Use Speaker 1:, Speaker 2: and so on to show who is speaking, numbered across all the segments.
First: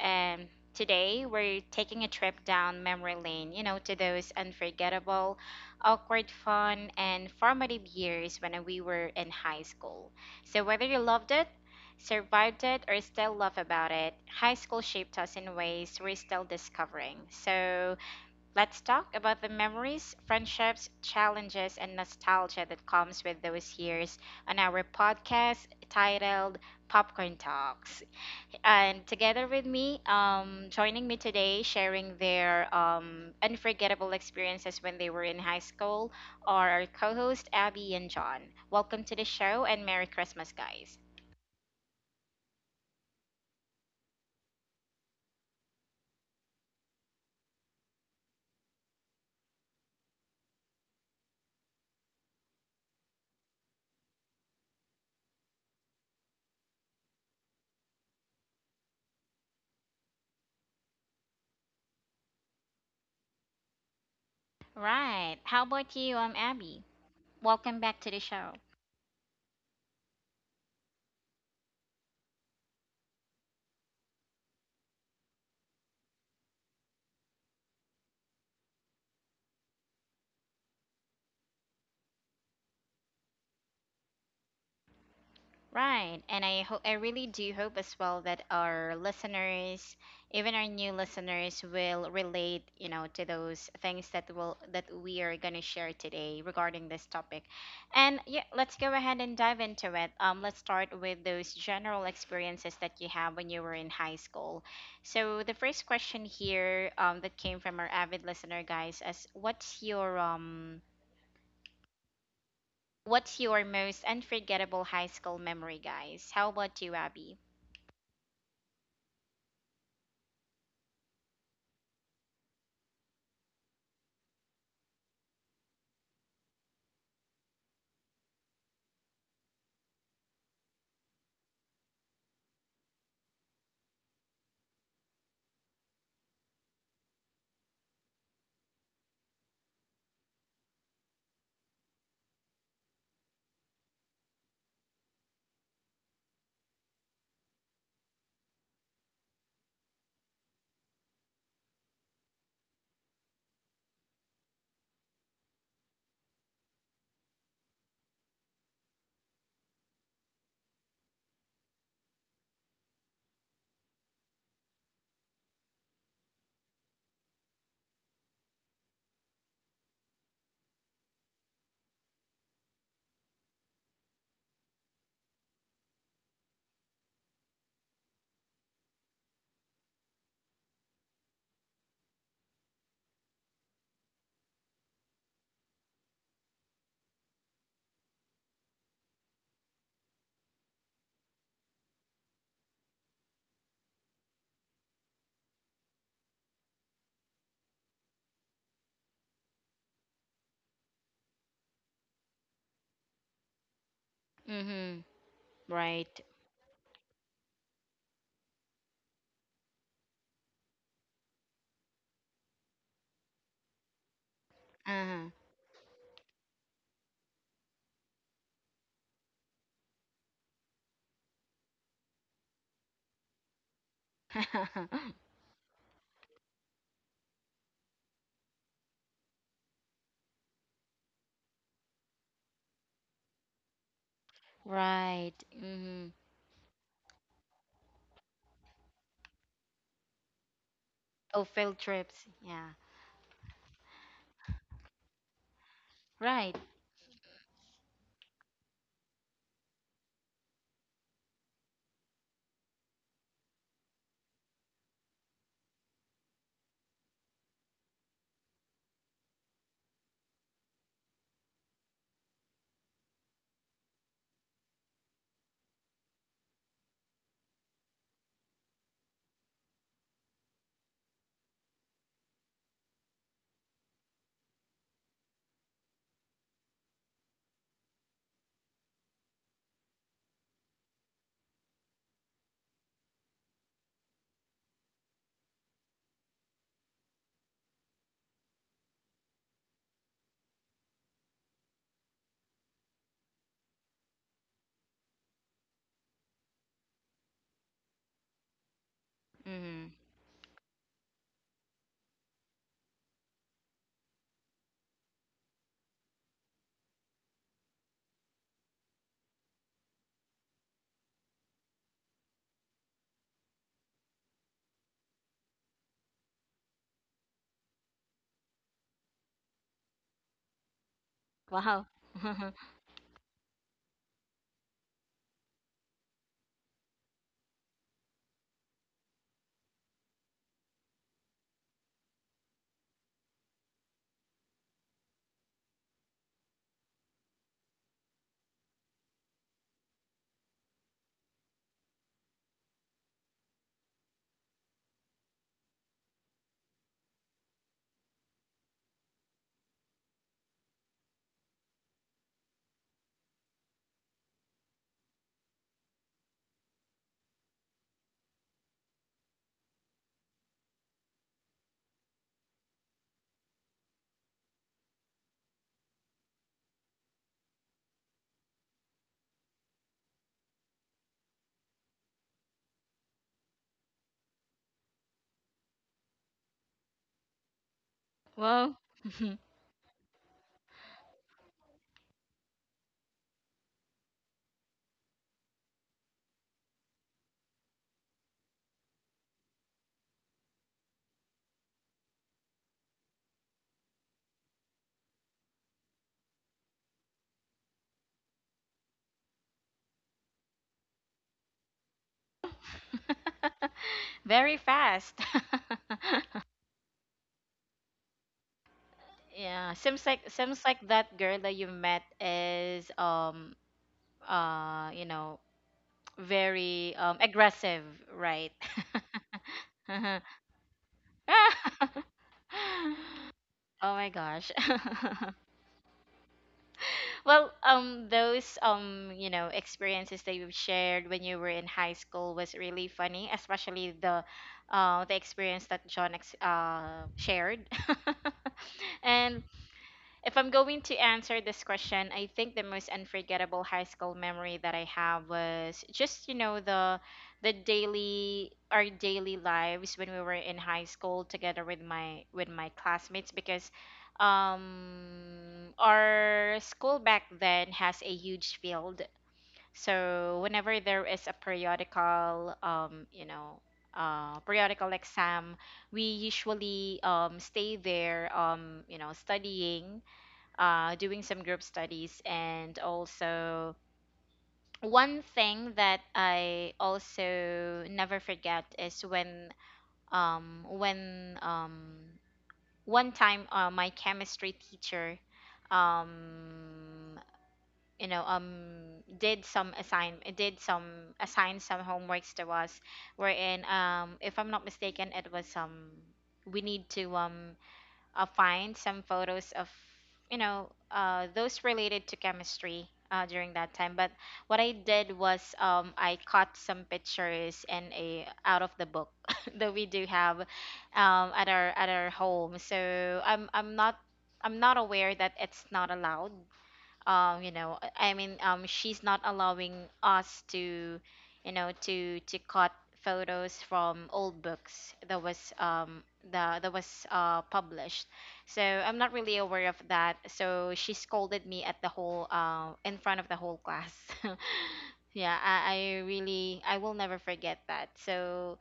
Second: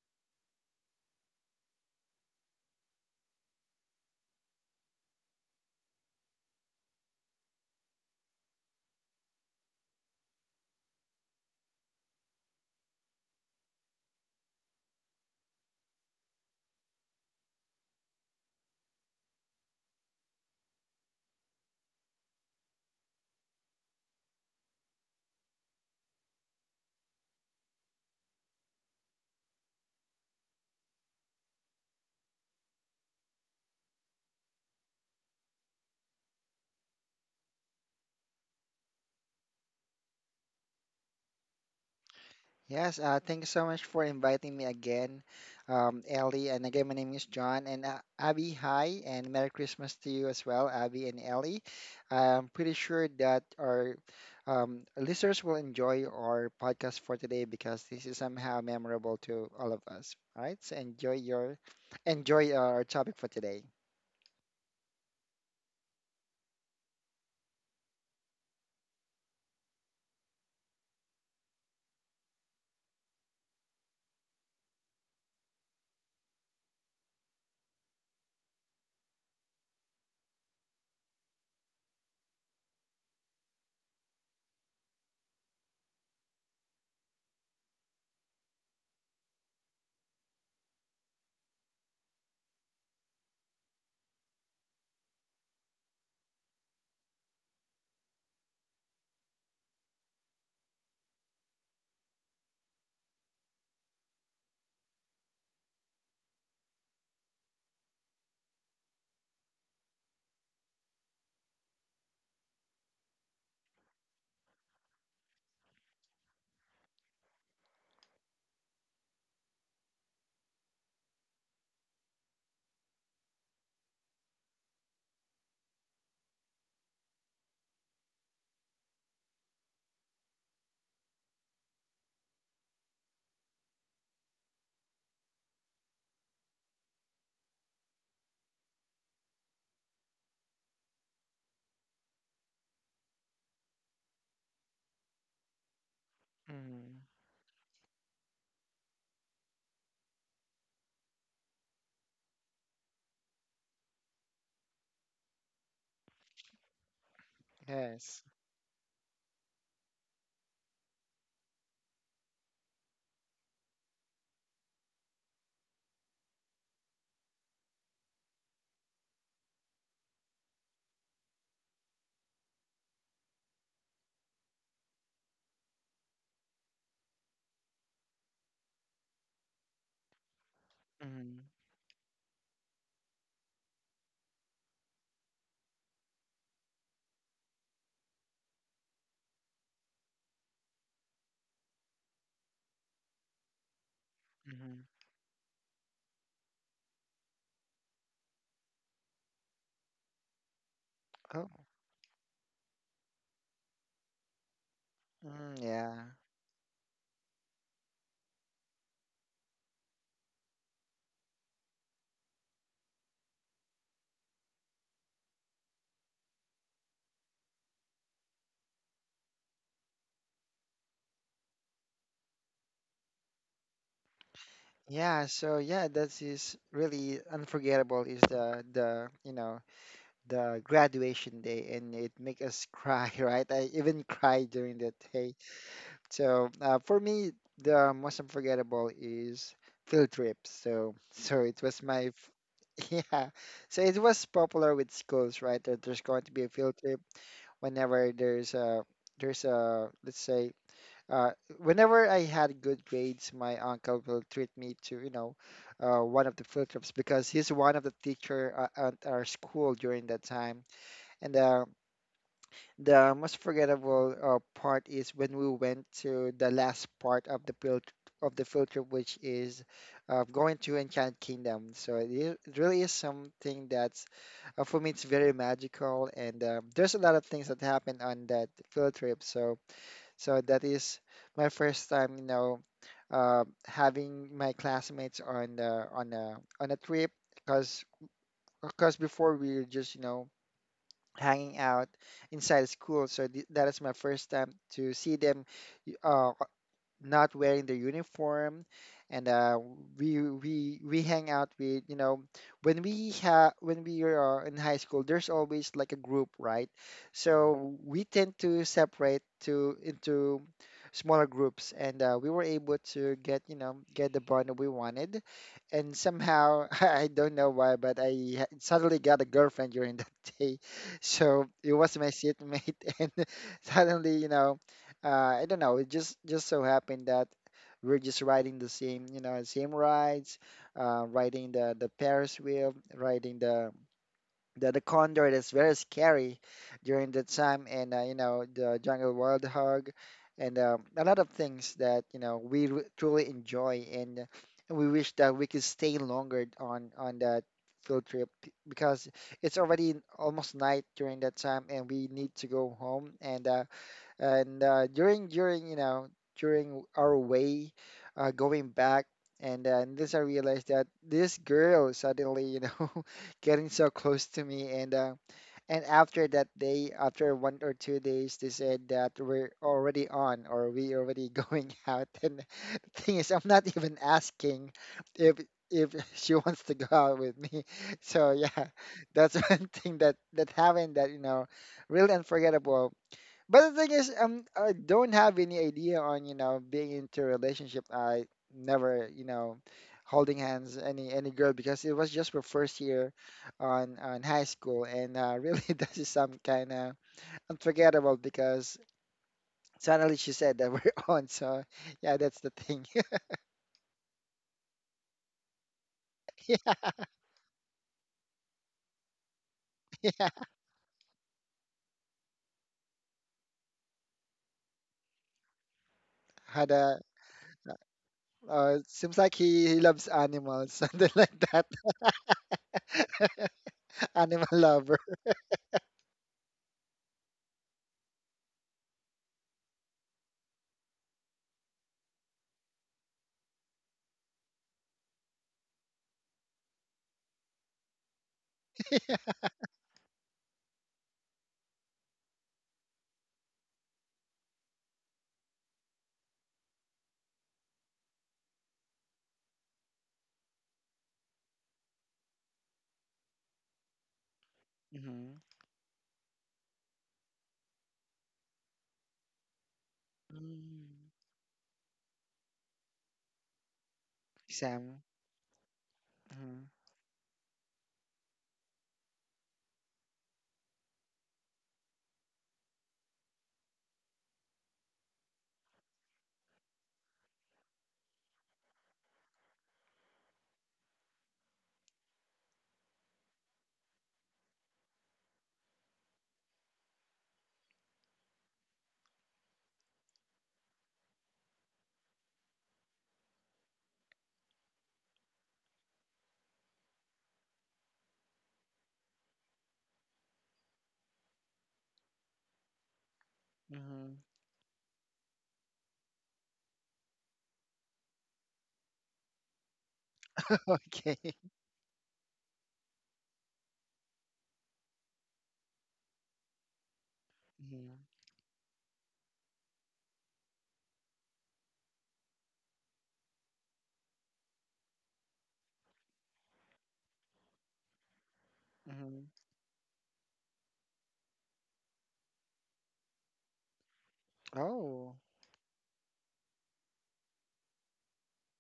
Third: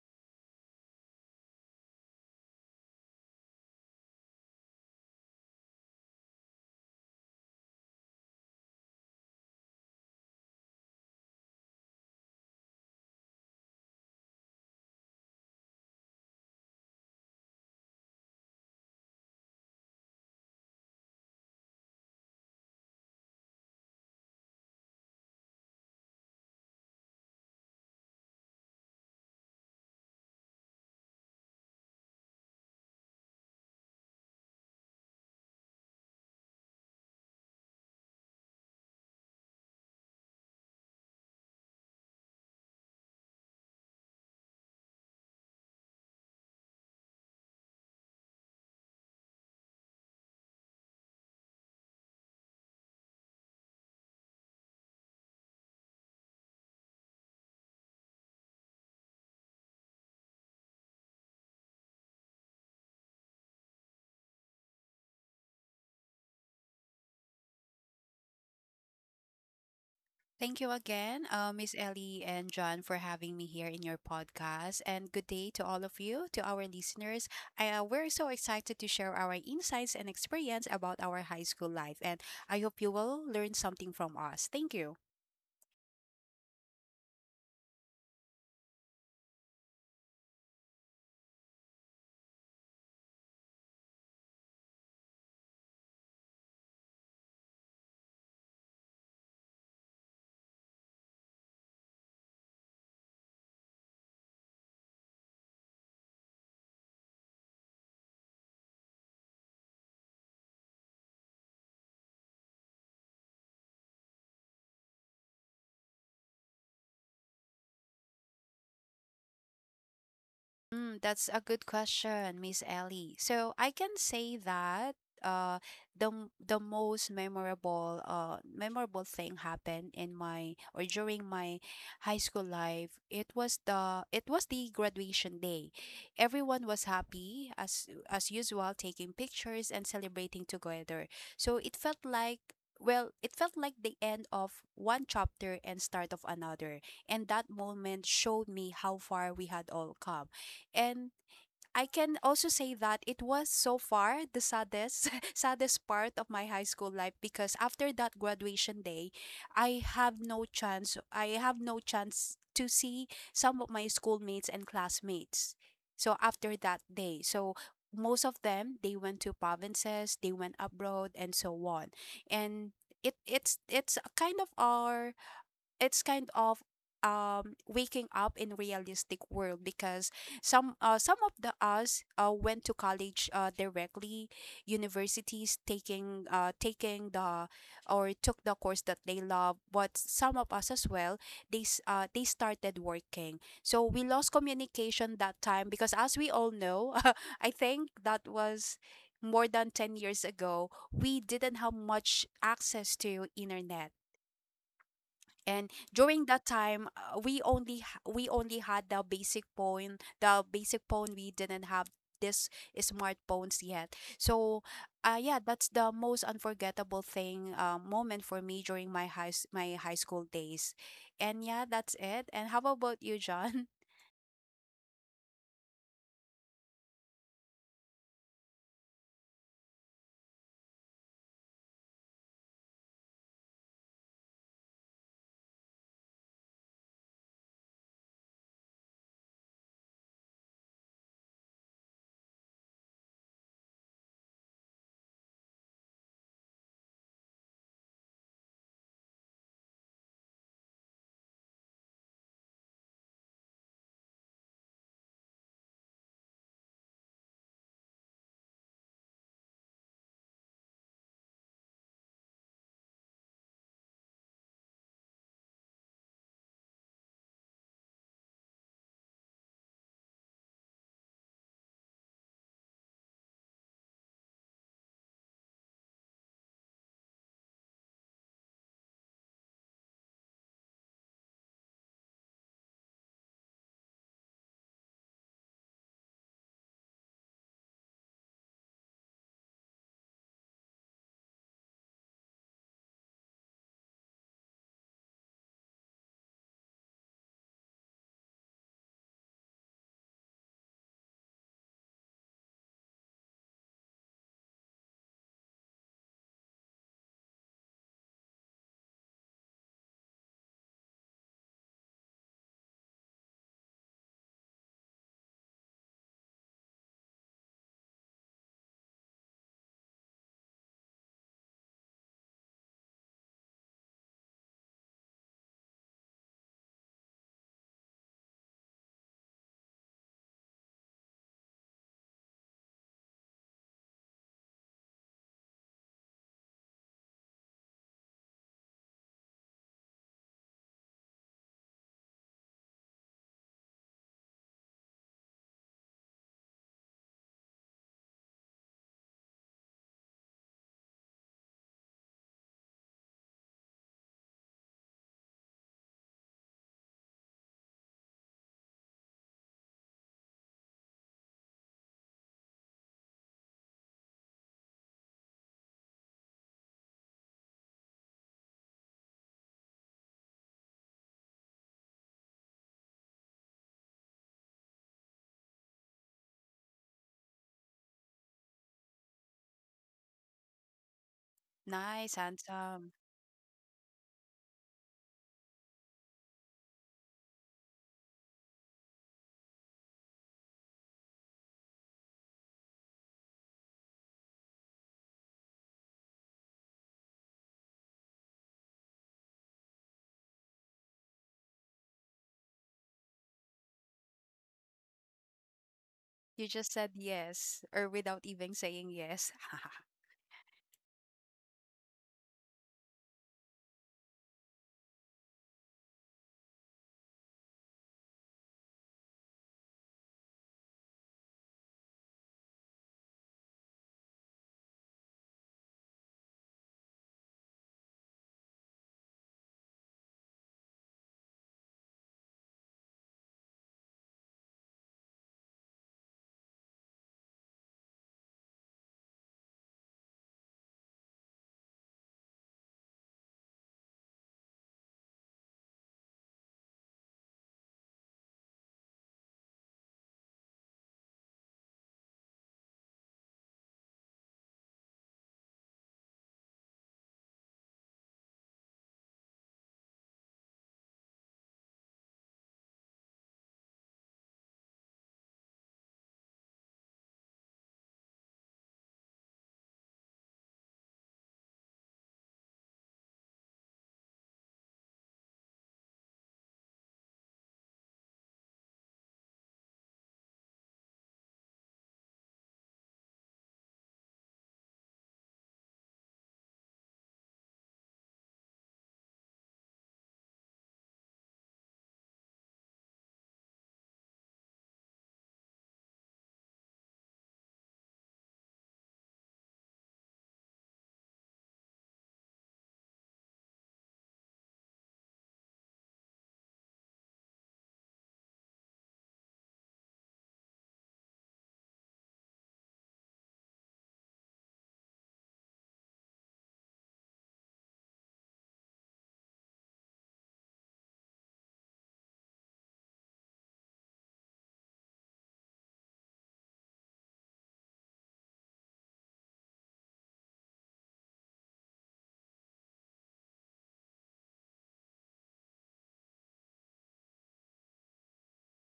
Speaker 1: And today we're taking a trip down memory lane, you know, to those unforgettable, awkward, fun, and formative years when we were in high school. So whether you loved it, survived it, or still love about it, high school shaped us in ways we're still discovering. Let's talk about the memories, friendships, challenges, and nostalgia that comes with those years on our podcast titled Popcorn Talks. And together with me, joining me today, sharing their unforgettable experiences when they were in high school, are our co-host Abby and John. Welcome to the show and Merry Christmas, guys.
Speaker 2: Yes, thank you so much for inviting me again, Ellie. And again, my name is John. And Abby, hi, and Merry Christmas to you as well, Abby and Ellie. I'm pretty sure that our listeners will enjoy our podcast for today because this is somehow memorable to all of us. All right, so enjoy our topic for today.
Speaker 1: Right. How about you, Abby? Welcome back to the show.
Speaker 3: Thank you again, Miss Ellie and John, for having me here in your podcast. And good day to all of you, to our listeners. We're so excited to share our insights and experience about our high school life. And I hope you will learn something from us. Thank you.
Speaker 1: Right. And I hope I really do hope as well that our listeners, even our new listeners will relate, you know, to those things that we are going to share today regarding this topic. And yeah, let's go ahead and dive into it. Let's start with those general experiences that you have when you were in high school. So the first question here that came from our avid listener, guys, is what's your most unforgettable high school memory, guys? How about you, Abby?
Speaker 3: Mm, that's a good question, Miss Ellie. So I can say that uh the most memorable memorable thing happened in my or during my high school life. It was the graduation day. Everyone was happy as usual, taking pictures and celebrating together. So it felt like it felt like the end of one chapter and start of another,
Speaker 2: Mm,
Speaker 3: and that moment showed me how far we had all come. And I can also say that it was so far the saddest saddest part of my high school life because after that
Speaker 2: yes.
Speaker 3: graduation day, I have no chance to see some of my schoolmates and classmates. After that day, most of them, they went to provinces, they went abroad and so on. And it's a kind of it's kind of waking up in realistic world because some of
Speaker 2: Mm,
Speaker 3: the us went to college directly universities, taking taking the or took the course that they love, but some of us as well, they started working. So we lost
Speaker 2: mm,
Speaker 3: communication that time because, as we all know, I think that was more than 10 years ago. We didn't
Speaker 2: oh,
Speaker 3: have much access to internet,
Speaker 1: Mm-hmm.
Speaker 2: mm,
Speaker 3: and
Speaker 2: yeah.
Speaker 3: during
Speaker 1: Right.
Speaker 3: that time, we only had the basic phone, the basic phone. We didn't have this smartphones yet. So
Speaker 1: Uh-huh.
Speaker 3: yeah, that's the most unforgettable thing moment for me during my high school days. And yeah, that's it. And how about you, John?
Speaker 2: Yeah, so that is really unforgettable, is the the graduation day, and it make us cry, right? I even cried during that
Speaker 1: Right.
Speaker 2: day.
Speaker 1: Mm-hmm.
Speaker 2: So for me, the most unforgettable is field trips. So so
Speaker 1: Oh,
Speaker 2: it
Speaker 1: field
Speaker 2: was my
Speaker 1: trips. Yeah.
Speaker 2: f- yeah. So it was popular with schools, right? That there's going to be a
Speaker 1: Right.
Speaker 2: field trip whenever there's a let's say uh, whenever I had good grades, my uncle will treat me to, you know, one of the field trips because he's one of the teacher at our school during that time. And the most forgettable part is when we went to the last part of the field trip, which is going to Enchanted Kingdom. So it really is something that's for me it's very magical, and there's a lot of things that happen on that field trip. So so that is my first time, you know, having my classmates on a trip because before we were just you know hanging out inside school. So that is my first time to see them y- uh, not wearing the uniform and
Speaker 1: Mm-hmm.
Speaker 2: we hang out with you know when we have when we are in high school there's always like a group, right? So we tend to separate to into smaller groups, and we were able to get you know get the bond that we wanted, and somehow I don't know why, but suddenly got a girlfriend during that day. So it
Speaker 1: Wow.
Speaker 2: was my seatmate. And suddenly you know uh, I don't know. It just so happened that we're just riding the same, you know, same rides, riding the Ferris wheel, riding the condor that's very scary during that time, and you know the jungle wild hog, and a lot of things that you know truly enjoy, and we wish that we could stay longer on that field trip because it's already almost night during that time, and we need to go home. And during you know during our way going back and this I realized that this girl suddenly you know getting so close to me. And and after that day, after 1 or 2 days, they said that we're already on, or we already going out, and the thing is I'm not even asking if if she wants to go out with me. So yeah,
Speaker 1: Wow.
Speaker 2: that's one thing that that happened that you know
Speaker 3: Nice,
Speaker 2: really
Speaker 3: handsome.
Speaker 2: unforgettable. But the thing is, I don't have any idea on, you know, being into a relationship. I never, you know, holding hands any girl because it was just my first year on high school, and really this is some kind of unforgettable because suddenly she said that we're on. So yeah, that's the thing.
Speaker 1: Very fast.
Speaker 3: You just said yes or without even saying yes?
Speaker 1: Yeah, seems
Speaker 2: Yeah,
Speaker 1: like that girl that you met is you know,
Speaker 2: had
Speaker 1: very
Speaker 2: a
Speaker 1: aggressive, right?
Speaker 2: seems like he loves animals, something like that.
Speaker 1: Oh my
Speaker 2: Animal
Speaker 1: gosh.
Speaker 2: lover.
Speaker 1: well, those you know, experiences that you've shared when you were in high school was really funny, especially the experience that John shared.
Speaker 2: yeah.
Speaker 1: and if I'm going to answer this question, I think the most unforgettable high school memory that I have was just, you know, the daily our daily lives when we were in high school together with my classmates because
Speaker 2: Hmm.
Speaker 1: our school back then has a huge field. So whenever
Speaker 2: Mm.
Speaker 1: there is a periodical you know, periodical
Speaker 2: Sam.
Speaker 1: exam, we
Speaker 2: Hmm.
Speaker 1: usually stay there, you know, studying, doing some group studies. And also, one thing that I also never forget is when, um, when um, one time, my chemistry teacher, um, you know, did some assign some homeworks to us, wherein, if I'm not mistaken, it was, we need to find some photos of, you know, those related to chemistry during that time. But
Speaker 2: Hmm.
Speaker 1: what I did was, I caught some pictures in a out of the book that we do have
Speaker 2: Okay.
Speaker 1: at our home. So I'm not aware that it's not allowed. You know, uh,
Speaker 2: Mhm.
Speaker 1: i mean um she's not allowing us to, you know, to cut photos from old books that was, the that was published, so I'm not
Speaker 2: Mhm.
Speaker 1: really aware of that. So she scolded me at the whole, in front of the whole class.
Speaker 2: Oh.
Speaker 1: yeah, I really, I will never forget that. So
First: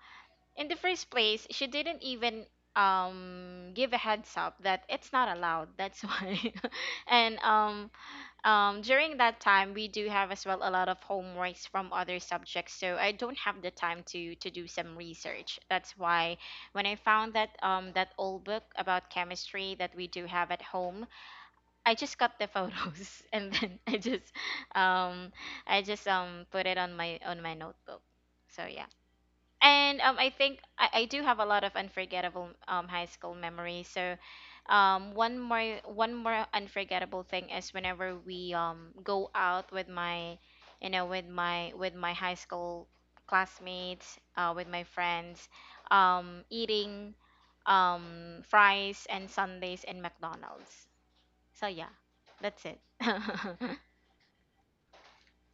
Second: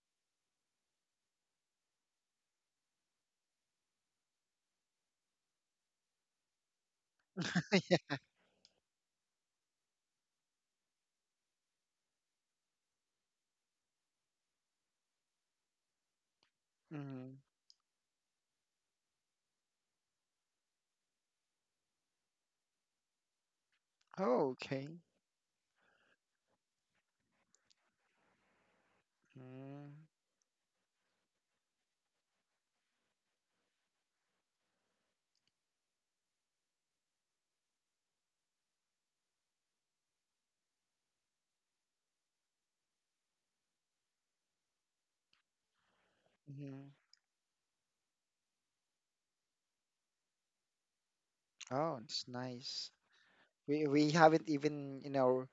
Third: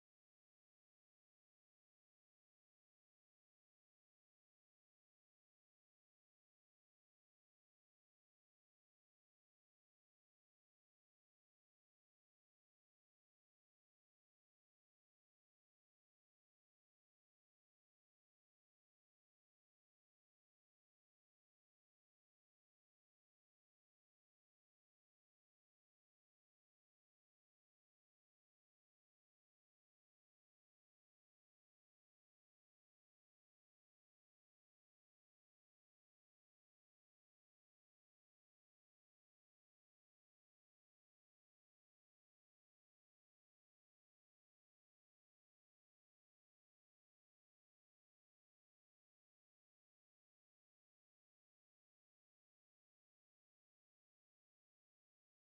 Speaker 1: in the first place she didn't even give a heads up that it's not allowed, that's why. and during that time, we do have as well a lot of homeworks from other subjects, so I don't have the time to do some research. That's why when I found
Speaker 2: Mhm.
Speaker 1: that that old book about chemistry that we do have at home, I just got the photos and then
Speaker 2: Oh, okay.
Speaker 1: um I just put it on my notebook. So yeah.
Speaker 2: Mm.
Speaker 1: And I think I do have a lot of unforgettable high school memories. So, one more unforgettable thing is whenever we go out with my, you know, with my high school classmates, with my friends,
Speaker 2: Mhm.
Speaker 1: eating fries and sundaes in McDonald's. So yeah,
Speaker 2: Oh, it's
Speaker 1: that's it.
Speaker 2: nice. We haven't even, you know,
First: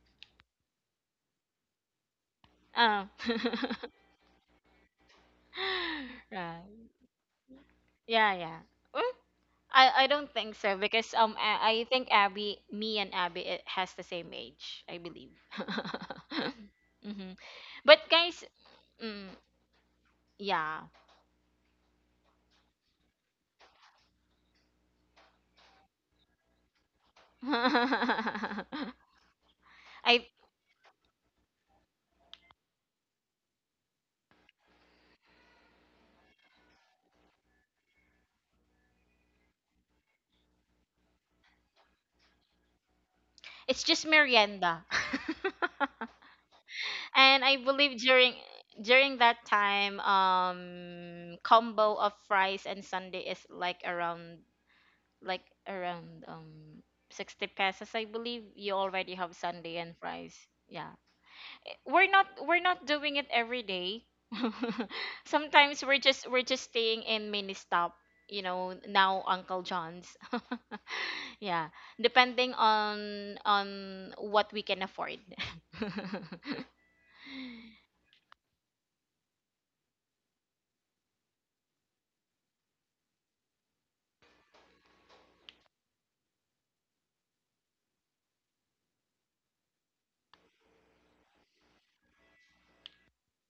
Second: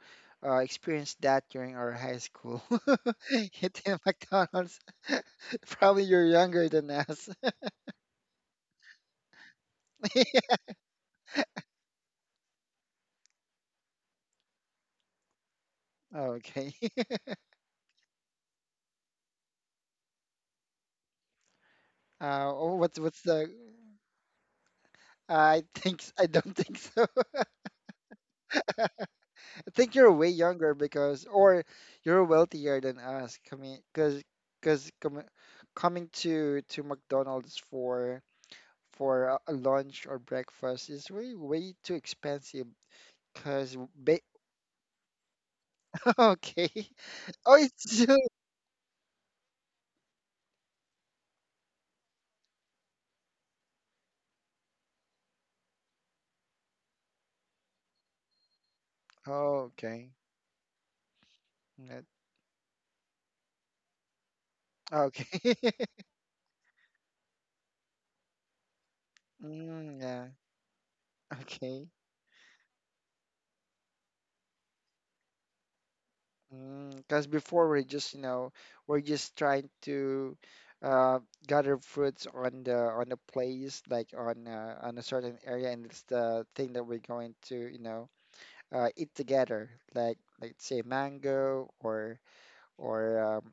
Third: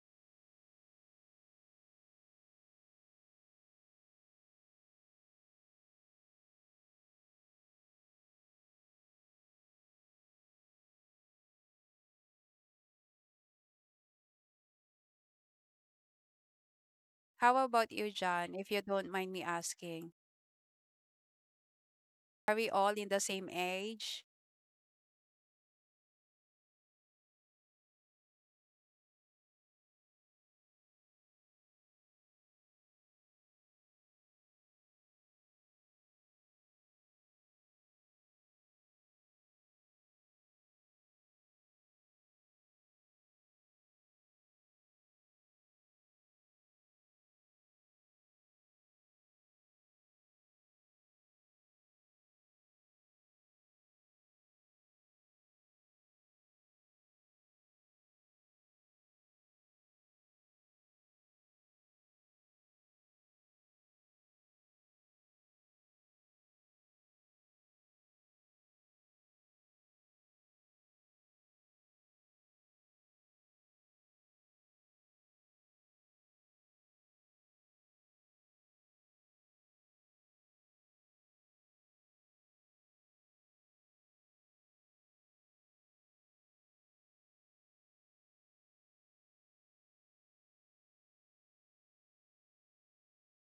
Speaker 2: experienced that during our high school.
Speaker 1: Oh.
Speaker 2: Hitting McDonald's. Probably you're
Speaker 1: Right.
Speaker 2: younger than us.
Speaker 1: Yeah, yeah. Mm, I don't think so because I think Abby me and Abby it has the same age, I believe.
Speaker 2: Okay.
Speaker 1: hmm
Speaker 3: How about
Speaker 1: But
Speaker 3: you,
Speaker 1: guys,
Speaker 3: John, if you don't
Speaker 1: mm,
Speaker 3: mind me asking,
Speaker 1: yeah.
Speaker 3: are we
Speaker 2: Oh,
Speaker 3: all in the
Speaker 2: what's the?
Speaker 3: same age?
Speaker 2: I think I don't think so. I think you're
Speaker 1: I,
Speaker 2: way younger because, or you're wealthier than us. Coming, cause, cause com Coming to McDonald's for a lunch or breakfast is way way too expensive. Cause
Speaker 1: it's just
Speaker 2: ba
Speaker 1: merienda.
Speaker 2: Okay.
Speaker 1: and
Speaker 2: Oh,
Speaker 1: I believe
Speaker 2: it's
Speaker 1: during that time combo of fries and sundae is like around like around um 60 pesos, I believe, you already have
Speaker 2: oh,
Speaker 1: sundae and
Speaker 2: okay.
Speaker 1: fries. Yeah.
Speaker 2: Yeah.
Speaker 1: We're not doing it every day.
Speaker 2: Okay.
Speaker 1: sometimes we're just staying in mini stop, you know, now uncle
Speaker 2: Mm,
Speaker 1: john's.
Speaker 2: yeah,
Speaker 1: yeah,
Speaker 2: okay.
Speaker 1: depending on what we can afford.
Speaker 2: Because before we're just, you know, we're just trying to uh, gather fruits on the place, like on a certain area, and it's the thing that we're going to, you know, eat together, like say mango or or um,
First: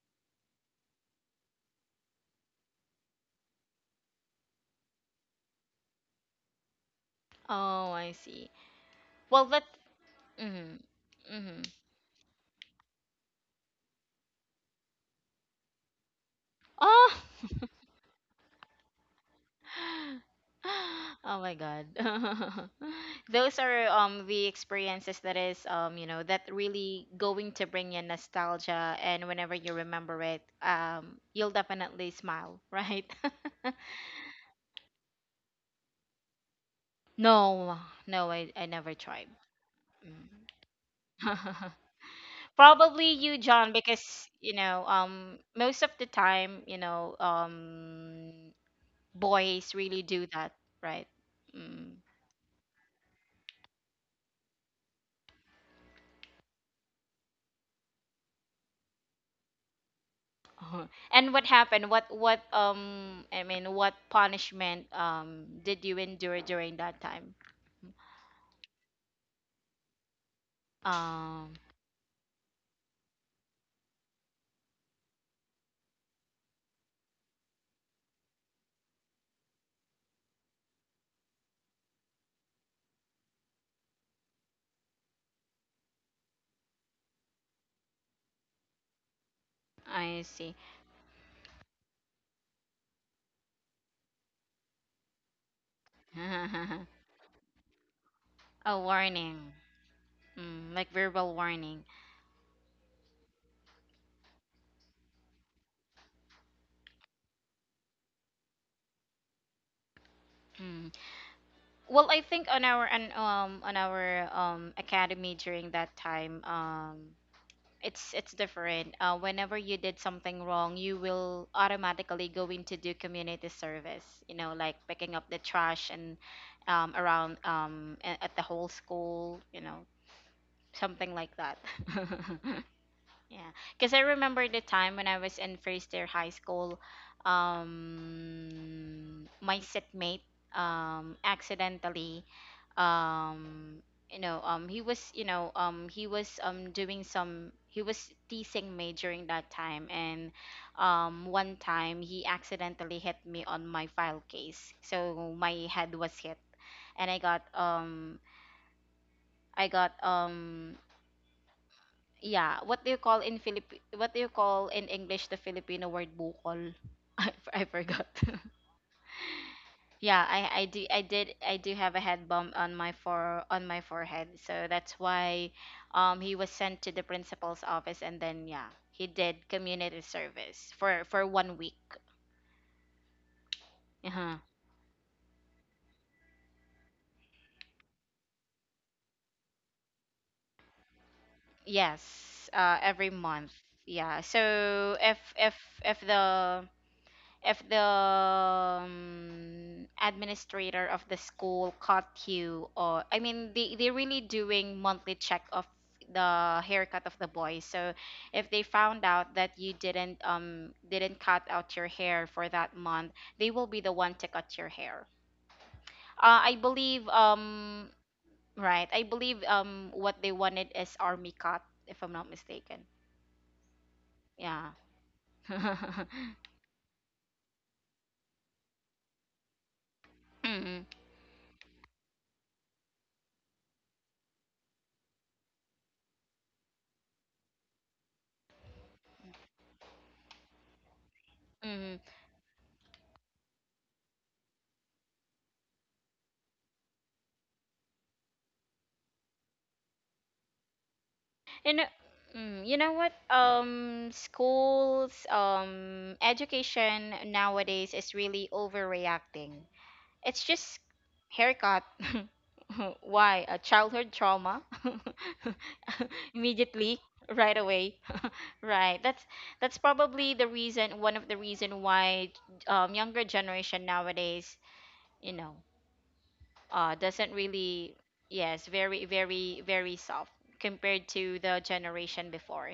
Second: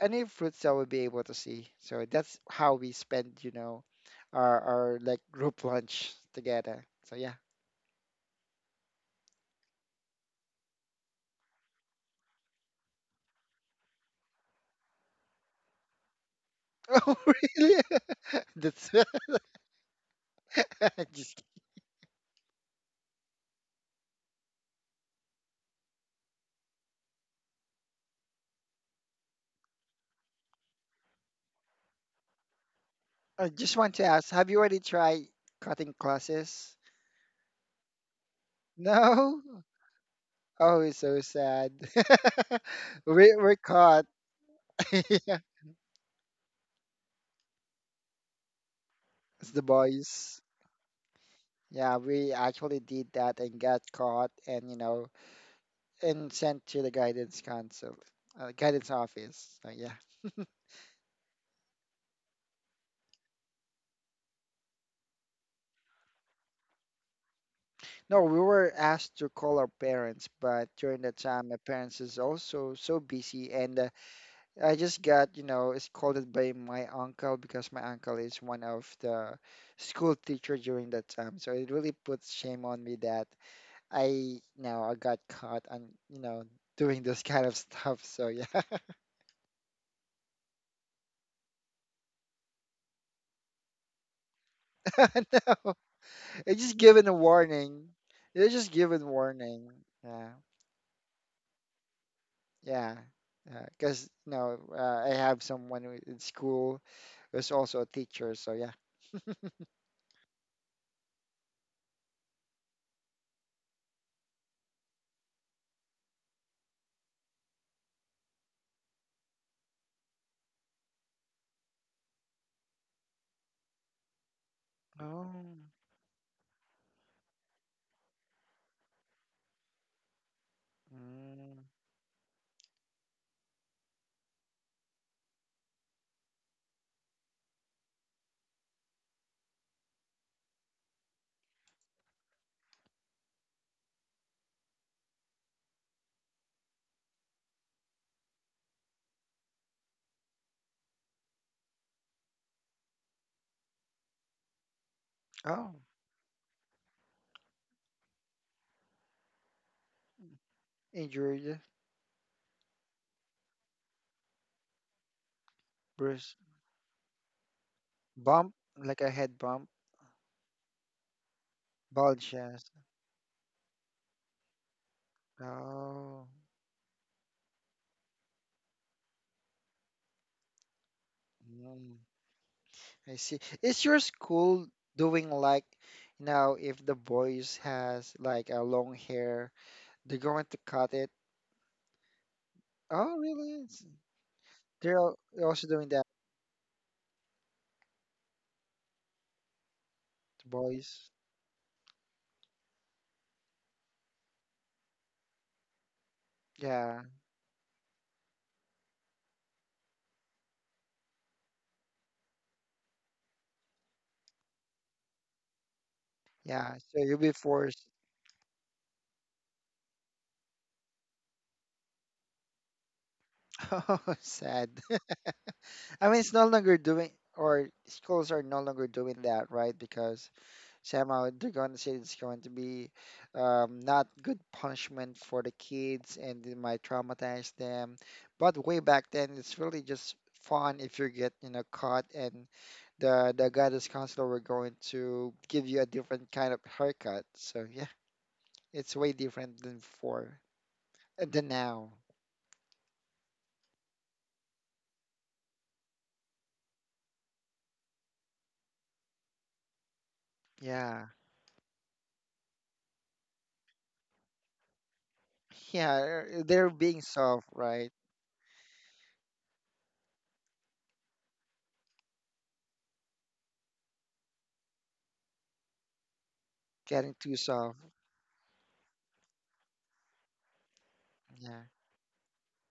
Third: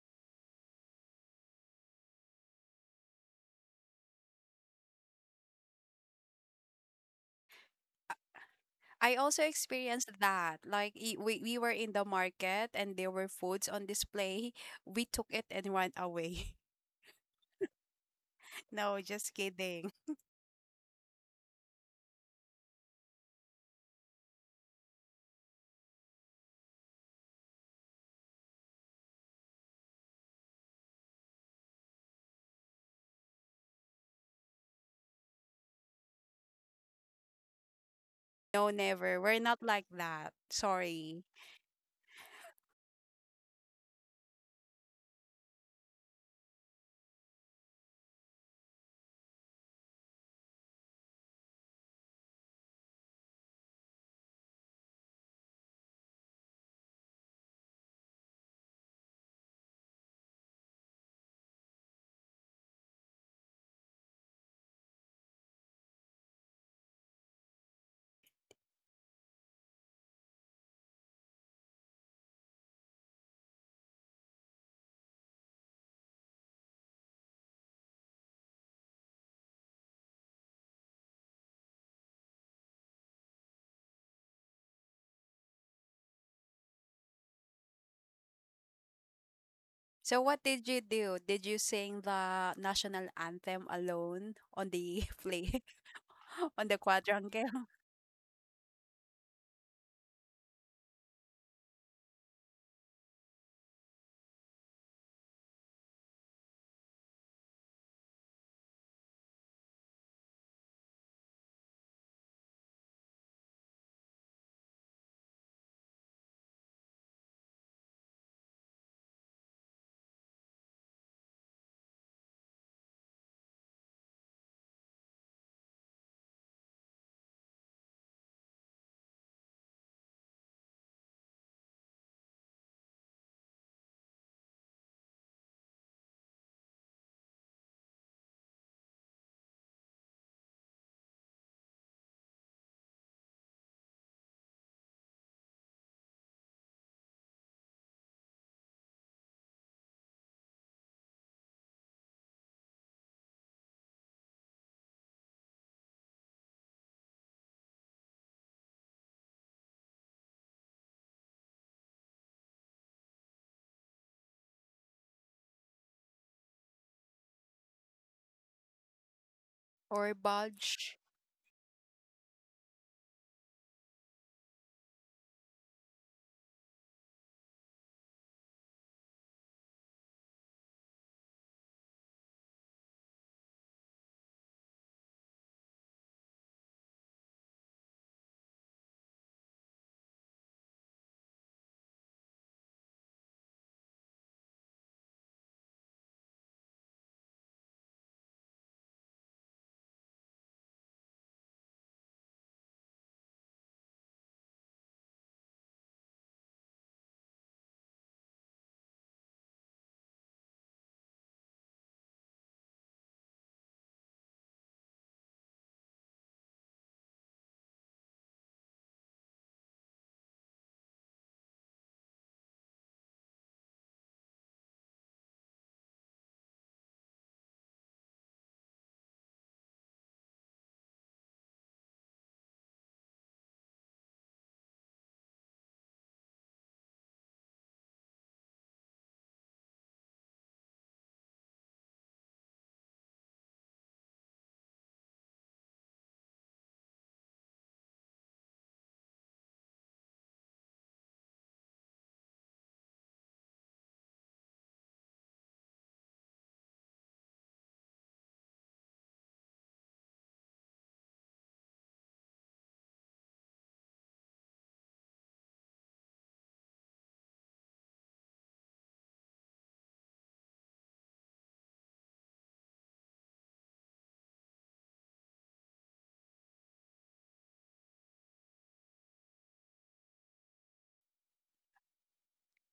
Speaker 2: any fruits that we'll be able to see. So that's how we spend, you know, our like group lunch together. So yeah.
Speaker 1: oh, I see.
Speaker 3: I also
Speaker 1: Well, that,
Speaker 3: experienced that.
Speaker 1: mm-hmm,
Speaker 3: Like, we
Speaker 1: mm-hmm.
Speaker 3: were in the market and there were foods on display. We took it and went away.
Speaker 1: Oh.
Speaker 2: Oh really? That's
Speaker 3: No, just kidding.
Speaker 1: Oh
Speaker 2: just
Speaker 1: my God. Those are the experiences that is, you know, that really going to bring you nostalgia, and whenever you remember it, you'll definitely smile, right?
Speaker 2: I just want to ask, have you already tried cutting classes?
Speaker 1: No, no, I
Speaker 3: No,
Speaker 1: never
Speaker 3: never.
Speaker 1: tried.
Speaker 3: We're
Speaker 2: No?
Speaker 3: not like that.
Speaker 2: Oh, it's so
Speaker 3: Sorry.
Speaker 1: Mm.
Speaker 2: sad.
Speaker 1: Probably
Speaker 2: We
Speaker 1: you,
Speaker 2: we're
Speaker 1: John,
Speaker 2: caught.
Speaker 1: because you know,
Speaker 2: Yeah,
Speaker 1: most of the time, you know,
Speaker 2: it's the
Speaker 1: boys really do
Speaker 2: boys.
Speaker 1: that, right?
Speaker 2: Yeah,
Speaker 1: Mm.
Speaker 2: we actually did that and got caught, and you know and sent to the guidance council, guidance office. So yeah.
Speaker 1: Uh-huh. And what happened? What I mean what punishment did you endure during that time?
Speaker 2: No, we were asked to call our parents, but during that time,
Speaker 1: Um
Speaker 2: my parents is also so busy, and I just got, you know, scolded by my uncle because my uncle is one of the school teacher during that time. So it really puts shame on me that I, you know, I got caught on, you know, doing this kind of stuff. So yeah,
Speaker 3: So
Speaker 1: I
Speaker 3: what
Speaker 1: see.
Speaker 3: did you do? Did you sing the national anthem alone on the play,
Speaker 2: no, it's
Speaker 3: on the
Speaker 2: just given a
Speaker 3: quadrangle
Speaker 2: warning. It's just
Speaker 1: A
Speaker 2: given
Speaker 1: warning.
Speaker 2: warning. Yeah,
Speaker 1: Mm, like verbal warning.
Speaker 2: yeah. Because, you know, I have someone in school who's also a teacher. So yeah.
Speaker 1: Mm. Well, I think on our academy during that time, it's different. Whenever you did something wrong, you will automatically go into do community service. You know, like picking up the
Speaker 2: Oh.
Speaker 1: trash and at the whole school. You know, something like that.
Speaker 2: Mm.
Speaker 1: yeah, because I remember the time when I was in first year high school. My setmate accidentally, um you know he was you know he was doing some, he was teasing me during that time, and one time he accidentally hit me on my file case, so my
Speaker 2: Oh.
Speaker 1: head was hit, and I got
Speaker 2: Injured,
Speaker 1: yeah. What do you call in Philip, what do you call in english the filipino word
Speaker 2: bruised.
Speaker 1: bukol? I forgot.
Speaker 2: Bump, like a head bump,
Speaker 3: or
Speaker 1: Yeah, I I do
Speaker 3: bulge?
Speaker 1: I did I do have a head bump
Speaker 2: bulges.
Speaker 1: on my forehead, so that's why
Speaker 2: Oh,
Speaker 1: he was sent to the principal's office, and then yeah, he did community service for 1 week.
Speaker 2: mm, I see. Is your
Speaker 1: Uh-huh.
Speaker 2: school doing like, you know, if the boys has like a long hair, they're going to cut it?
Speaker 1: Yes, every
Speaker 2: Oh,
Speaker 1: month.
Speaker 2: really?
Speaker 1: Yeah. So
Speaker 2: They're also doing
Speaker 1: if
Speaker 2: that,
Speaker 1: the if the
Speaker 2: to
Speaker 1: administrator of
Speaker 2: boys.
Speaker 1: the school caught you, or they, they're really doing monthly check of the haircut
Speaker 2: Yeah,
Speaker 1: of the boys. So if they found out that you didn't cut out your hair for that month, they will be the one to cut your hair. uh, i
Speaker 2: yeah. So
Speaker 1: believe
Speaker 2: you'll be
Speaker 1: um
Speaker 2: forced.
Speaker 1: right i believe what they wanted is army cut if I'm not mistaken.
Speaker 2: Oh,
Speaker 1: Yeah.
Speaker 2: sad. I mean, it's no longer doing, or schools are no longer doing that, right? Because
Speaker 1: mm-hmm.
Speaker 2: somehow they're going to say it's going to be not good punishment for the kids, and it might traumatize them. But way back then, it's really just fun if you get you know caught, and the guidance counselor were going to give you a different kind of haircut. So yeah, it's way different than before than
Speaker 1: You know,
Speaker 2: now.
Speaker 1: mm, you know what? Schools, education nowadays is really overreacting. It's just
Speaker 2: Yeah,
Speaker 1: haircut. Why? A childhood trauma?
Speaker 2: yeah, they're
Speaker 1: Immediately,
Speaker 2: being soft,
Speaker 1: right
Speaker 2: right?
Speaker 1: away. Right. That's probably the reason, one of the reason why younger generation nowadays, you know,
Speaker 2: Getting
Speaker 1: doesn't
Speaker 2: too soft.
Speaker 1: really, yes, very, very, very soft compared to the
Speaker 2: Yeah,
Speaker 1: generation before.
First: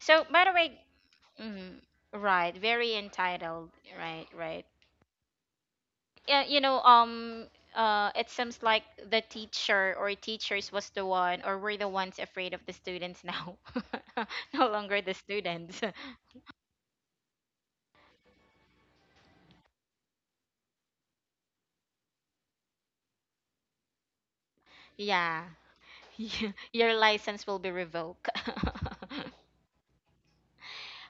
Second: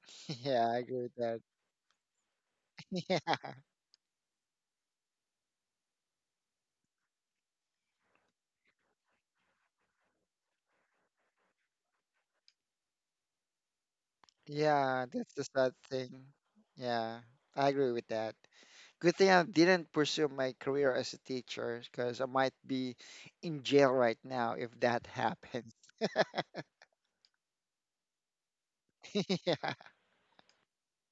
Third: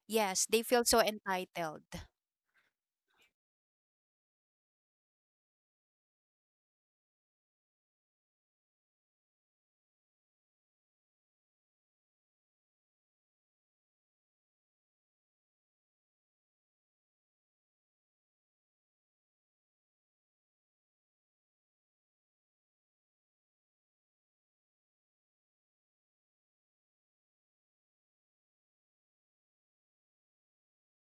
Speaker 1: So, by
Speaker 3: Yes,
Speaker 1: the
Speaker 3: they
Speaker 2: yeah,
Speaker 1: way,
Speaker 2: I
Speaker 3: feel so
Speaker 2: agree with that.
Speaker 1: mhm,
Speaker 3: entitled.
Speaker 1: right, very
Speaker 2: Yeah.
Speaker 1: entitled, right, right. Yeah, you know, it seems like the teacher or teachers was the one, or were the ones afraid of the students now. No longer
Speaker 2: Yeah,
Speaker 1: the
Speaker 2: that's the sad
Speaker 1: students.
Speaker 2: thing. Yeah, I agree with that. Good thing I didn't pursue my career as a teacher because I might be in jail right now if that
Speaker 1: Yeah,
Speaker 2: happens.
Speaker 1: your license will be revoked.
Speaker 2: Yeah.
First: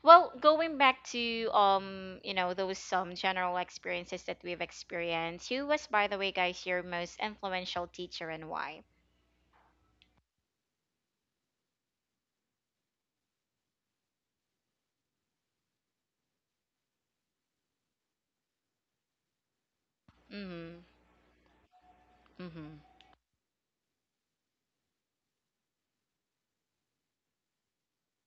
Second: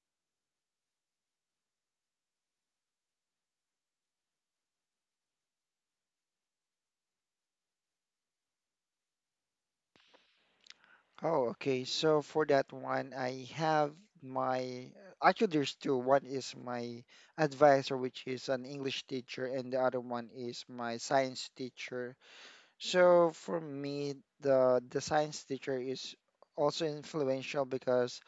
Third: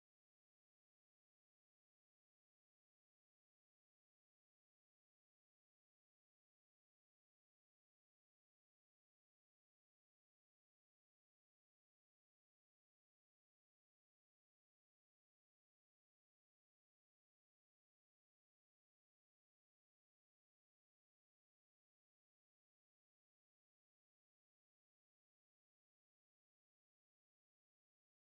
Speaker 1: Well, going back to, you know, those some general experiences that we've experienced. Who was, by the way, guys, your most influential teacher and why?
Speaker 2: Oh, okay. So for that one, I have my actually there's two. One is my advisor, which is an English teacher, and the other one is
Speaker 1: Mm-hmm.
Speaker 2: my science teacher.
Speaker 1: Mm-hmm.
Speaker 2: So for me, the science teacher is also influential because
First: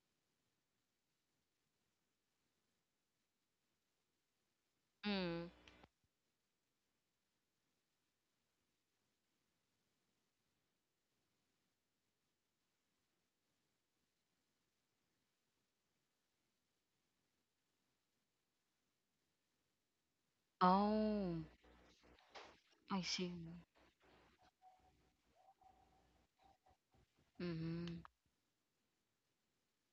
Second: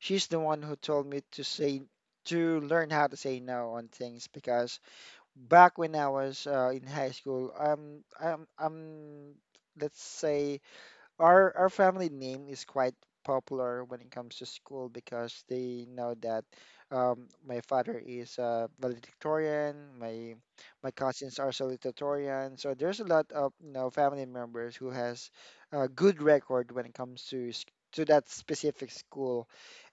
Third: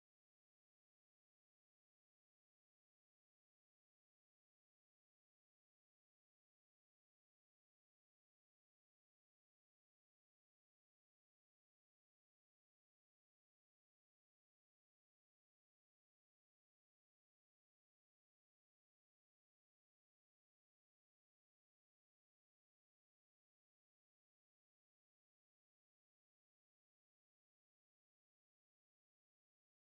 Speaker 2: she's the one who told me to learn how to say no on things, because
Speaker 1: Mm.
Speaker 2: back when I was in high school, I'm let's say our family name is quite popular when it comes to school, because they know that my father is a valedictorian, my cousins
Speaker 1: Oh,
Speaker 2: are salutatorian. So there's
Speaker 1: I
Speaker 2: a lot of
Speaker 1: see.
Speaker 2: you know family members who has a good record when it comes to
Speaker 1: Mm-hmm.
Speaker 2: to that specific school.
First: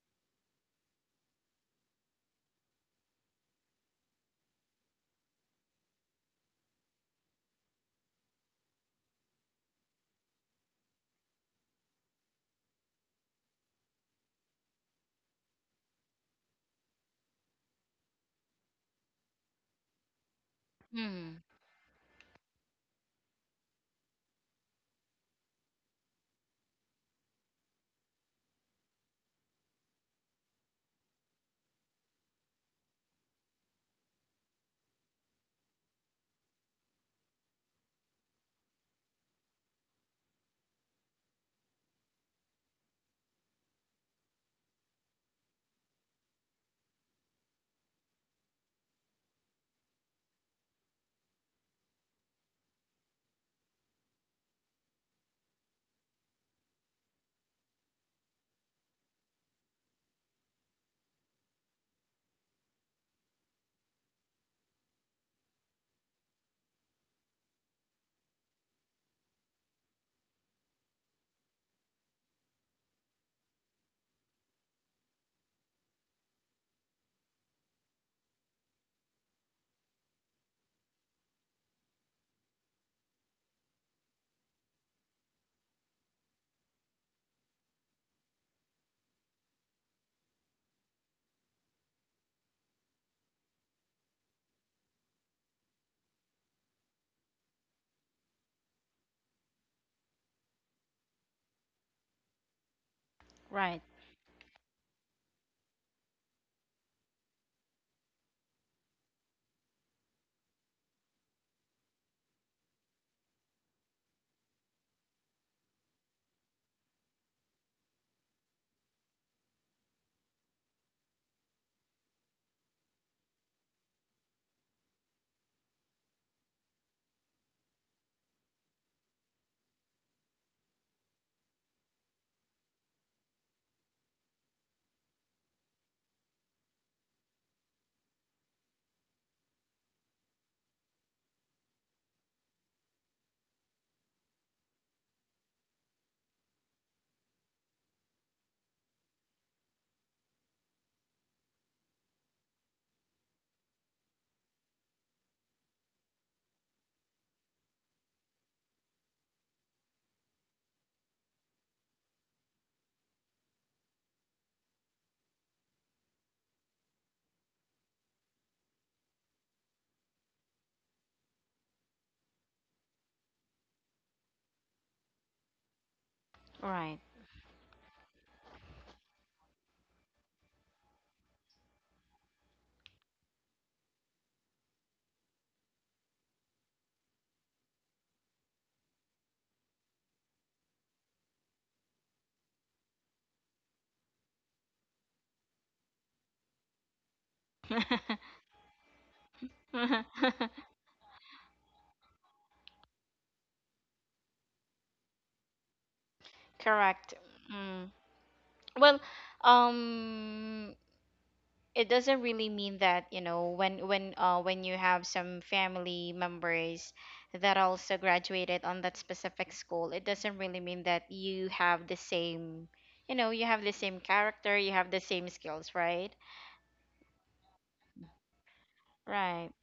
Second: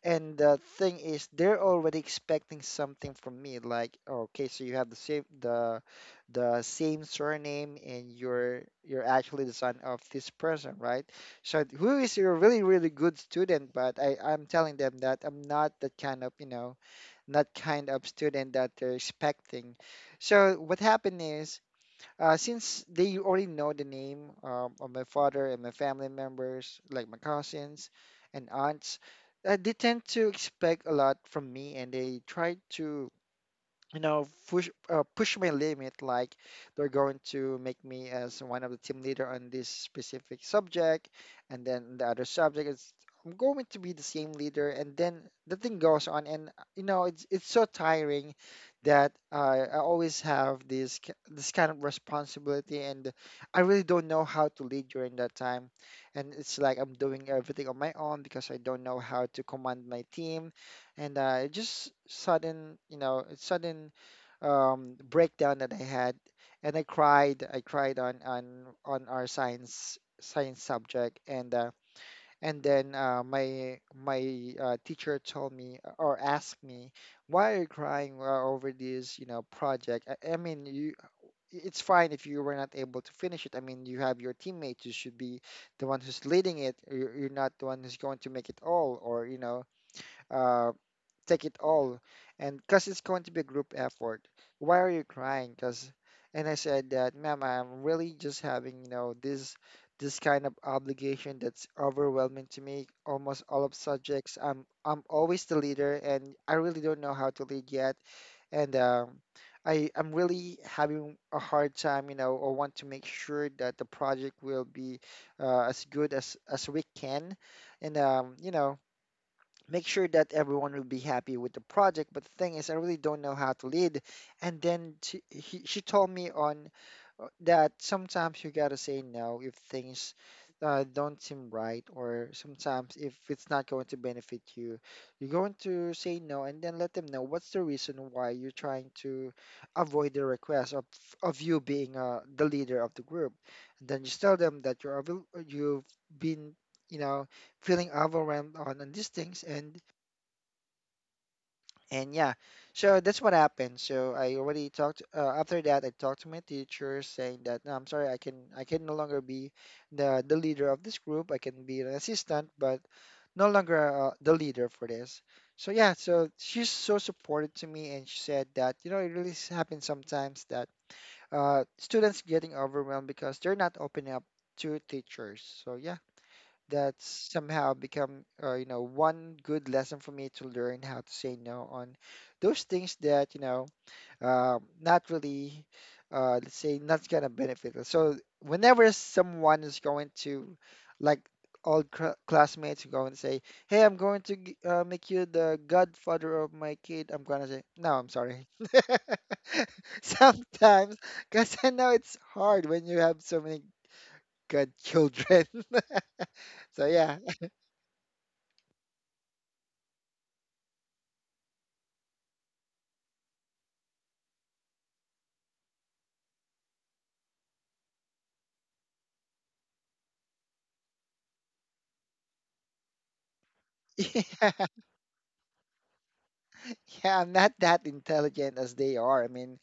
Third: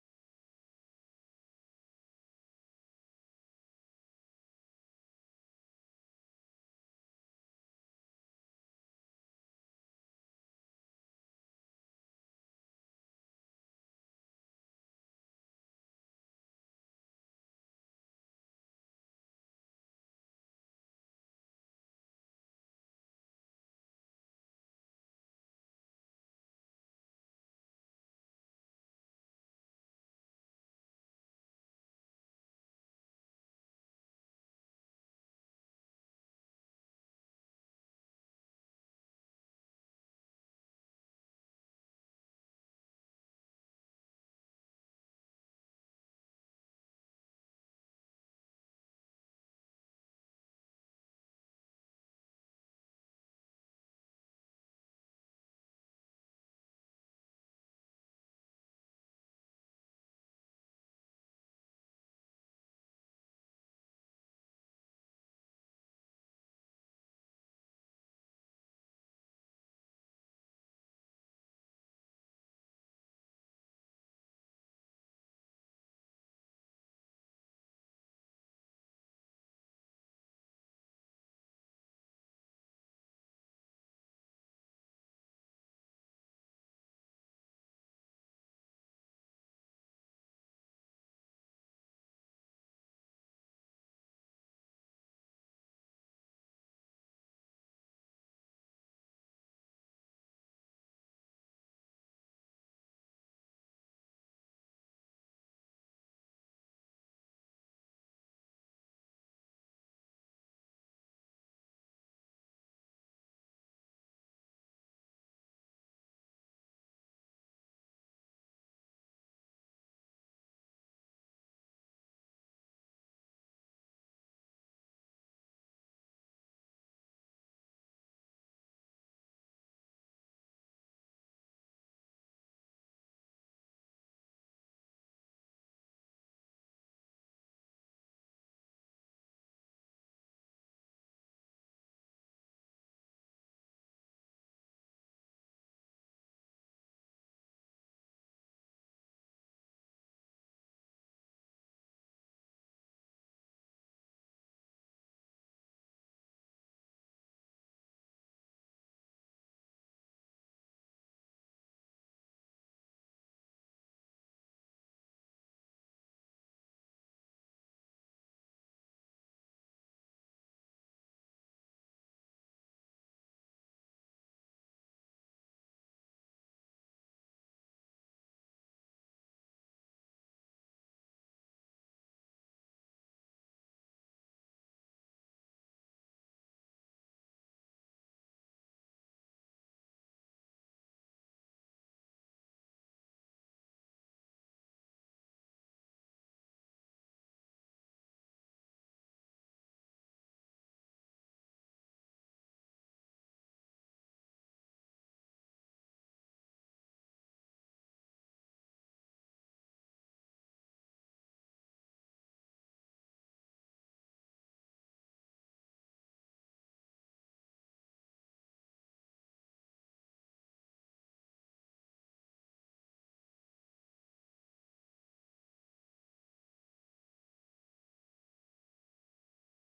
Speaker 2: And the thing is, they're already expecting something from me, like, okay, so you have the same surname, and you're actually the son of this person, right? So who is a really, really good student, but I'm telling them that I'm not that kind of, you know, not kind of student that they're expecting. So what happened
Speaker 1: Mm,
Speaker 2: is, since they already know the name of my father and my family members, like my cousins and aunts, they tend to expect a lot from me, and they try to you know push my limit, like they're going to make me as one of the team leader on this specific subject, and then the other subject is I'm going to be the same leader, and then the thing goes on. And you know it's so tiring that I always have this this kind of responsibility, and I really don't know how to lead during that time, and it's like I'm doing everything on my own because I don't know how to command my team. And it just sudden you know it's sudden breakdown that I had, and I cried. I cried on our science subject. And and then my teacher told me or asked me, "Why are you crying over this, you know, project? I mean, you it's fine if you were not able to finish it. I mean, you have your teammates. You should be the one who's leading it. You're not the one who's going to make it all, or you know." uh, Take it all, and because it's going to be a group effort, why are you crying, because— And I said that, "Ma'am, I'm really just having, you know, this kind of obligation that's overwhelming to me. Almost all of
Speaker 1: right,
Speaker 2: subjects, I'm always the leader and I really don't know how to lead yet." And I'm really having a hard time, you know, or want to make sure that the project will be as good as— as we can. And, you know, make sure that everyone will be happy with the project. But the thing is, I really don't know how to lead. And then she told me on— that sometimes you gotta say no if things don't seem right, or sometimes if it's not going to benefit you, you're going to say no and then let them know what's the reason why you're trying to avoid the request of— of you being the leader of the group. And then just tell them that you're you've been, you know, feeling overwhelmed on— on these things, and— and yeah. So that's what happened, so I already talked— after that, I talked to my teacher saying that, "No, I'm sorry, I can no longer be the leader of this group. I can be an assistant, but no longer the leader for this." So yeah, so she's so supportive to me, and she said that, you know, it really happens sometimes that students getting overwhelmed because they're not opening up to teachers. So yeah, that
Speaker 1: right.
Speaker 2: somehow become, you know, one good lesson for me to learn how to say no on those things that, you know, not really, let's say, not gonna benefit us. So whenever someone is going to, like, classmates go and say, "Hey, I'm going to make you the godfather of my kid," I'm gonna say, "No, I'm sorry." Sometimes, because I know it's hard when you have so many godchildren. So
Speaker 1: Correct.
Speaker 2: yeah.
Speaker 1: Mm. Well, um, it doesn't really mean that, you know, when you have some family members that also graduated on that specific school, it doesn't really mean that you have the same, you know, you have the same
Speaker 2: Yeah,
Speaker 1: character, you have the same skills, right?
Speaker 2: yeah, I'm not that intelligent as they are. I
Speaker 1: Right.
Speaker 2: mean,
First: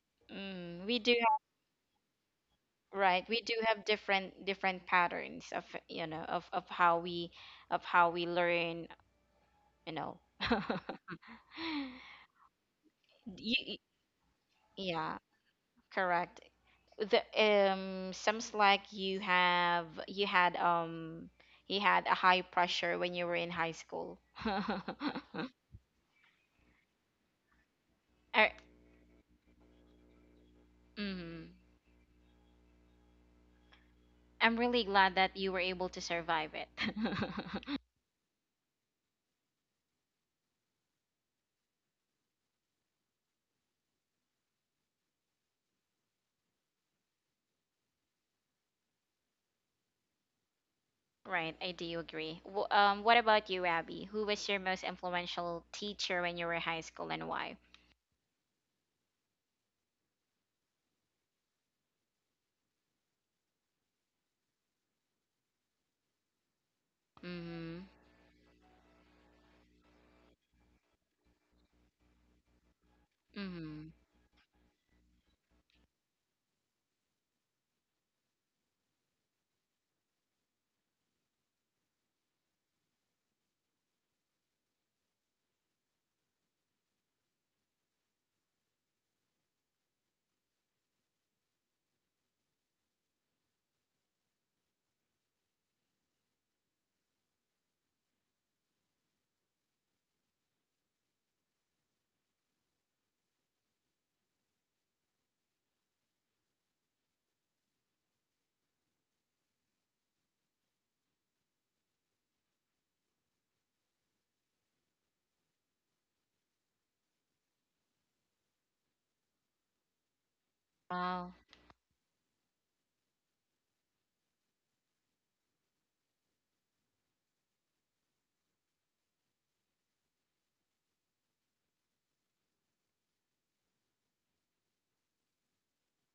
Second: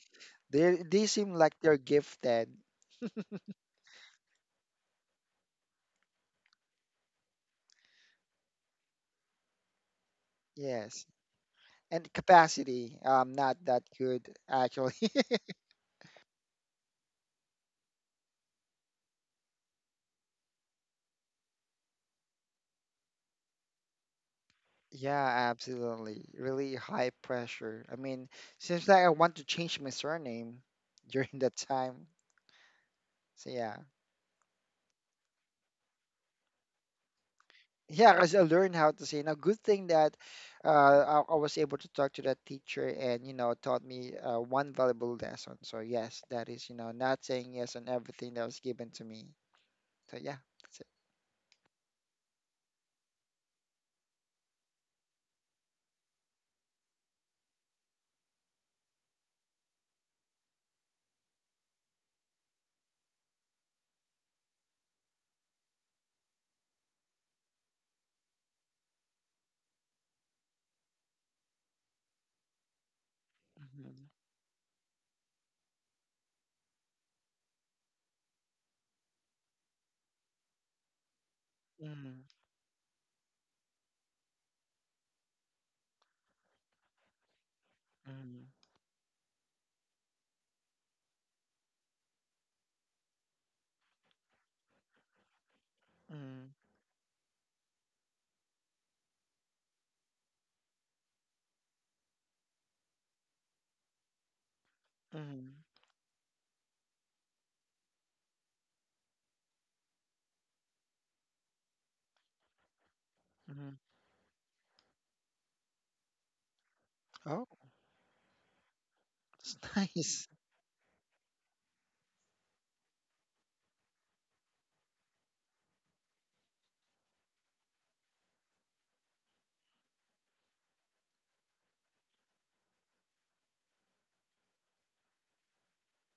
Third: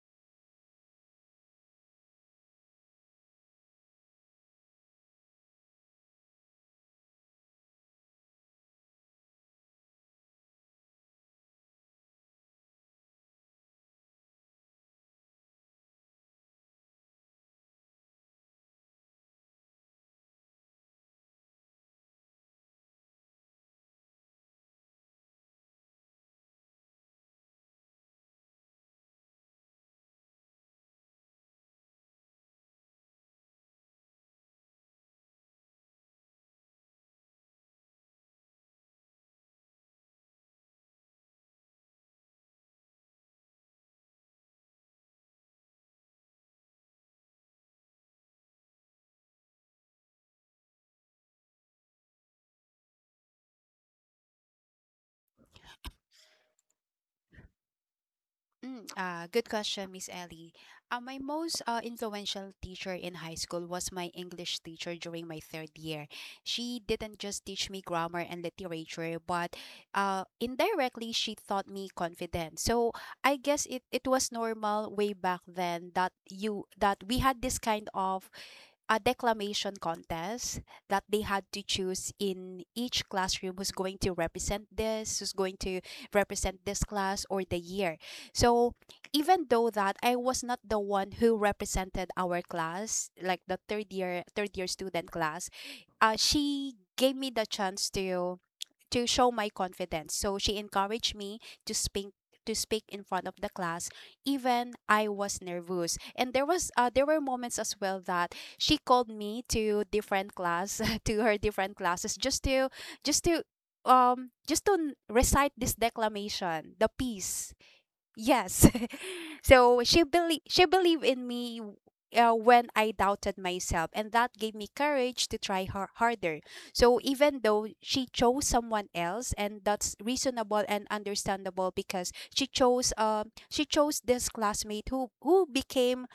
Speaker 2: they
Speaker 1: Mm. We
Speaker 2: they
Speaker 1: do.
Speaker 2: seem like they're gifted.
Speaker 1: Right. We do have different patterns of, you know, of how we learn, you know.
Speaker 2: Yes. And capacity, I'm
Speaker 1: You,
Speaker 2: not
Speaker 1: y-,
Speaker 2: that good actually.
Speaker 1: yeah, correct. The sounds like you have, you had, you had a high pressure when you were in high school.
Speaker 2: Yeah, absolutely. Really high pressure. I mean,
Speaker 1: I,
Speaker 2: seems like I want to change my surname during
Speaker 1: mm,
Speaker 2: that time. So yeah.
Speaker 1: I'm really glad that you were able to survive it.
Speaker 2: Yeah, because I learned how to say. Now, good thing that I was able to talk to that teacher and, you know, taught me one valuable lesson. So yes, that is, you know, not saying yes on everything that was given to me. So yeah, that's it.
Speaker 1: Right, I do agree. Wh-, um, what about you, Abby? Who was your most influential teacher when you were high school and why?
Speaker 3: Mm, good question, Miss Ellie. My most influential teacher in high school was my English teacher during my third year. She didn't just teach me
Speaker 1: Mm-hmm.
Speaker 3: grammar and literature, but indirectly, she taught me confidence. So I guess it,
Speaker 1: Mm-hmm.
Speaker 2: Mm-hmm.
Speaker 3: it was normal way back then that you that we had this kind of a declamation contest, that they had to choose
Speaker 2: Mm-hmm.
Speaker 3: in each classroom who's going to represent this, who's going to represent this class or the year. So even though that I was not the one who represented our class, like the third year student class,
Speaker 2: Mm-hmm.
Speaker 3: she gave me the chance to show my confidence. So she encouraged me to speak to speak in front of the class, even I was
Speaker 2: Mm-hmm.
Speaker 3: nervous. And there were moments as well that she called me to different class to her different classes just to just to
Speaker 2: Mm-hmm.
Speaker 3: recite this declamation, the
Speaker 2: Oh,
Speaker 3: piece. Yes.
Speaker 2: it's
Speaker 3: So
Speaker 2: nice.
Speaker 3: she believed in
Speaker 1: Wow.
Speaker 3: me when I doubted myself, and that gave me courage to try harder. So even though she chose someone else, and that's reasonable and understandable because she chose this classmate who became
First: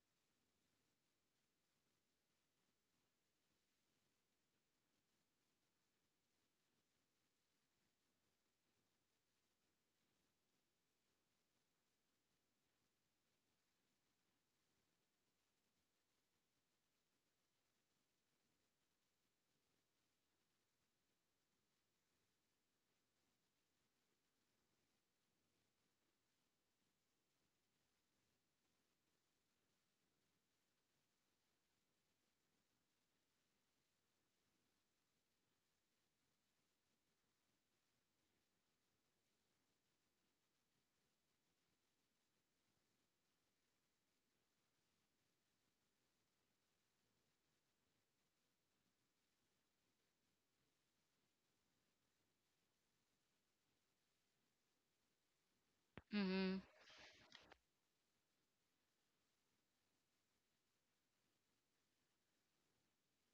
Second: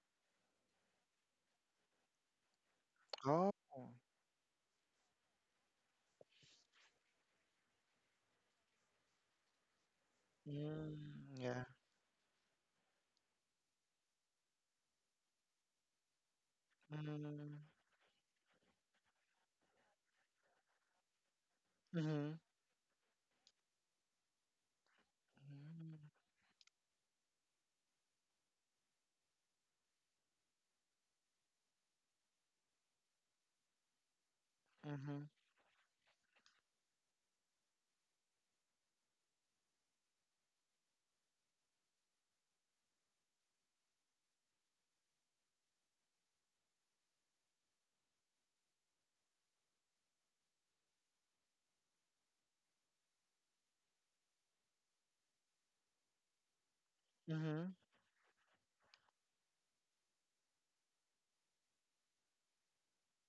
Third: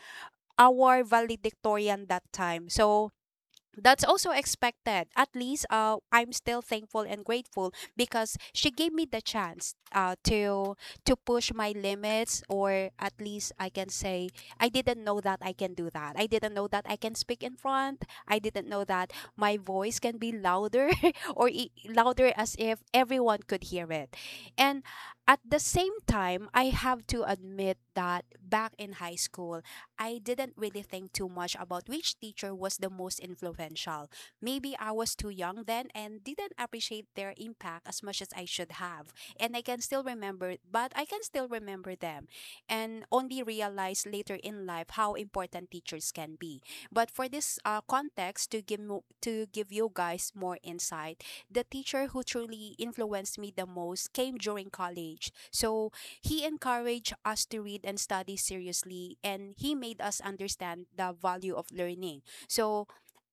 Speaker 3: our valedictorian that time. So
Speaker 2: Oh,
Speaker 3: that's also expected. At least I'm still thankful and grateful because she gave me the chance to
Speaker 2: mm,
Speaker 3: push
Speaker 2: yeah.
Speaker 3: my limits, or at least I can say I didn't know that I can do that. I didn't know that I can speak in
Speaker 2: Mm-hmm.
Speaker 3: front. I didn't know that my voice can be louder or louder
Speaker 2: Mm-hmm.
Speaker 3: as if everyone could hear it. And at the same time, I have to admit that back in high school, I didn't really think too much about which teacher was the most influential. Maybe I was
Speaker 2: Mm-hmm.
Speaker 3: too young then and didn't appreciate their impact as much as I should have. And I can still remember, but I can still remember them and only realize later in life how important teachers can be. But for this context, to give you guys more insight, the teacher who truly influenced me the most came during college. So he
Speaker 1: Mm-hmm.
Speaker 3: encouraged us to
Speaker 2: Mm-hmm.
Speaker 3: read and study seriously, and he made us understand the value of learning. So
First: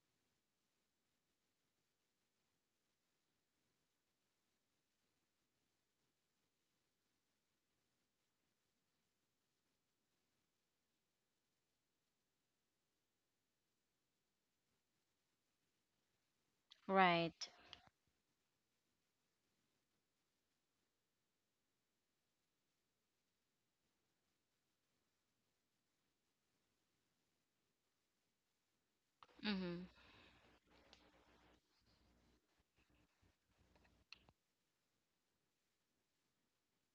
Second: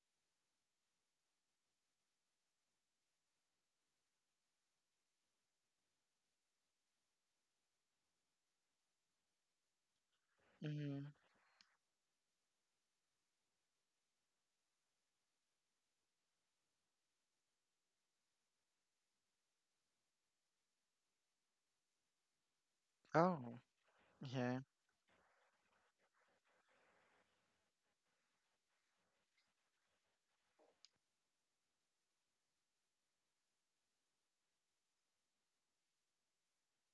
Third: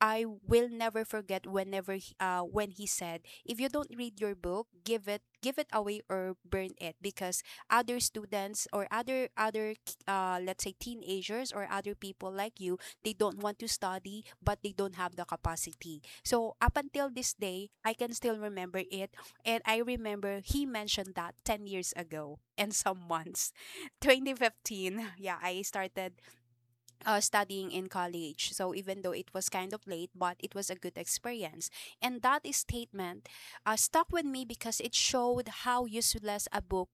Speaker 3: I will never forget when he said, if you don't read your book, give it away or burn it, because other students or other let's say
Speaker 2: Mm-hmm.
Speaker 3: teenagers or other people like you, they don't want to study, but they don't have the capacity. So up until this
Speaker 1: Right.
Speaker 3: day, I can still remember it. And I remember he mentioned that 10 years ago and some months.
Speaker 2: Oh, yeah.
Speaker 3: 2015, yeah, I started studying in college. So even though it was kind
Speaker 1: Mm-hmm.
Speaker 3: of late, but it was a good experience. And that is statement stuck with me because it showed how useless a book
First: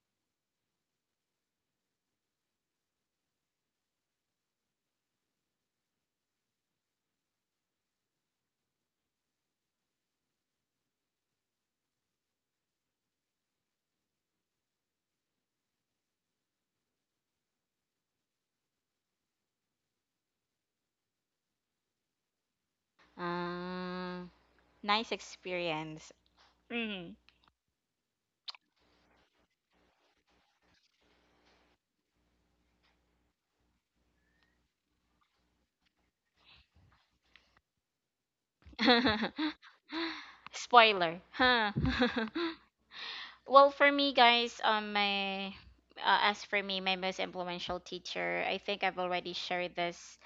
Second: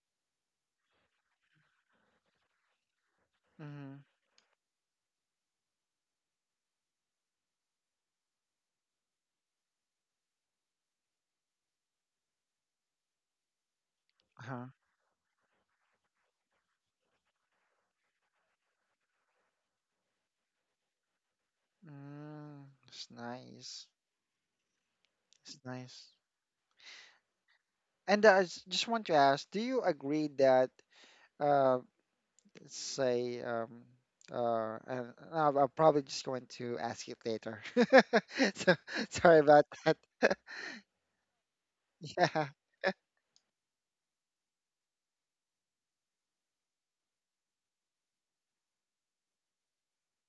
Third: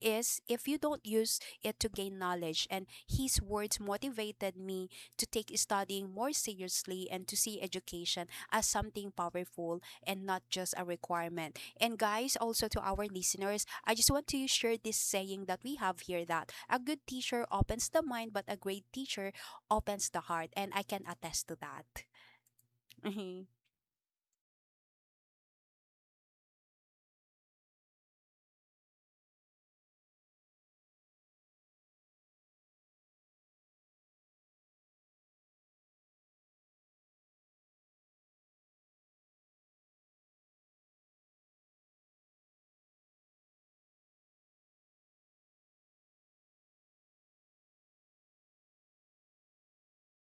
Speaker 3: is if you don't use it to gain knowledge. And his words
Speaker 2: Mm-hmm.
Speaker 3: motivated me to take studying more seriously and to see education as something powerful and not just a requirement. And guys, also to our listeners, I just want to
Speaker 2: Uh-huh.
Speaker 3: share this saying that we have here, that a good teacher opens the mind, but a great teacher opens the heart, and I can attest to that.
Speaker 2: Mm, it's
Speaker 3: Mhm.
Speaker 2: nice.
Speaker 1: Uh, nice
Speaker 2: It's nice.
Speaker 1: experience. Mm-hmm.
Speaker 2: And I just want to ask, do you agree that, uh, let's say, and I'll probably just going to ask it later. So sorry about that.
Speaker 1: Spoiler. Huh.
Speaker 2: Yeah.
Speaker 1: Well, for me, guys, my as for me, my most influential teacher, I think I've already shared this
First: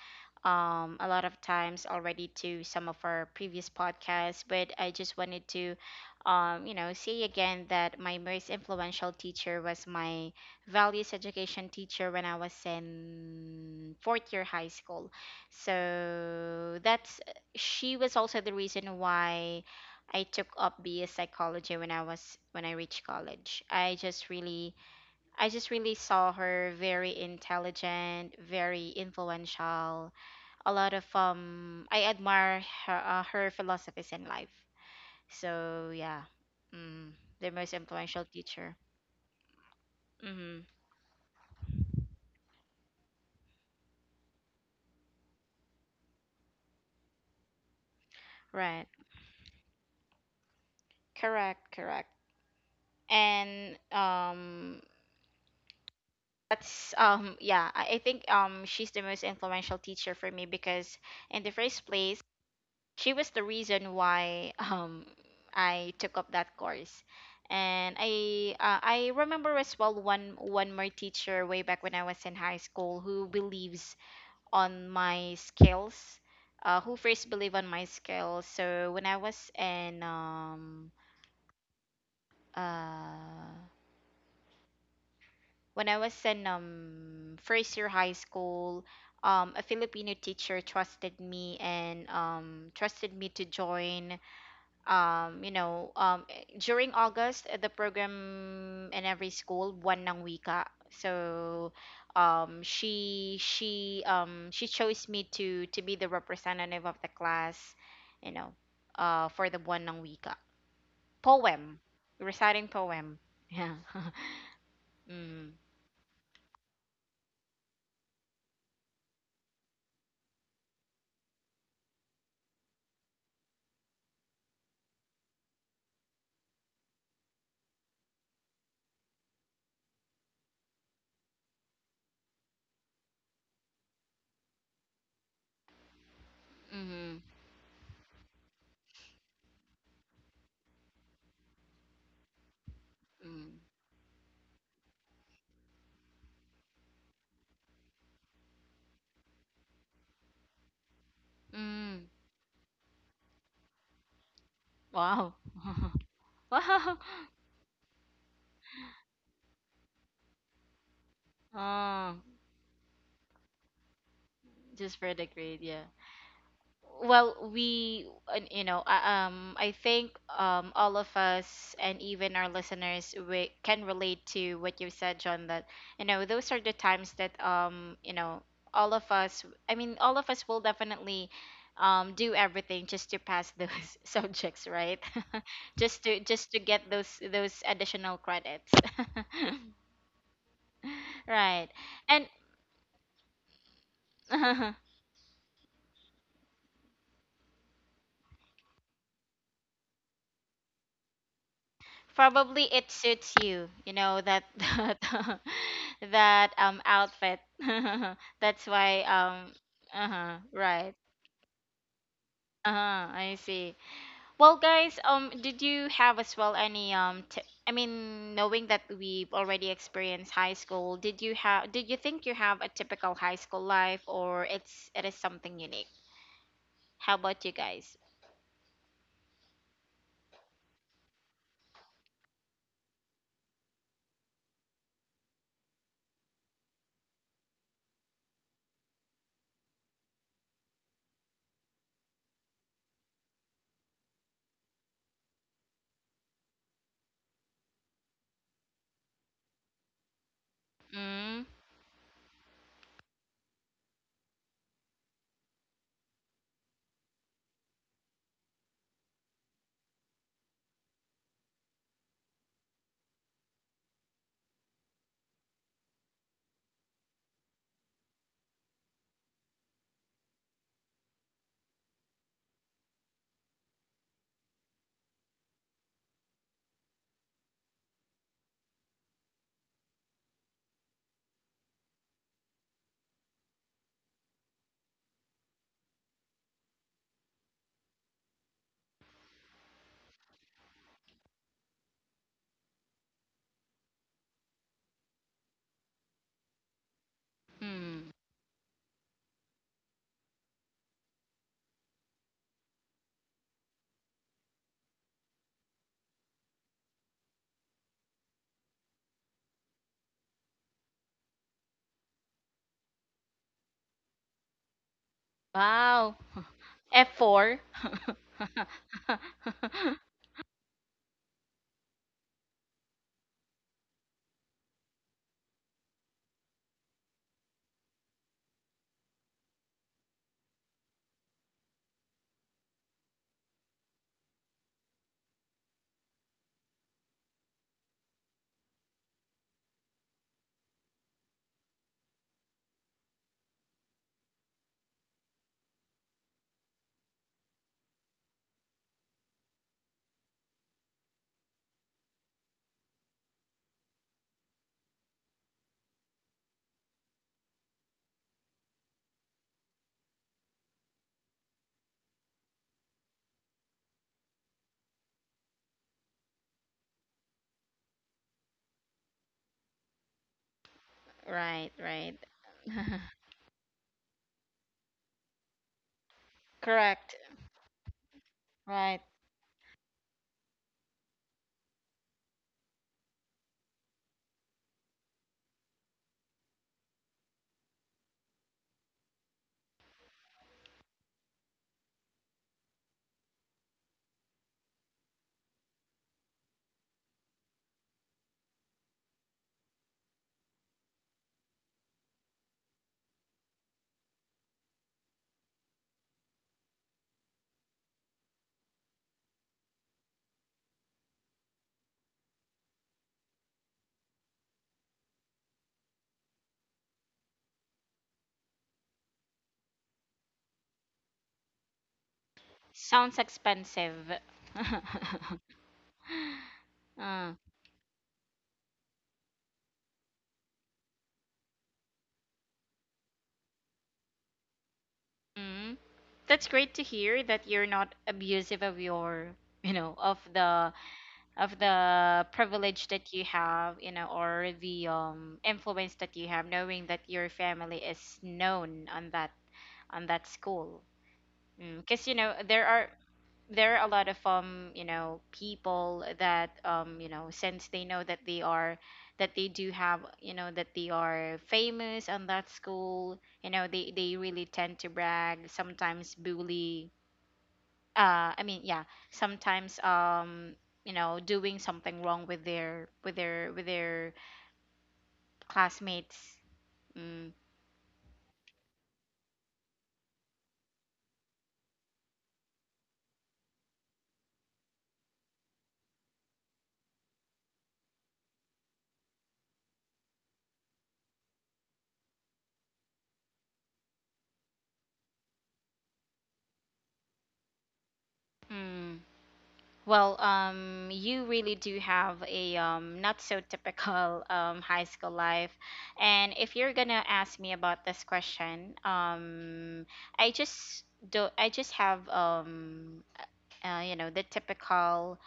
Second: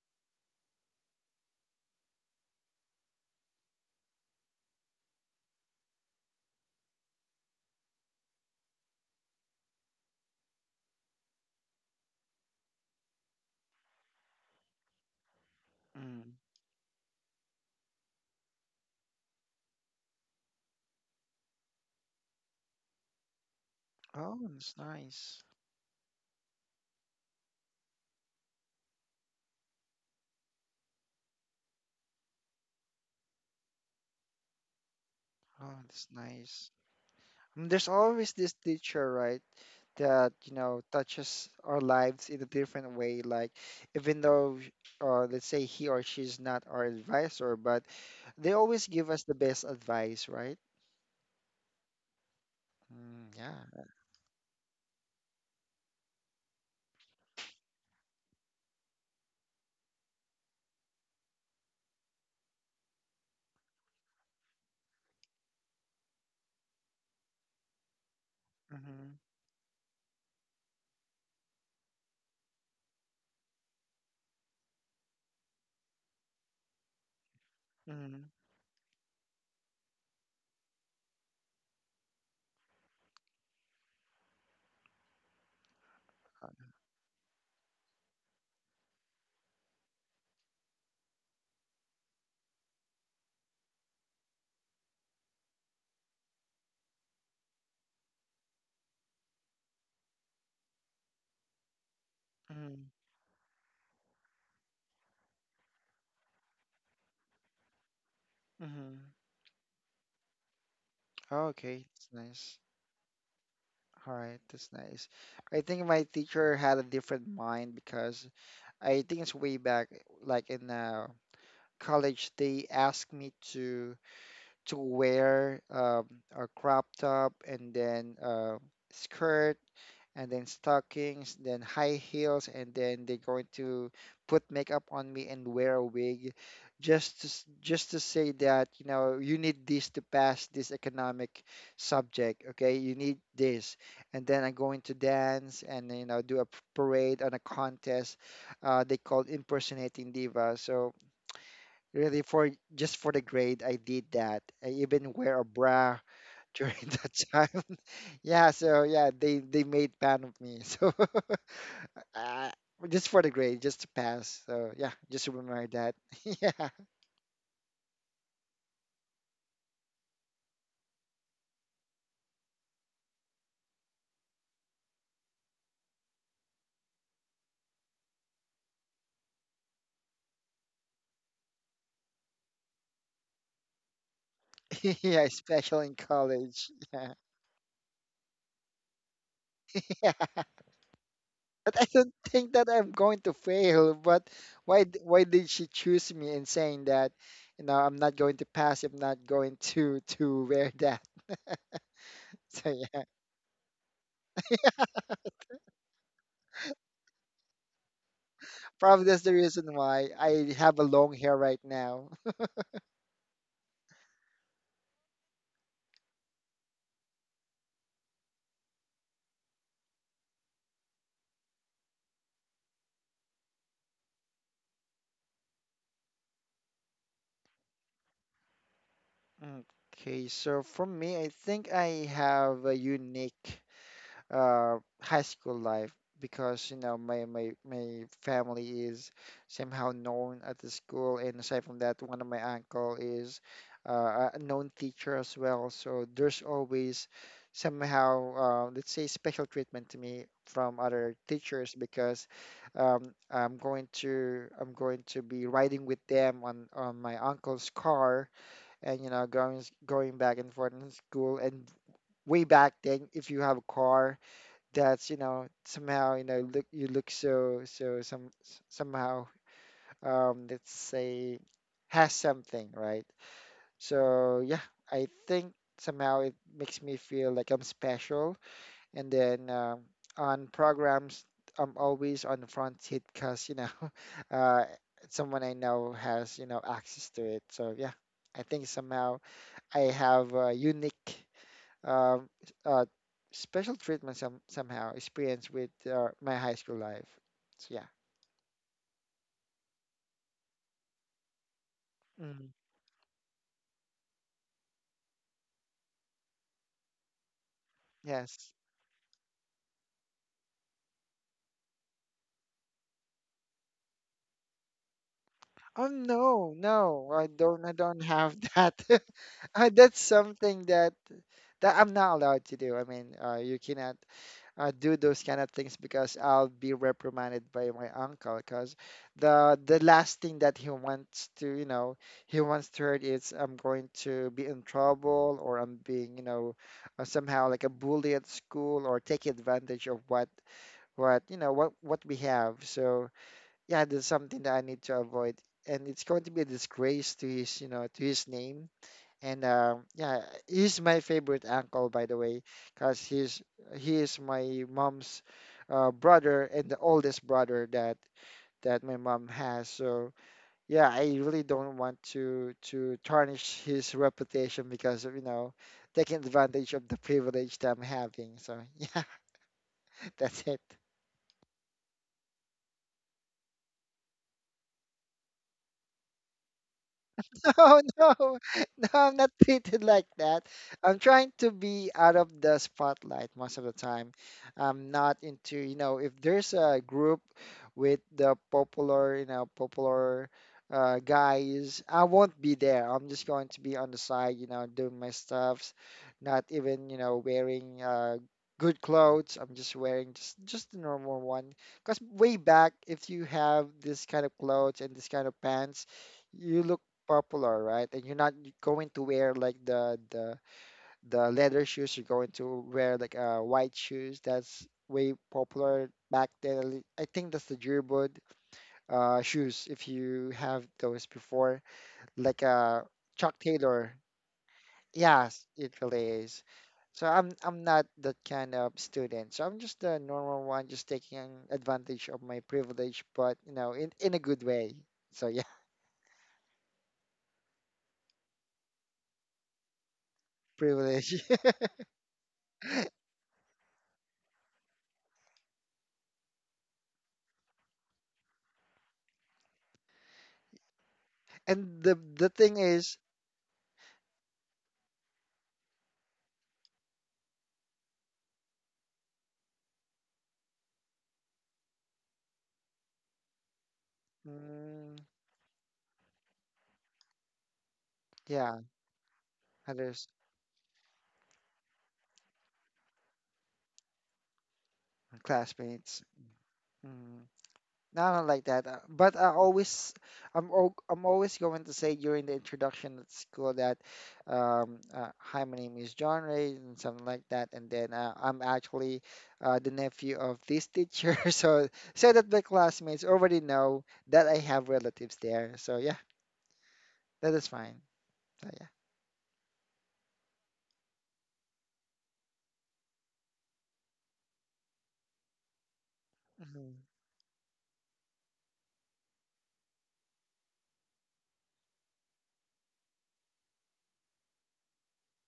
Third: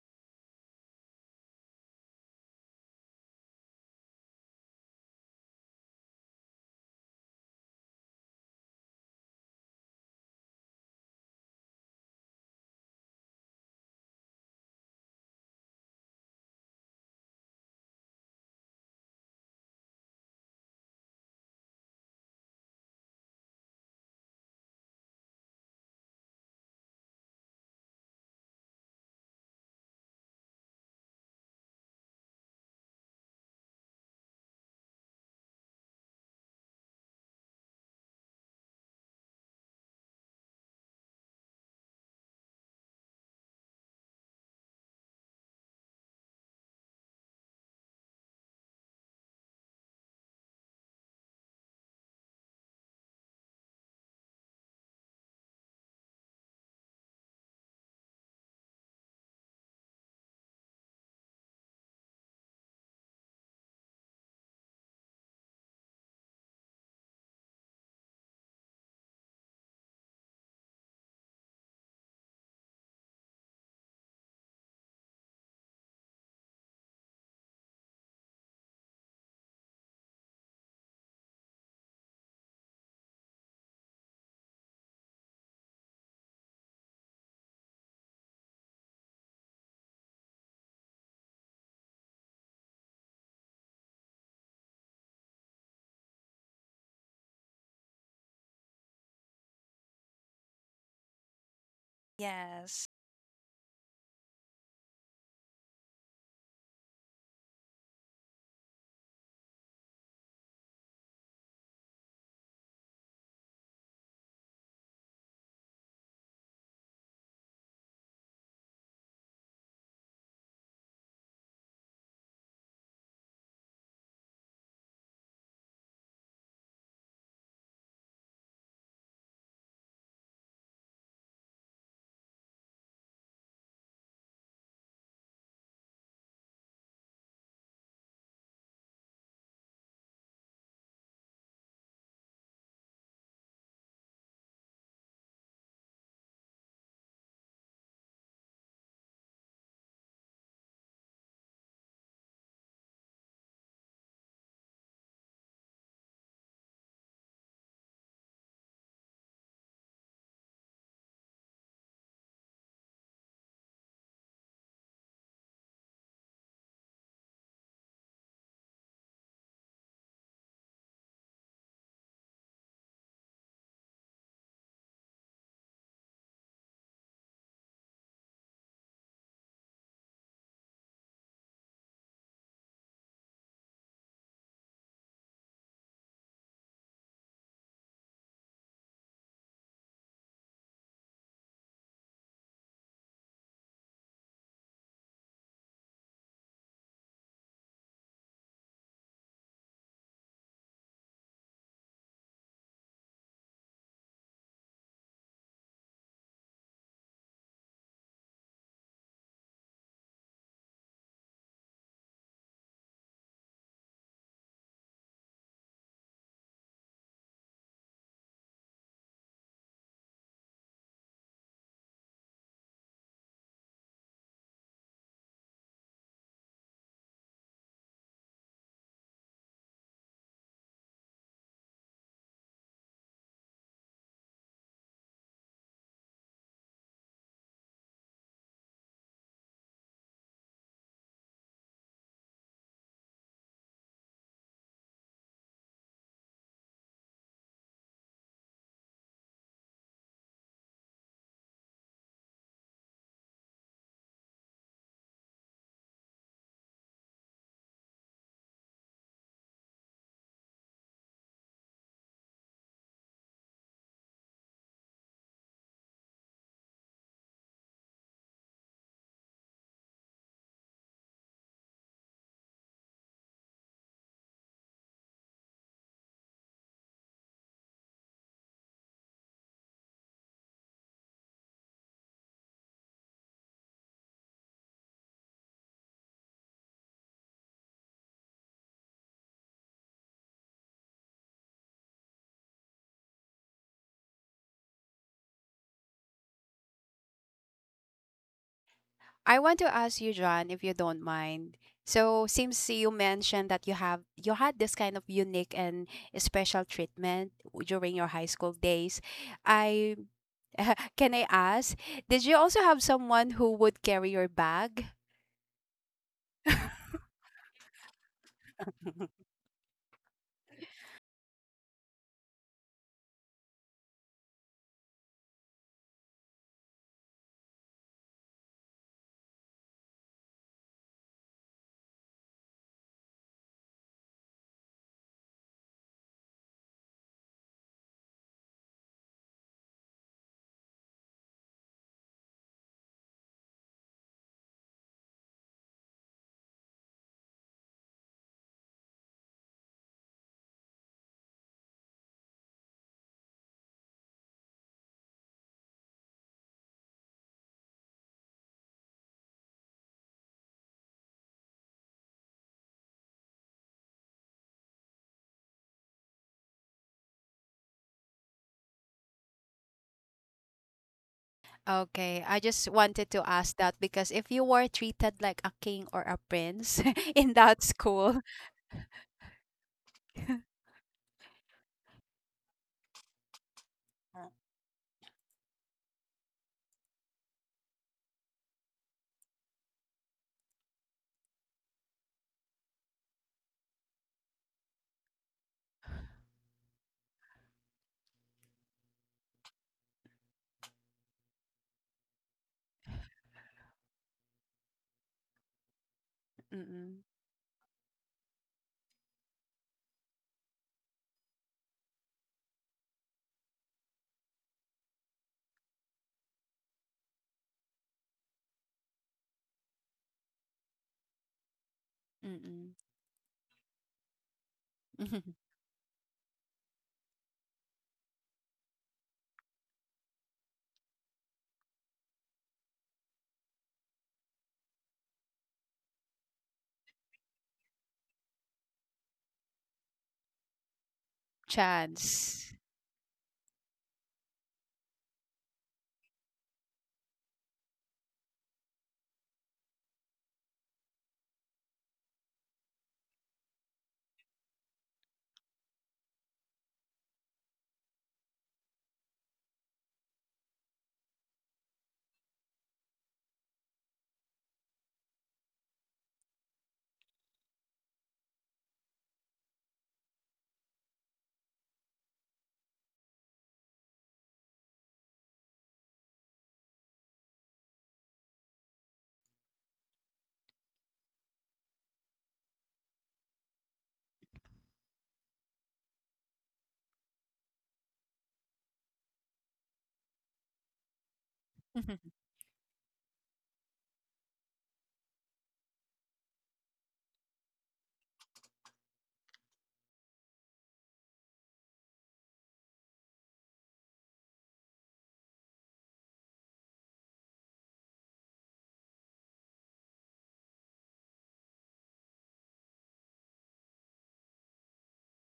Speaker 1: a lot of times already to some of our previous podcasts, but I just wanted to, you know, say again that my most influential teacher was my values education teacher when I was in fourth year high school.
Speaker 2: Mm.
Speaker 1: So that's She was also the reason why I took up BS psychology when I reached college.
Speaker 2: Oh, that's nice.
Speaker 1: I just really saw her very intelligent, very influential, a lot of I admire her her philosophies in life.
Speaker 2: Oh,
Speaker 1: So
Speaker 2: that's
Speaker 1: yeah,
Speaker 2: nice.
Speaker 1: mm, the
Speaker 2: Mm,
Speaker 1: most
Speaker 2: there's
Speaker 1: influential
Speaker 2: always this
Speaker 1: teacher.
Speaker 2: teacher, right, that, you
Speaker 1: Mm-hmm.
Speaker 2: know, touches our lives in a different way. Like, even though, let's say he or she's not our advisor, but they always
Speaker 1: Right.
Speaker 2: give us the best advice, right?
Speaker 1: Correct. Correct.
Speaker 2: Mm, yeah.
Speaker 1: And that's yeah, I think she's the most influential teacher for me because in the first place she was the reason why I took up that course. And I
Speaker 2: Mm-hmm.
Speaker 1: remember as well one more teacher way back when I was in high school who believes on my skills, who first believe on my
Speaker 2: Mm-hmm.
Speaker 1: skills. So uh when I was in first year high school, a Filipino teacher trusted me and trusted me to join during August, the program in every school, buwan ng wika. So,
Speaker 2: Mm-hmm.
Speaker 3: Yes.
Speaker 1: she chose me to be the representative of the class, you know,
Speaker 2: Mm-hmm.
Speaker 1: for the buwan ng wika. Poem,
Speaker 2: Okay, that's nice.
Speaker 1: reciting poem. Yeah.
Speaker 2: All right, that's nice.
Speaker 1: Mm.
Speaker 2: I think my teacher had a different mind because I think it's way back, like in college, they asked me to— to wear a crop top and then skirt and then stockings, then high heels, and then they're going to put makeup on me and wear a wig,
Speaker 1: Mm.
Speaker 2: just to— just to say that, you know, you need this to pass this economic subject. Okay, you need
Speaker 1: Mm.
Speaker 2: this, and then I'm going to dance, and, you know, do a parade on a contest. They called impersonating diva. So
Speaker 1: Mm.
Speaker 2: really, for— just for the grade, I did that. I even
Speaker 1: Wow.
Speaker 2: wear a bra during
Speaker 1: Wow.
Speaker 2: that time. Yeah, so yeah, they made fun of me. So
Speaker 1: Oh,
Speaker 2: uh, just for the grade, just to pass. So yeah,
Speaker 1: just for the
Speaker 2: just
Speaker 1: grade,
Speaker 2: remember
Speaker 1: yeah.
Speaker 2: that. Yeah,
Speaker 1: Well, we you know I think all of us and even our listeners, we can relate to what you said, John, that those are the times that all of us, I mean, all of us will definitely do everything just to pass those subjects, right?
Speaker 2: yeah, especially in
Speaker 1: Just to
Speaker 2: college.
Speaker 1: get
Speaker 2: Yeah.
Speaker 1: those additional credits.
Speaker 2: Yeah,
Speaker 1: Right.
Speaker 2: but I don't
Speaker 1: And
Speaker 2: think that I'm going to fail. But why did she choose me in saying that, you know, I'm not going to pass, I'm not going to— to wear that. So
Speaker 1: probably it
Speaker 2: yeah.
Speaker 1: suits you, that that that outfit. That's why
Speaker 2: Probably that's the reason why
Speaker 1: Uh-huh,
Speaker 2: I have a
Speaker 1: right.
Speaker 2: long hair right now.
Speaker 1: Uh-huh, I see. Well, guys, did you have as well any t I mean, knowing that we've already experienced high school, did you think you have a typical high school life, or it is something unique? How about you guys?
Speaker 2: Okay, so for me, I think I have a unique— high school life, because, you know, my family is somehow known at the school, and aside from that, one of my uncle is a known teacher as well. So there's always somehow, let's say, special treatment to me from other
Speaker 1: Mm.
Speaker 2: teachers, because, I'm going to be riding with them on— on my uncle's car, and, you know, going back and forth in school. And way back then, if you have a car, that's, you know, somehow, you know, look— you look so— somehow, let's say, has something, right? So yeah, I think somehow it makes me feel like I'm special. And then, on programs, I'm always on the front seat, because, you know, uh, someone I know has, you know, access to it. So yeah, I think somehow I have a unique, um, uh, special treatment— somehow experience with my high school life. So yeah.
Speaker 1: Hmm.
Speaker 3: I want to ask you, John, if you don't mind. So,
Speaker 2: Mm,
Speaker 3: since you mentioned that you have you had this kind of unique and special treatment during your high school
Speaker 2: yes.
Speaker 3: days, I can I ask, did you also have someone who would carry your bag?
Speaker 2: Oh
Speaker 1: Wow.
Speaker 2: no, no, I
Speaker 1: F4.
Speaker 2: don't. I don't have that. That's something that— that I'm not allowed to do. I mean, you cannot do those kind of things, because I'll be reprimanded by my uncle, because the last thing that he wants to, you know, he wants to hear is I'm going to be in trouble, or I'm being, you know, somehow like a bully at school, or take advantage of what you know what we have. So yeah, that's something that I need to avoid, and it's going to be a disgrace to his, you know, to his name. And, yeah, he's my favorite uncle, by the way, because he's— he is my mom's brother, and the oldest brother that— that my mom has. So yeah, I really don't want to— to tarnish his reputation because of, you know, taking advantage of the privilege that I'm having. So yeah, that's it.
Speaker 1: Right, right.
Speaker 3: Okay, I just wanted to ask that because if you were treated like a king or a prince
Speaker 1: Correct.
Speaker 3: in that
Speaker 2: No,
Speaker 3: school,
Speaker 2: no, no,
Speaker 1: Right.
Speaker 2: I'm not treated like that. I'm trying to be out of the spotlight most of the time. I'm not into, you know, if there's a group with the popular, you know, popular guys, I won't be there. I'm just going to be on the side, you know, doing my stuffs, not even, you know, wearing good clothes. I'm just wearing just the normal one. Because way back, if you have this kind of clothes and this kind of pants, you look
Speaker 3: mm-mm.
Speaker 2: popular, right? And you're not going to wear like the leather shoes. You're going to wear like white shoes. That's way popular back then. I think that's the Deerwood shoes. If you have those before, like,
Speaker 3: Mm-mm.
Speaker 1: Sounds
Speaker 2: Chuck Taylor.
Speaker 1: expensive.
Speaker 2: Yes, it really is. So I'm
Speaker 1: Uh,
Speaker 2: I'm not that kind of student. So I'm just a normal one, just taking advantage of my privilege, but, you know, in— in a good way. So yeah,
Speaker 1: mm. That's great to hear that you're not abusive of your, you know, of the
Speaker 2: privilege.
Speaker 1: of the
Speaker 3: Chance.
Speaker 1: privilege that you have, or the influence that you have, knowing that your family is known on that, on that school.
Speaker 2: And the
Speaker 1: Because
Speaker 2: the thing is,
Speaker 1: there are a lot of people that since they know that they are that they do have, that they are famous on that school, they really tend to
Speaker 2: mm,
Speaker 1: brag, sometimes bully, I
Speaker 2: yeah,
Speaker 1: mean, yeah, sometimes
Speaker 2: others—
Speaker 1: doing something wrong with their, with their
Speaker 2: classmates.
Speaker 1: classmates.
Speaker 2: Mm.
Speaker 1: Mm,
Speaker 2: No, I don't like that. But I always— I'm always going to say during the introduction at school that, hi, my name is John Ray and something like that. And then I'm actually the nephew of this teacher, so— so that my classmates already know that I have relatives there. So yeah, that is fine. So yeah.
Speaker 1: mm. Well, you really do have a not so typical high school life. And if you're
Speaker 2: Mm-hmm.
Speaker 1: gonna ask me about this question, I just do. I just have the typical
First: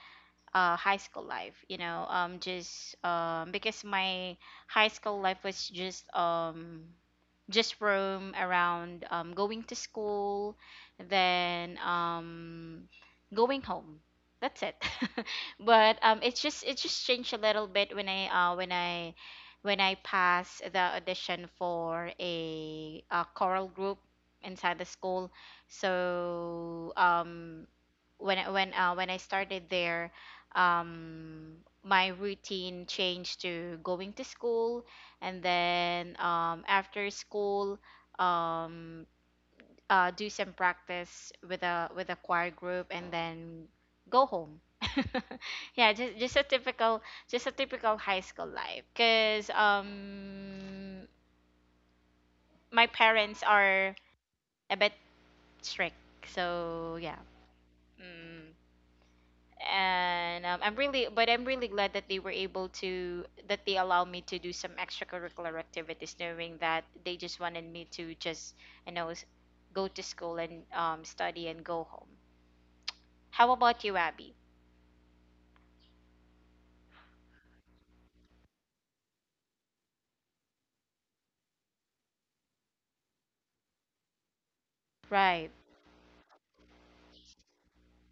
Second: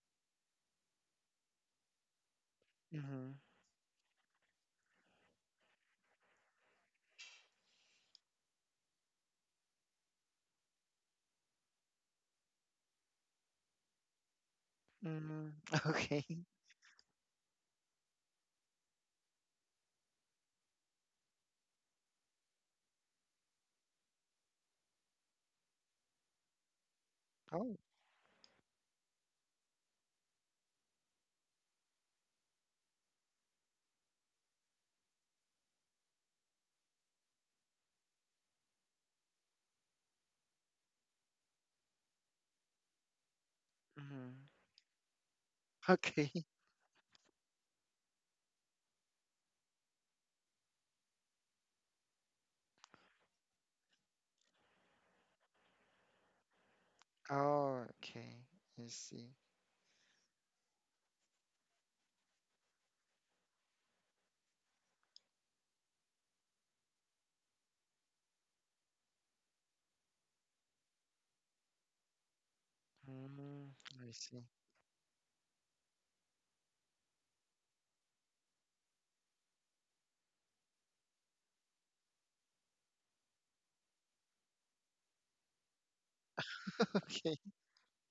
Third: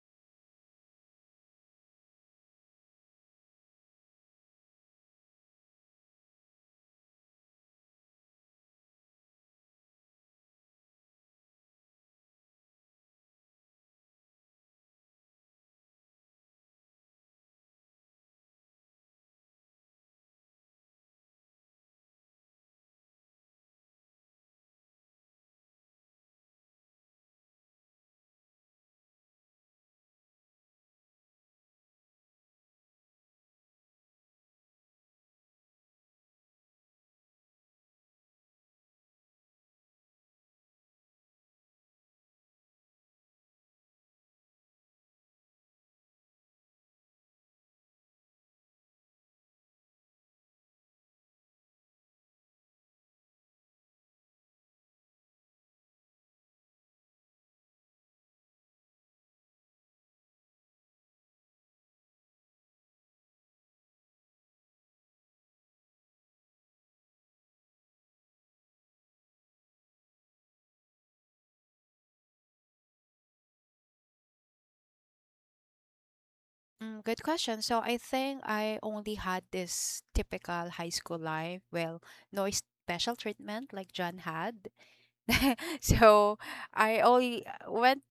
Speaker 1: high school life. You know, just
Speaker 2: Mm-hmm.
Speaker 1: because my high school life was just roam around, going to school, then going home, that's it.
Speaker 2: Mm-hmm.
Speaker 1: But
Speaker 2: Okay.
Speaker 1: it's just it just changed a little bit when I when I when I passed the audition for a choral group inside the school. So
Speaker 2: Oh.
Speaker 1: when I started there, um, my routine changed to going to school, and then after school, um, do some practice with a choir group, and then go
Speaker 2: Mm-hmm.
Speaker 1: home. Yeah,
Speaker 2: Okay.
Speaker 1: just a typical high school life. Cause my parents are a bit strict, so yeah.
Speaker 2: Oh, okay.
Speaker 1: Mm.
Speaker 2: I see.
Speaker 1: And I'm really but I'm really glad that they were able to that they allow me to do some extracurricular activities, knowing that they just wanted me to just you know s- go to school and study and go home. How
Speaker 2: Mm,
Speaker 1: about you,
Speaker 2: I
Speaker 1: Abby?
Speaker 2: see.
Speaker 3: Mm, good question. So I think I only had this typical high school life. Well, no special treatment like John had.
Speaker 1: Right.
Speaker 3: So I
Speaker 2: Okay.
Speaker 3: only went.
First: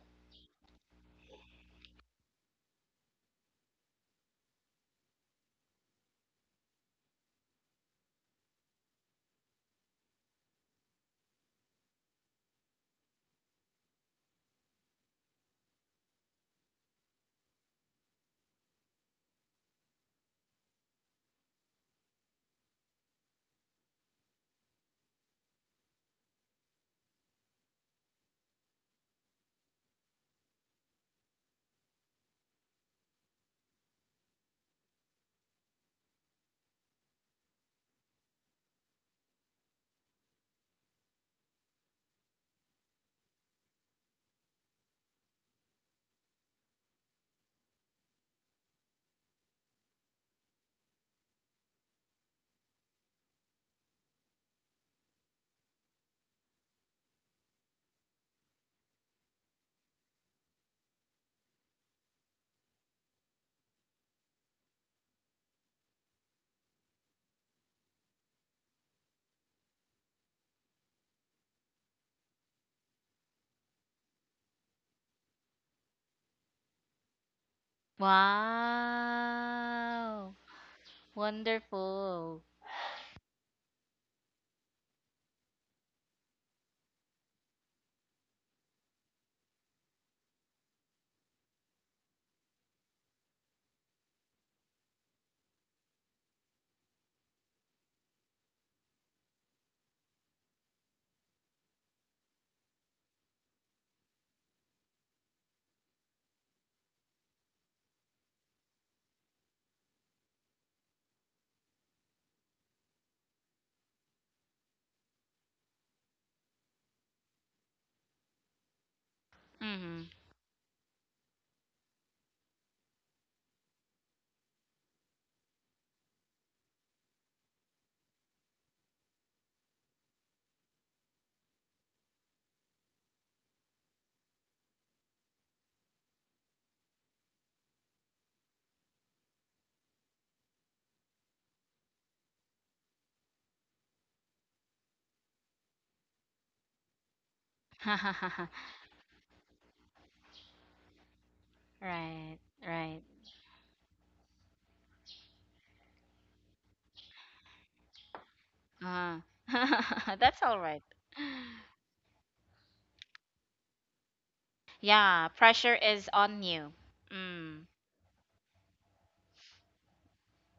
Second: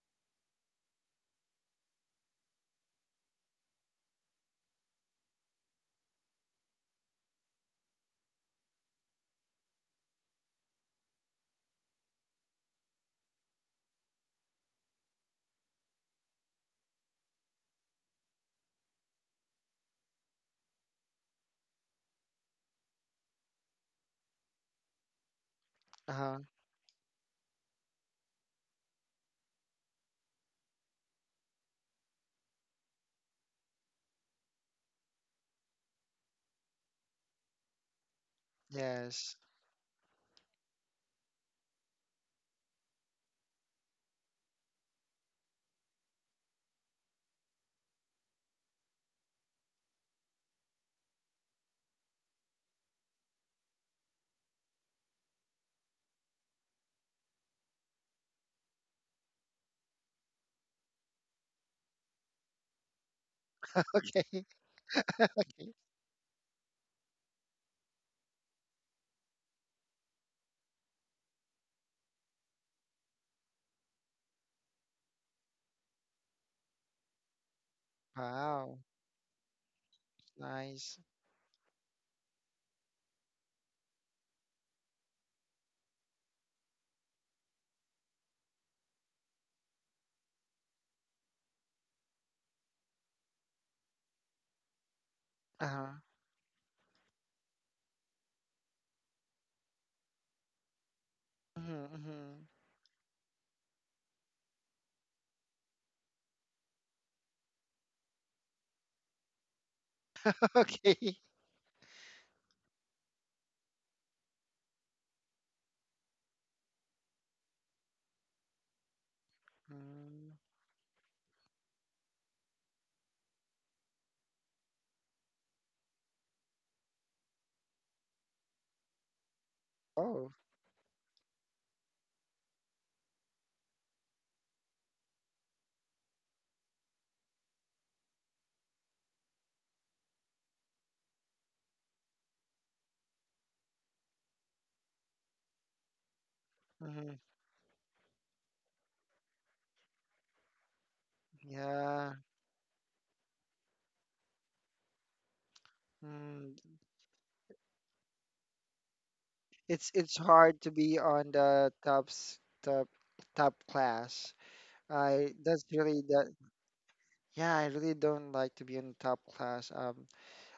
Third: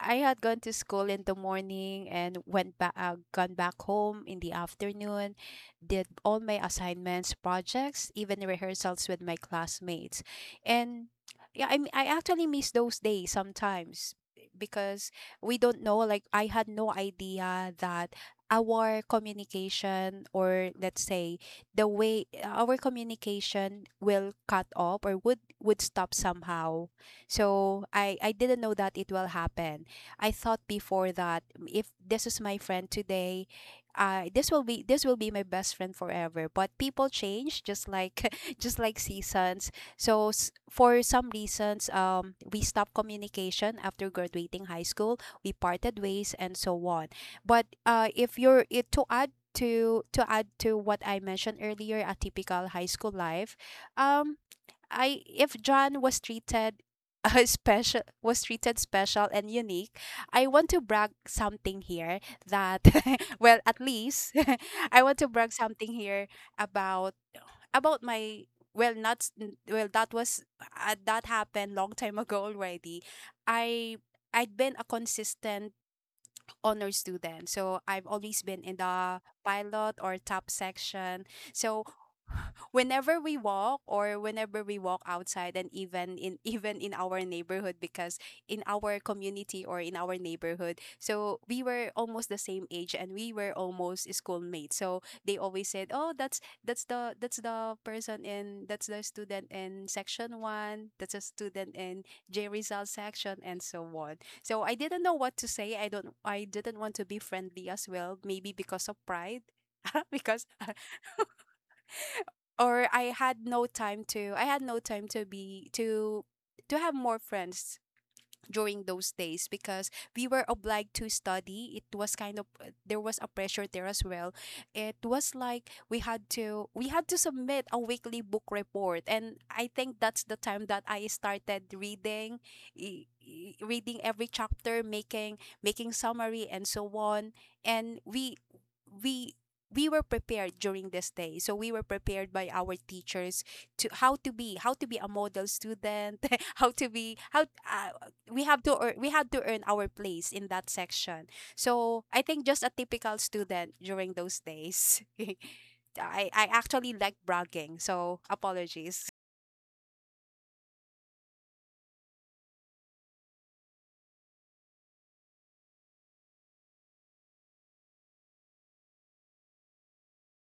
Speaker 3: I had gone to school in the morning and went back, gone back home in the afternoon, did all my assignments, projects, even rehearsals with my classmates. And yeah, I actually miss those days sometimes because we don't know, like, I had no idea that our communication, or let's say the way our communication will cut off, or would stop
Speaker 2: Uh-huh.
Speaker 3: somehow. So I didn't know that it will happen. I thought before that if this is my friend today, this will be my best friend forever. But people change, just like just like
Speaker 2: Yes.
Speaker 3: seasons. So for some reasons, we stopped communication after graduating high school. We parted ways and so on. But if you're it to add to what I mentioned earlier, a typical high school life, um, I, if John was treated special was treated special and unique, I want to brag something here that well, at least
Speaker 2: Okay.
Speaker 3: I want to brag something here about my, well, not s- n- well, that was that happened long time ago already. I I'd been a consistent honor student. So I've always been in
Speaker 2: Wow.
Speaker 3: the pilot or
Speaker 1: Wow.
Speaker 3: top
Speaker 2: Nice.
Speaker 3: section. So
Speaker 1: Wonderful.
Speaker 3: whenever we walk outside, and even in even in our neighborhood, because in our community or in our neighborhood, so we were almost the same age and we were almost schoolmates, so they always said,
Speaker 2: Uh-huh.
Speaker 3: oh, that's the person in that's the student in section 1, that's a student
Speaker 2: Mm-hmm.
Speaker 3: in
Speaker 2: Mm-hmm.
Speaker 3: J result section and so on. So I didn't know what to say. I didn't want to be friendly as well, maybe because of pride. because
Speaker 2: Okay.
Speaker 3: or I had no time to I had no time to be to have more friends during those days because
Speaker 1: Mm-hmm.
Speaker 3: we
Speaker 2: Mm.
Speaker 3: were obliged to study. It was kind of there was a pressure there as well. It was like we had to submit a weekly book report, and I think that's the
Speaker 2: Oh.
Speaker 3: time that I started reading, reading every chapter, making making summary and so on. And we we were prepared during this day, so we were prepared by our teachers to how to be a model student. How to be
Speaker 2: Mm-hmm.
Speaker 3: how we have to earn, we had to earn our place in that section. So
Speaker 2: Yeah.
Speaker 3: I
Speaker 1: Right.
Speaker 3: think just a
Speaker 1: Right.
Speaker 3: typical student during those days. I
Speaker 2: Mm.
Speaker 3: actually like bragging, so apologies.
Speaker 1: Uh,
Speaker 2: It's— it's
Speaker 1: that's all
Speaker 2: hard to
Speaker 1: right.
Speaker 2: be on the top top class.
Speaker 1: Yeah,
Speaker 2: I— that's
Speaker 1: pressure
Speaker 2: really
Speaker 1: is
Speaker 2: that.
Speaker 1: on you.
Speaker 2: Yeah,
Speaker 1: Mm.
Speaker 2: I really don't like to be in top class.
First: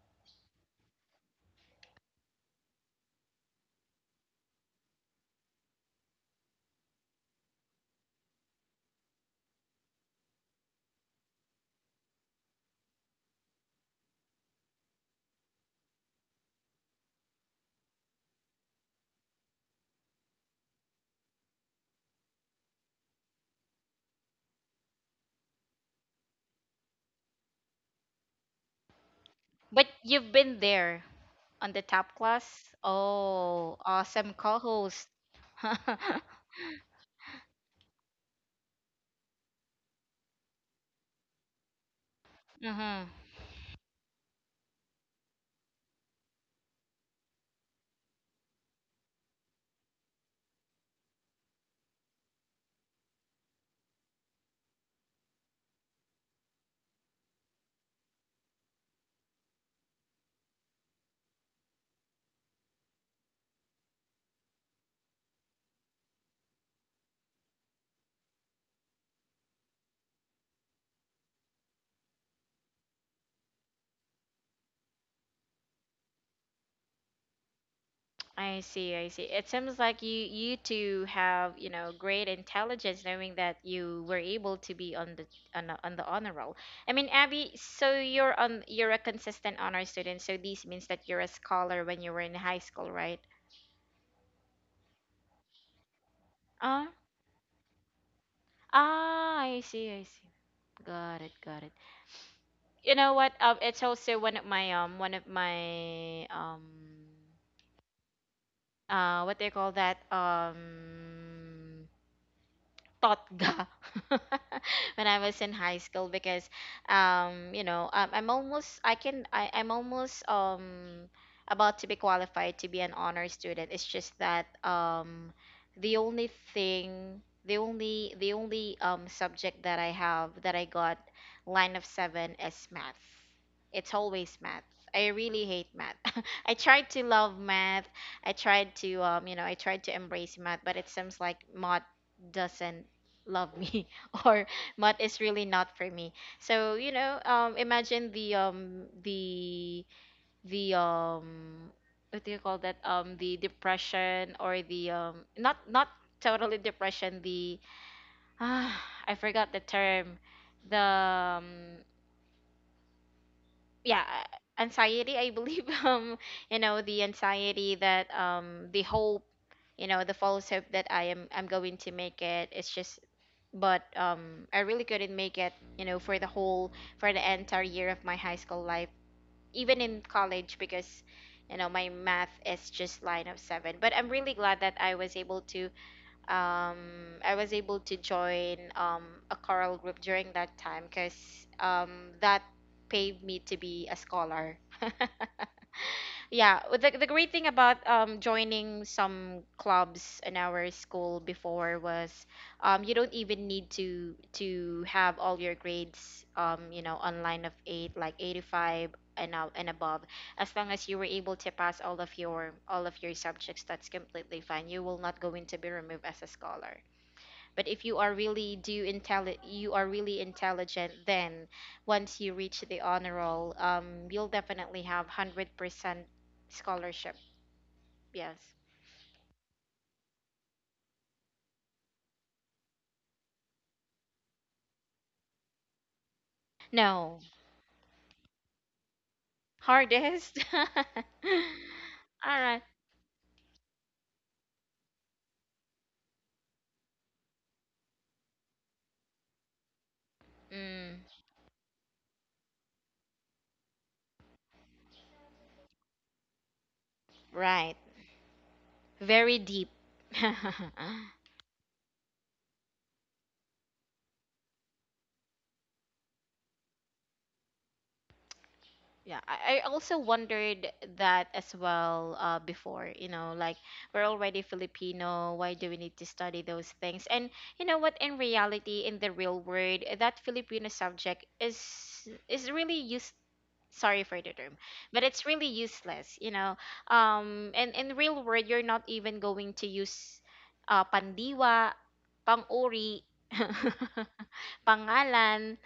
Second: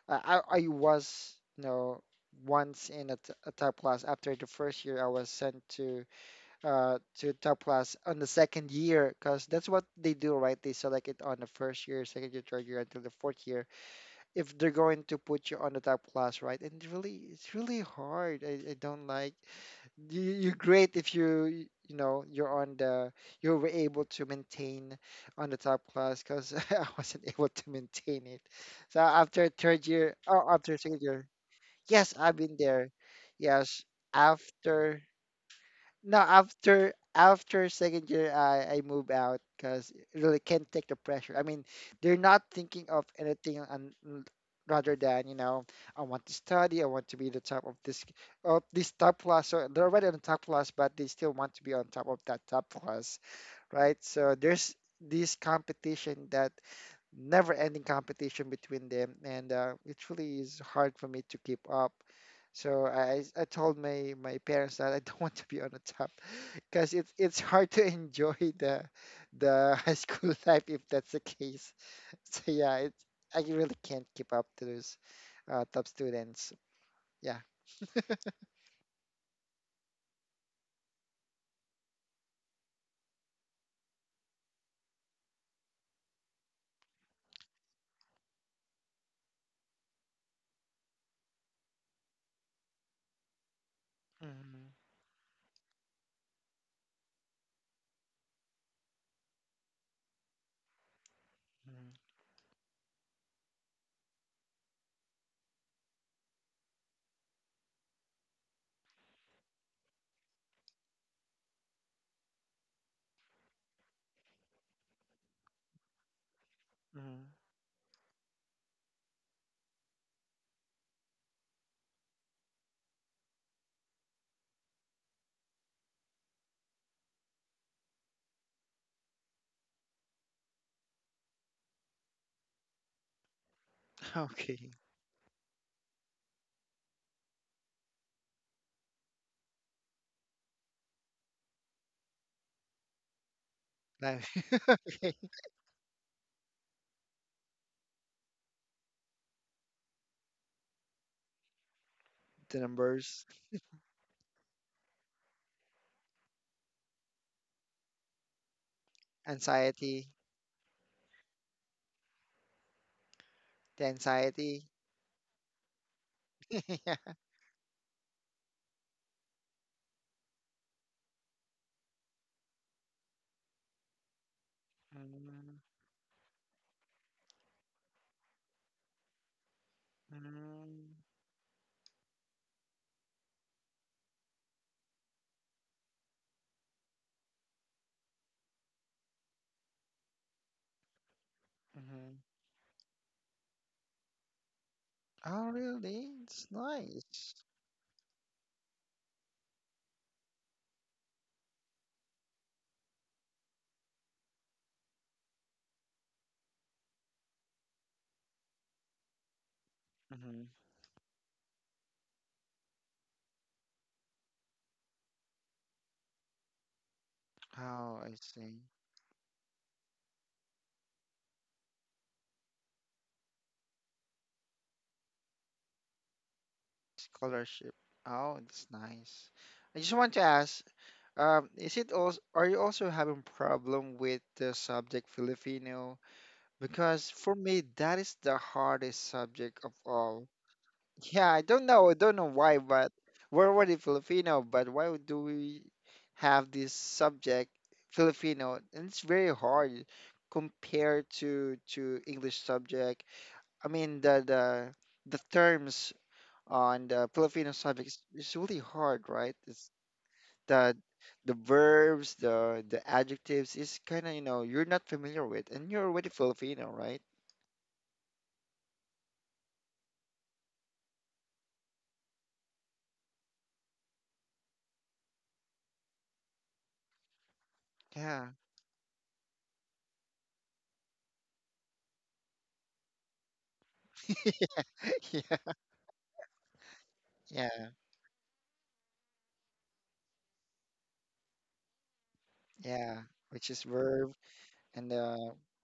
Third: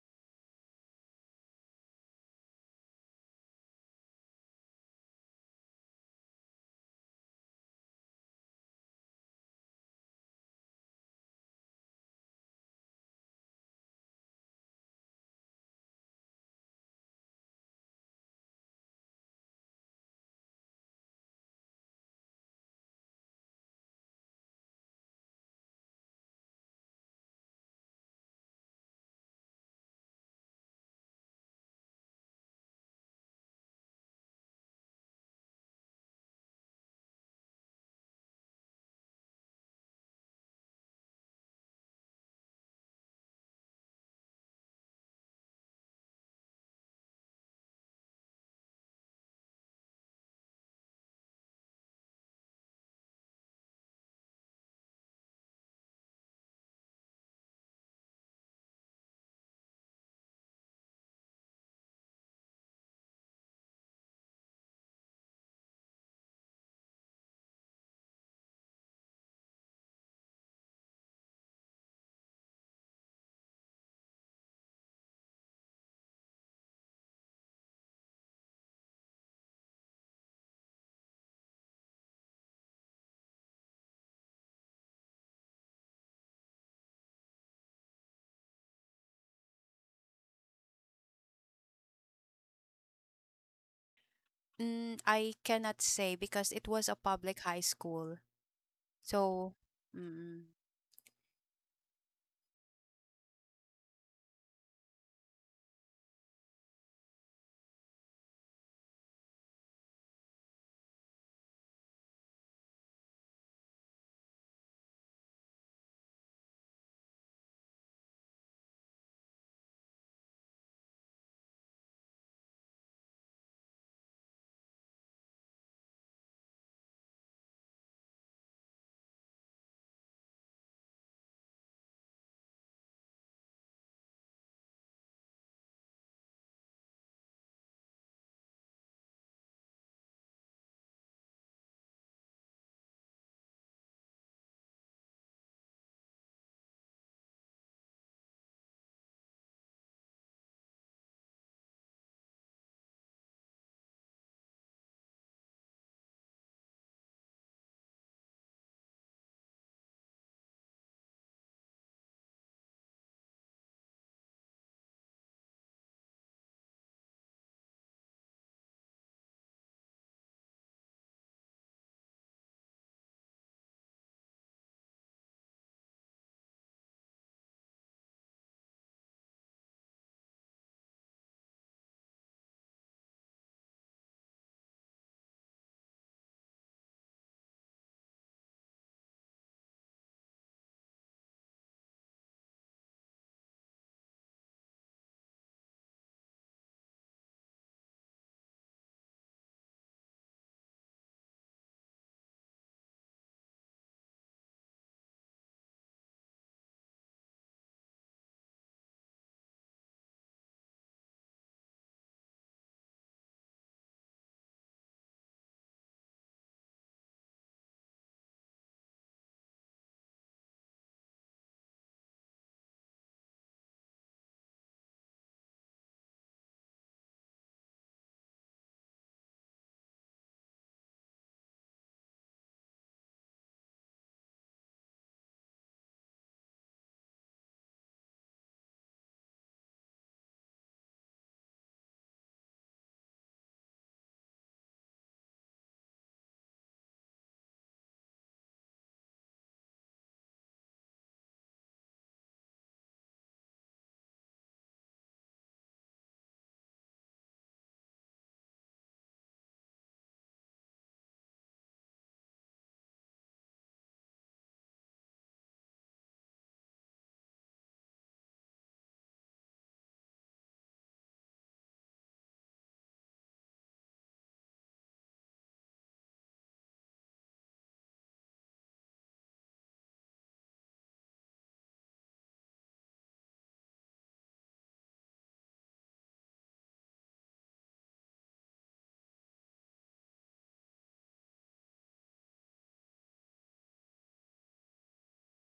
Speaker 2: I was, you know, once in a— t a top class. After the first year, I was sent to— to top class on the second year, because that's what they do, right? They select it on the first year, second year, third year, until the fourth year. If they're going to put you on the top class, right? And it's really— it's really hard. I don't like you're great if you you know you're on the you were able to maintain on the top class because I wasn't able to maintain it. So after third
Speaker 1: But
Speaker 2: year,
Speaker 1: you've been
Speaker 2: after second
Speaker 1: there
Speaker 2: year,
Speaker 1: on the
Speaker 2: yes,
Speaker 1: top
Speaker 2: I've been
Speaker 1: class.
Speaker 2: there.
Speaker 1: Oh,
Speaker 2: Yes,
Speaker 1: awesome
Speaker 2: after
Speaker 1: co-host.
Speaker 2: no, after after second year, I move out because really can't take the pressure. I mean, they're not thinking of
Speaker 1: Mm-hmm.
Speaker 2: anything and rather than you know, I want to study, I want to be the top of this top class. So they're already on the top class, but they still want to be on top of that top class, right? So there's this competition that never ending competition between them and it really is hard for me to keep up so I told my parents that I don't want to be on the top because it's hard to enjoy the high school life if that's the case. So yeah, I really can't keep up to those top students. Yeah.
Speaker 1: I see, I see. It seems like you two have, great intelligence, knowing that you were able to be on the, on the honor roll. I mean, Abby, so you're a consistent honor student, so this means that you're a scholar when you were in high school, right?
Speaker 2: Mhm,
Speaker 3: Mm, I cannot say because it
Speaker 1: Uh,
Speaker 3: was a public high school. So,
Speaker 1: I see, I see.
Speaker 3: mm.
Speaker 1: Got it, got it.
Speaker 2: mhm,
Speaker 1: You know what? It's also one of my one of my, what they call that, totga, when I was in high school, because
Speaker 2: mhm.
Speaker 1: I'm almost about to be qualified to be an honor student. It's just that the only thing, the only subject that I have that I got line of 7 is math. It's always math.
Speaker 2: Okay.
Speaker 1: I really hate math. I tried to love math. I tried to embrace math, but it seems like math doesn't love me.
Speaker 2: Like,
Speaker 1: Or math
Speaker 2: okay.
Speaker 1: is really not for me. So imagine the, the, what do you call
Speaker 2: The
Speaker 1: that,
Speaker 2: numbers,
Speaker 1: the depression, or the, not totally depression, the, ah, I forgot the
Speaker 2: anxiety,
Speaker 1: term, the,
Speaker 2: the
Speaker 1: yeah,
Speaker 2: anxiety.
Speaker 1: anxiety, I believe. You know,
Speaker 2: Yeah.
Speaker 1: the anxiety that, the hope, the false hope that I'm going to make it. It's just, but I really couldn't make it, you know, for the entire year of my high school life, even in college,
Speaker 2: Mm-hmm.
Speaker 1: because my math is just line of 7. But I'm really glad that I was able to join a choral group during that time, cuz
Speaker 2: Mm-hmm.
Speaker 1: that paved me to be a scholar.
Speaker 2: Oh, really? It's
Speaker 1: Yeah, the great
Speaker 2: nice.
Speaker 1: thing about joining some clubs in our school before was you don't even need to have all your grades online of 8, like 85 and out and above,
Speaker 2: Mm-hmm.
Speaker 1: as long as you were able to pass all of your subjects, that's completely fine, you will not going to be removed as a scholar. But if
Speaker 2: Oh, I see.
Speaker 1: you are really intelligent, then once you reach the honor roll, you'll definitely have 100% scholarship.
Speaker 2: Scholarship. Oh,
Speaker 1: Yes.
Speaker 2: it's nice. I just want to ask, is it also, are you also having problem with the subject Filipino? Because
Speaker 1: No.
Speaker 2: for me, that is the hardest subject of all.
Speaker 1: Hardest.
Speaker 2: Yeah, I don't know. I don't know
Speaker 1: All
Speaker 2: why,
Speaker 1: right.
Speaker 2: but we're already Filipino, but why would- do we have this subject Filipino? And it's very hard
Speaker 1: Mm,
Speaker 2: compared to English subject. I mean the terms on the Filipino
Speaker 1: right.
Speaker 2: subject is really hard, right?
Speaker 1: Very
Speaker 2: It's
Speaker 1: deep.
Speaker 2: the the verbs, the adjectives is kind of, you know, you're not familiar with and you're already Filipino, right?
Speaker 1: Yeah, I also wondered that as well, before. You know, like, we're already Filipino. Why do we need to study those things? And you know what? In
Speaker 2: Yeah.
Speaker 1: reality, in the real world, that Filipino subject is really use. Sorry for the term, but it's really
Speaker 2: Yeah.
Speaker 1: useless. You know, and
Speaker 2: Yeah.
Speaker 1: in real world, you're not even going to use pandiwa, panguri,
Speaker 2: Yeah. Which is verb and
Speaker 1: pangalan,